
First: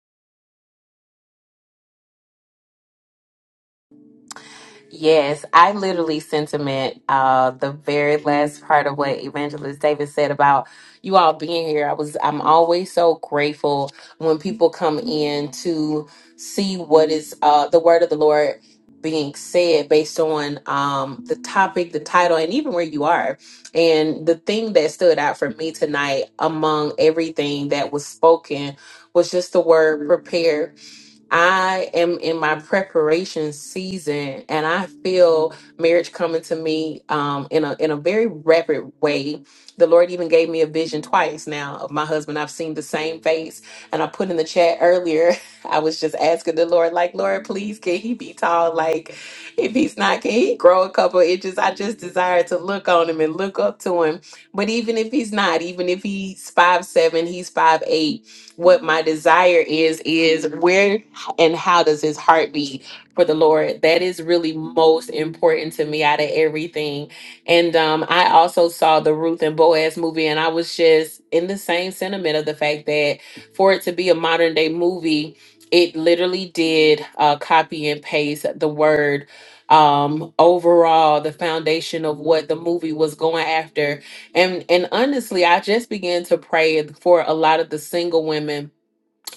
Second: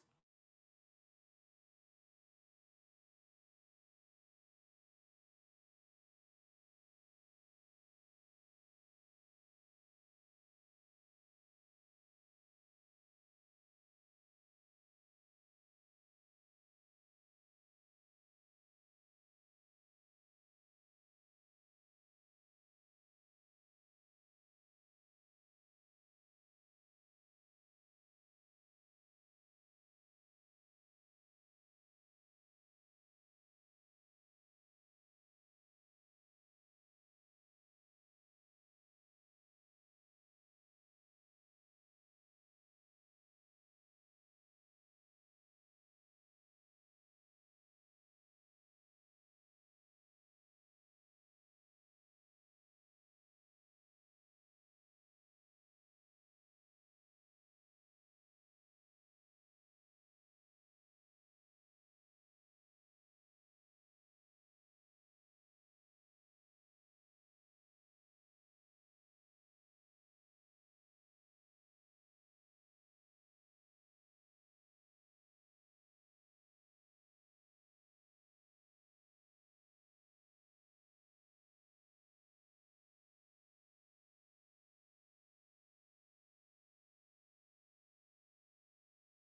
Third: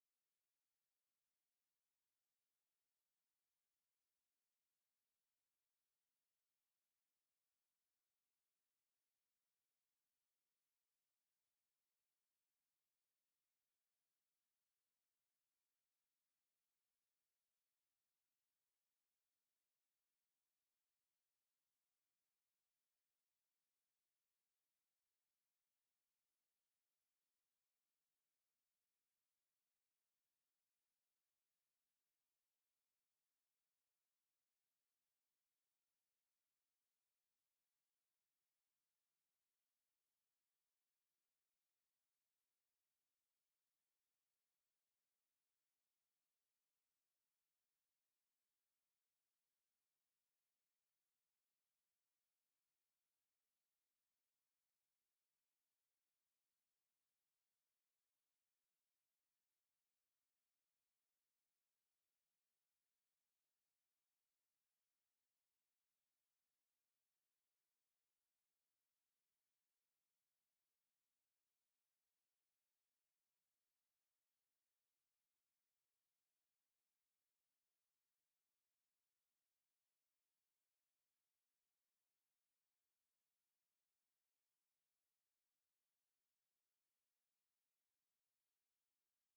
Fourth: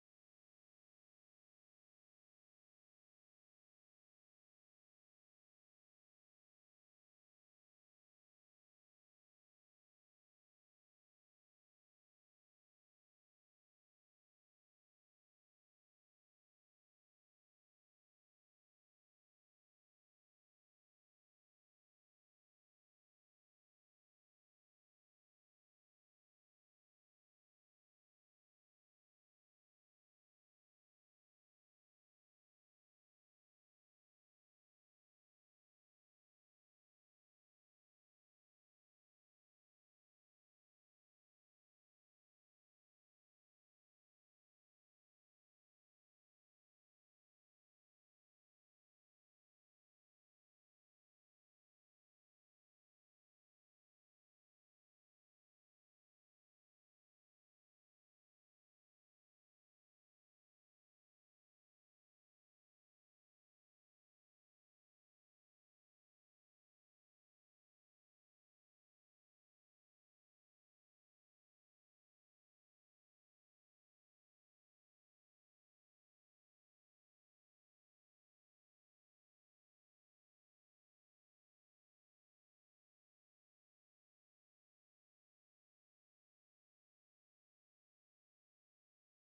Speaker 1: Yes, I literally sentiment uh the very last part of what Evangelist David said about you all being here. I was I'm always so grateful when people come in to see what is uh the word of the Lord being said based on um the topic, the title, and even where you are. And the thing that stood out for me tonight among everything that was spoken was just the word prepare I am in my preparation season, and I feel marriage coming to me um, in a in a very rapid way. The Lord even gave me a vision twice now of my husband. I've seen the same face, and I put in the chat earlier. I was just asking the Lord, like, Lord, please, can he be tall? Like, if he's not, can he grow a couple inches? I just desire to look on him and look up to him. But even if he's not, even if he's five seven, he's five eight what my desire is is where and how does his heart be for the Lord? That is really most important to me out of everything. And um, I also saw the Ruth and Boaz movie, and I was just in the same sentiment of the fact that for it to be a modern day movie, it literally did uh, copy and paste the word um overall the foundation of what the movie was going after and and honestly i just began to pray for a lot of the single women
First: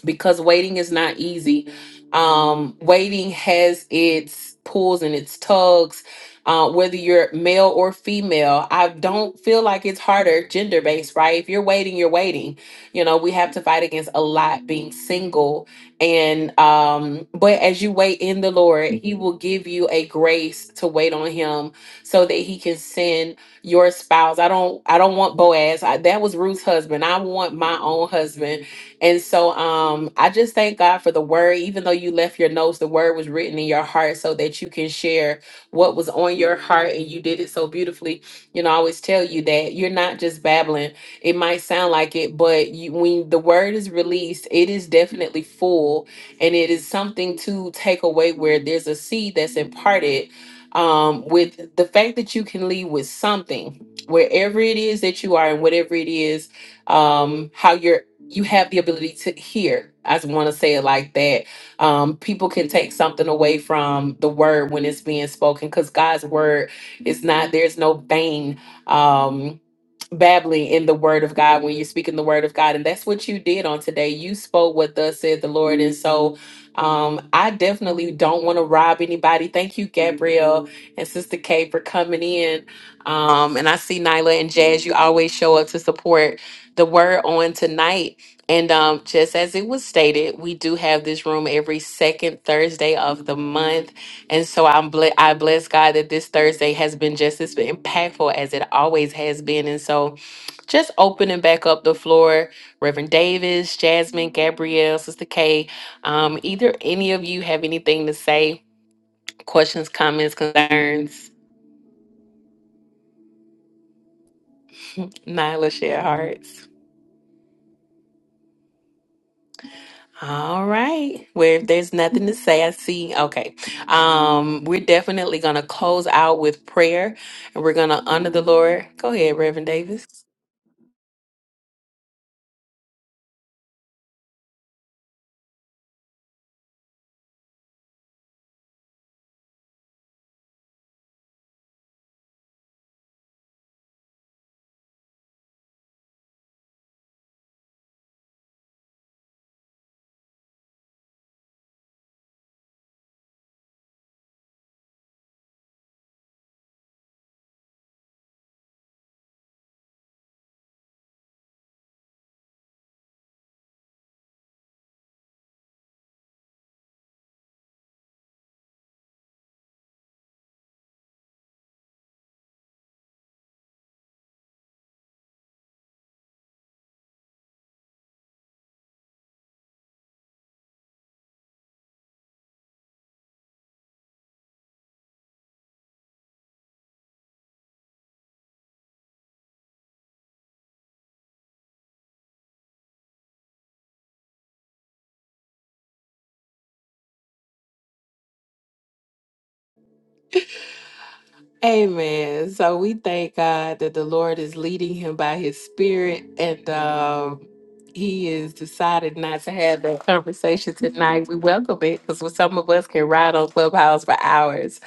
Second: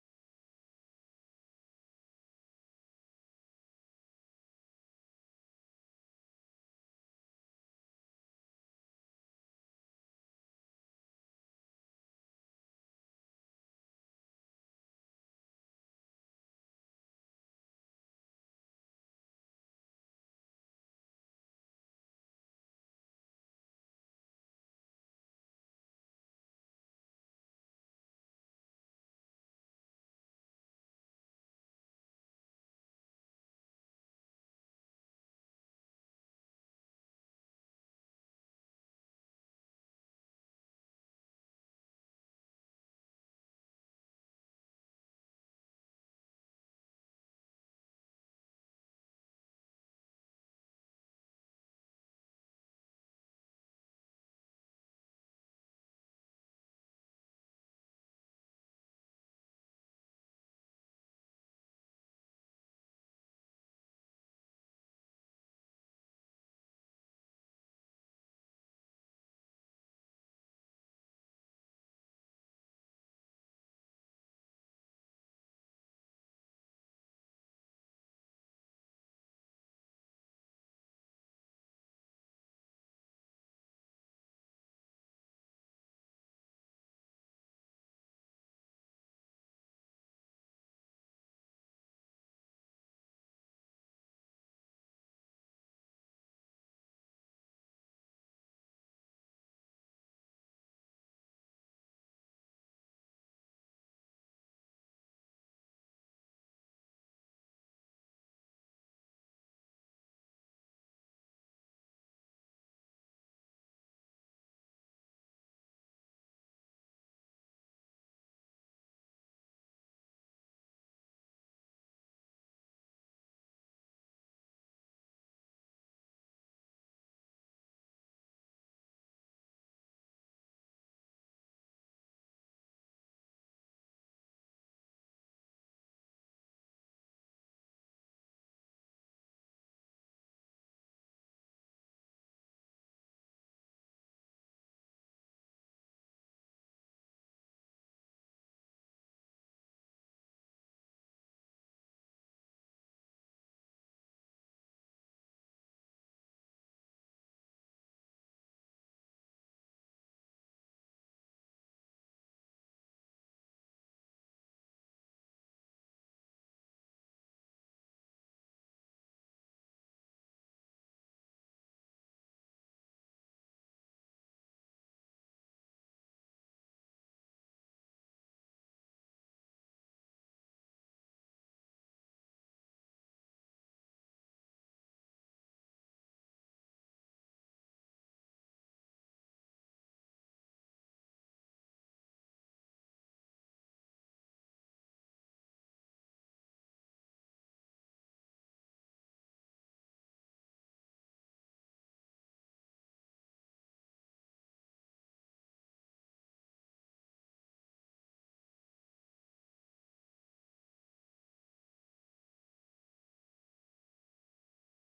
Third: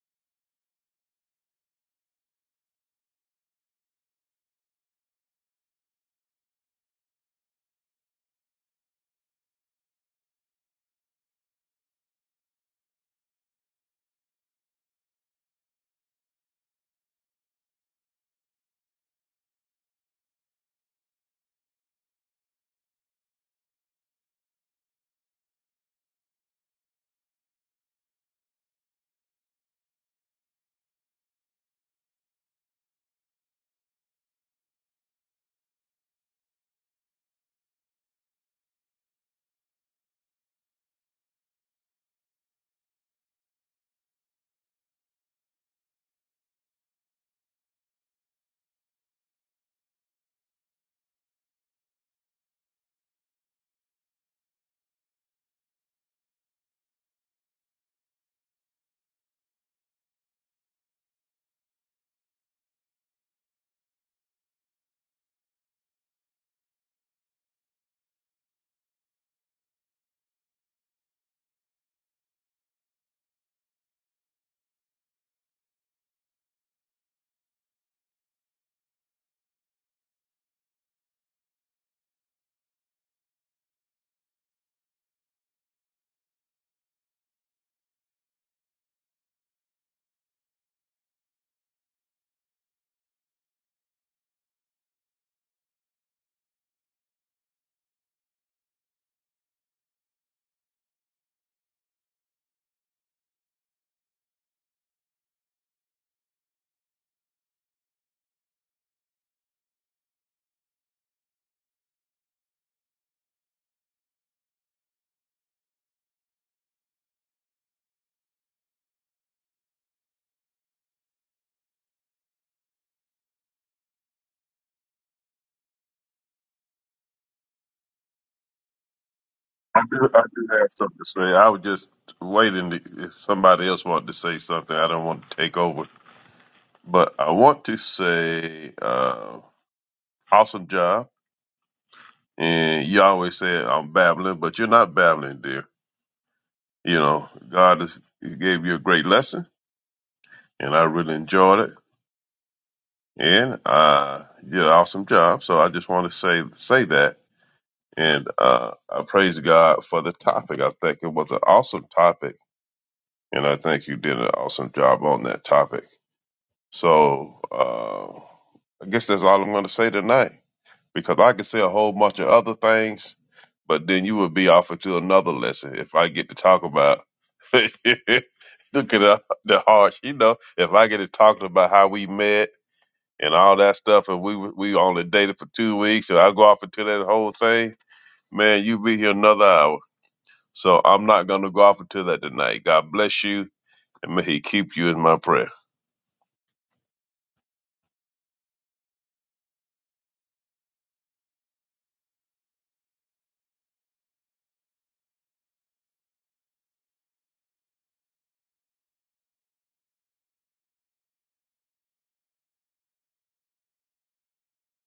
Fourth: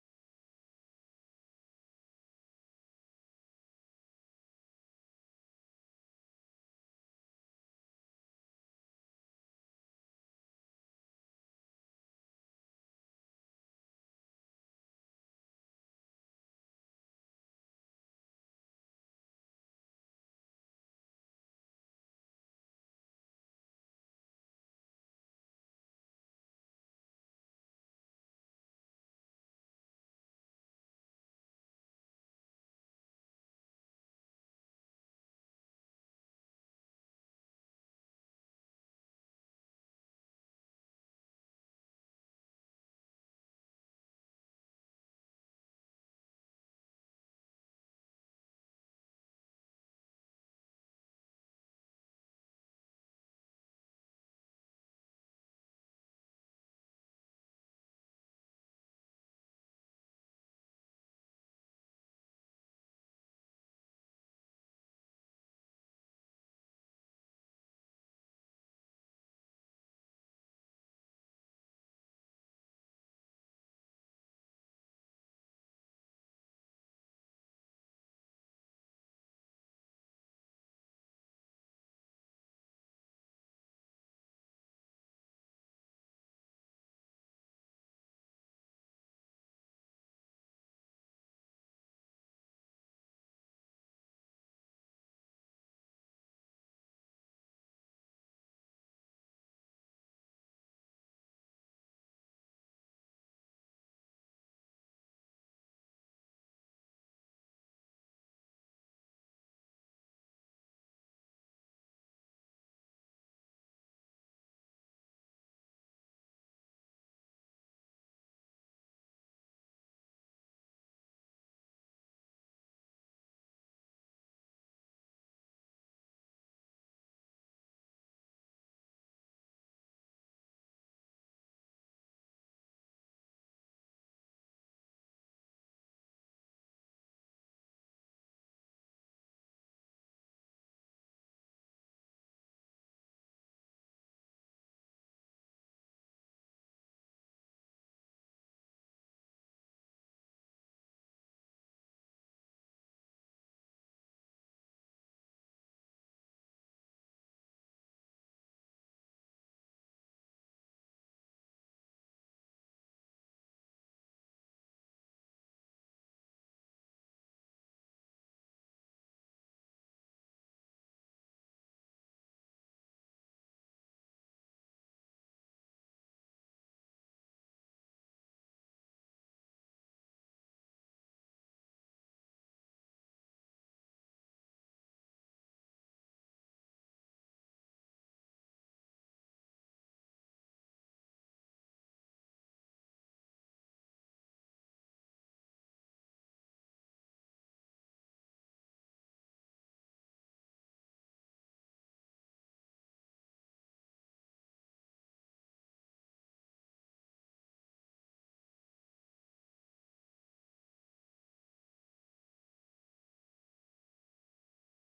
Speaker 1: because waiting is not easy. Um, waiting has its pulls and its tugs, uh, whether you're male or female. I don't feel like it's harder gender based, right? If you're waiting, you're waiting. You know, we have to fight against a lot being single. And, um, but as you wait in the Lord, He will give you a grace to wait on Him so that He can send your spouse. I don't, I don't want Boaz. I, that was Ruth's husband. I want my own husband and so um I just thank God for the word even though you left your notes the word was written in your heart so that you can share what was on your heart and you did it so beautifully. You know, I always tell you that you're not just babbling. It might sound like it, but you, when the word is released, it is definitely full and it is something to take away where there's a seed that's imparted um with the fact that you can leave with something wherever it is that you are and whatever it is um how you're you have the ability to hear. I just want to say it like that. Um, people can take something away from the word when it's being spoken because God's word is not, there's no vain. Um, babbling in the word of God when you're speaking the word of God. And that's what you did on today. You spoke what thus said the Lord. And so um, I definitely don't want to rob anybody. Thank you, Gabrielle and Sister Kay, for coming in. Um, and I see Nyla and Jazz, you always show up to support the word on tonight. And um, just as it was stated, we do have this room every second Thursday of the month. And so I'm ble- I bless God that this Thursday has been just as impactful as it always has been. And so just opening back up the floor, Reverend Davis, Jasmine, Gabrielle, Sister K, um, either any of you have anything to say, questions, comments, concerns, Nyla, share hearts. All right. Well, if there's nothing to say, I see. Okay. Um, we're definitely gonna close out with prayer and we're gonna honor the Lord. Go ahead, Reverend
Speaker 3: I do,
Speaker 1: Davis.
Speaker 3: I do have something to say. I was just waiting to, if somebody else wanted to say something. I don't want to take over, but I want to say, uh, awesome job. And you always say I'm babbling, but you're not babbling, dear You know, God has he gave you a great lesson, and I really enjoyed it, and uh, you did an awesome job. So I just want to say say that, and uh, I praise God for the topic. I think it was an awesome topic, and I think you did an awesome job on that topic. So uh, I guess that's all I'm going to say tonight. because I could say a whole bunch of other things, but then you would be offered to another lesson if I get to talk about. Look at the, the harsh, you know. If I get to talking about how we met and all that stuff, and we were- we only dated for two weeks, and I go off into that whole thing, man, you be here another hour. So I'm not gonna go off into that tonight. God bless you, and may He keep you in my prayer.
Speaker 1: Amen. So we thank God that the Lord is leading him by his spirit and um he is decided not to have that conversation tonight. We welcome it because some of us can ride on Clubhouse for hours.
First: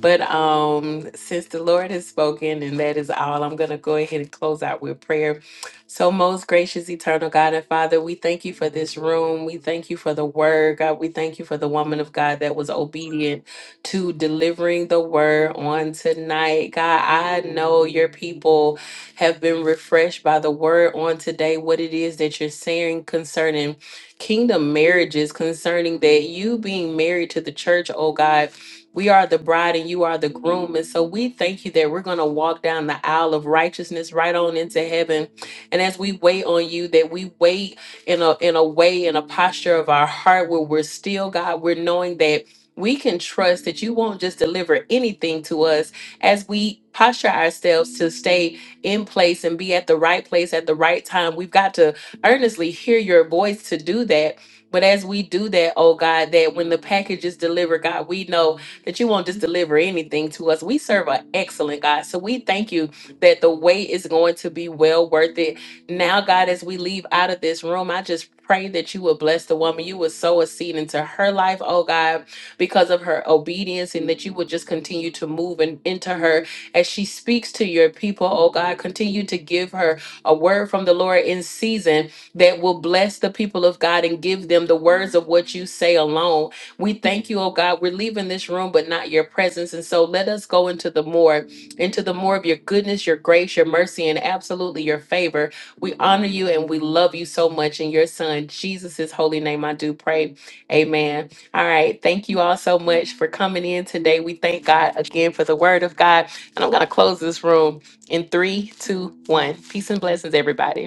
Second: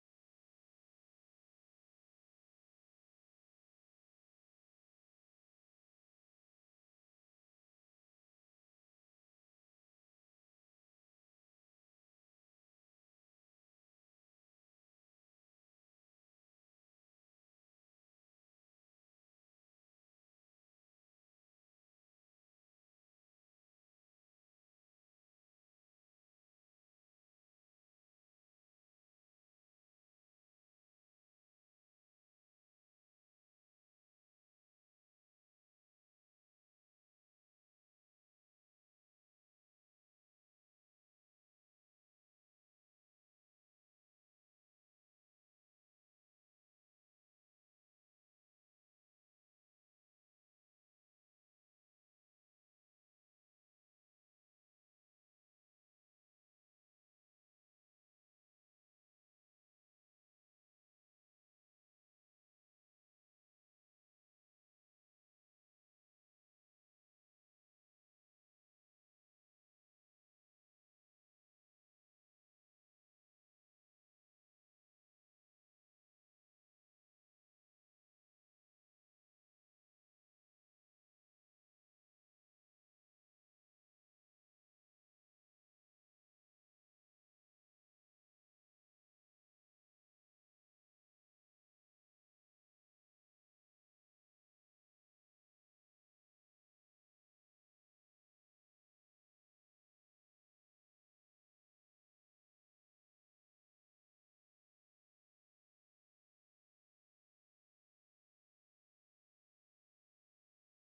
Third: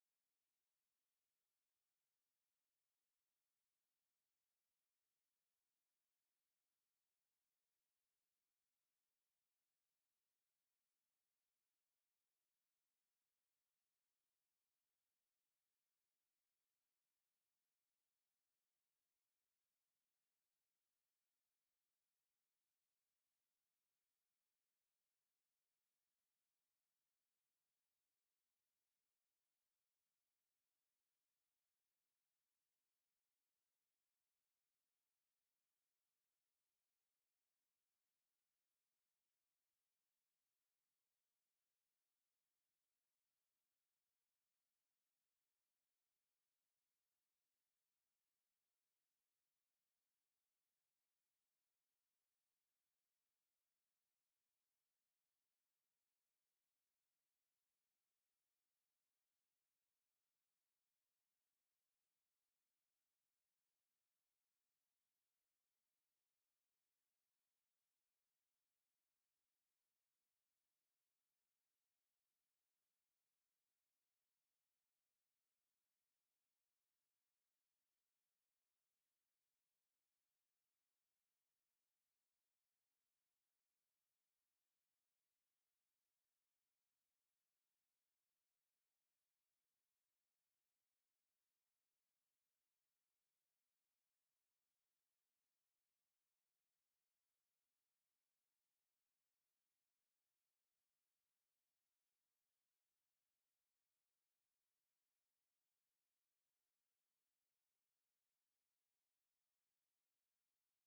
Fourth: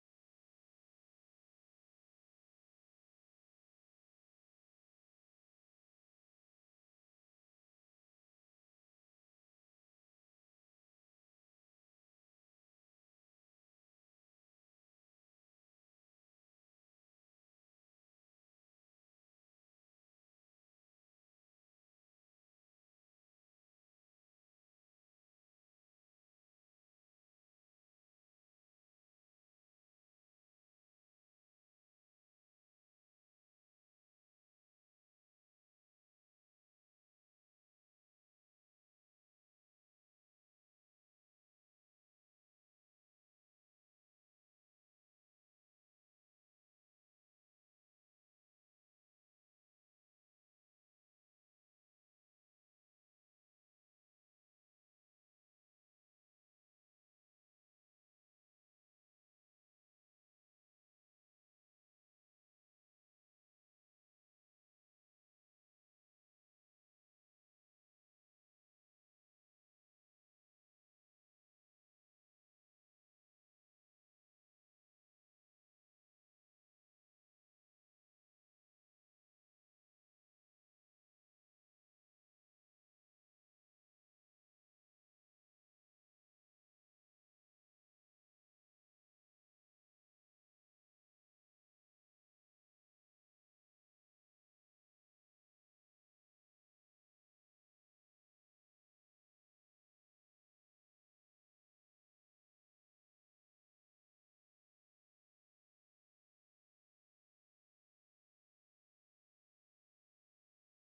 Speaker 1: But um, since the Lord has spoken, and that is all, I'm going to go ahead and close out with prayer. So, most gracious, eternal God and Father, we thank you for this room. We thank you for the word, God. We thank you for the woman of God that was obedient to delivering the word on tonight. God, I know your people have been refreshed by the word on today, what it is that you're saying concerning kingdom marriages, concerning that you being married to the church, oh God we are the bride and you are the groom. And so we thank you that we're going to walk down the aisle of righteousness right on into heaven. And as we wait on you, that we wait in a in a way, in a posture of our heart where we're still, God, we're knowing that we can trust that you won't just deliver anything to us as we posture ourselves to stay in place and be at the right place at the right time. We've got to earnestly hear your voice to do that. But as we do that, oh God, that when the package is delivered, God, we know that you won't just deliver anything to us. We serve an excellent God. So we thank you that the wait is going to be well worth it. Now, God, as we leave out of this room, I just pray that you will bless the woman. You would sow a seed into her life, oh God, because of her obedience, and that you would just continue to move and into her as she speaks to your people, oh God. Continue to give her a word from the Lord in season that will bless the people of God and give them the words of what you say alone. We thank you, oh God. We're leaving this room, but not your presence. And so let us go into the more, into the more of your goodness, your grace, your mercy, and absolutely your favor. We honor you and we love you so much. In your son, Jesus' holy name, I do pray. Amen. All right. Thank you all so much for coming in today. We thank God again for the word of God. And I'm going to close this room in three, two, one. Peace and blessings, everybody.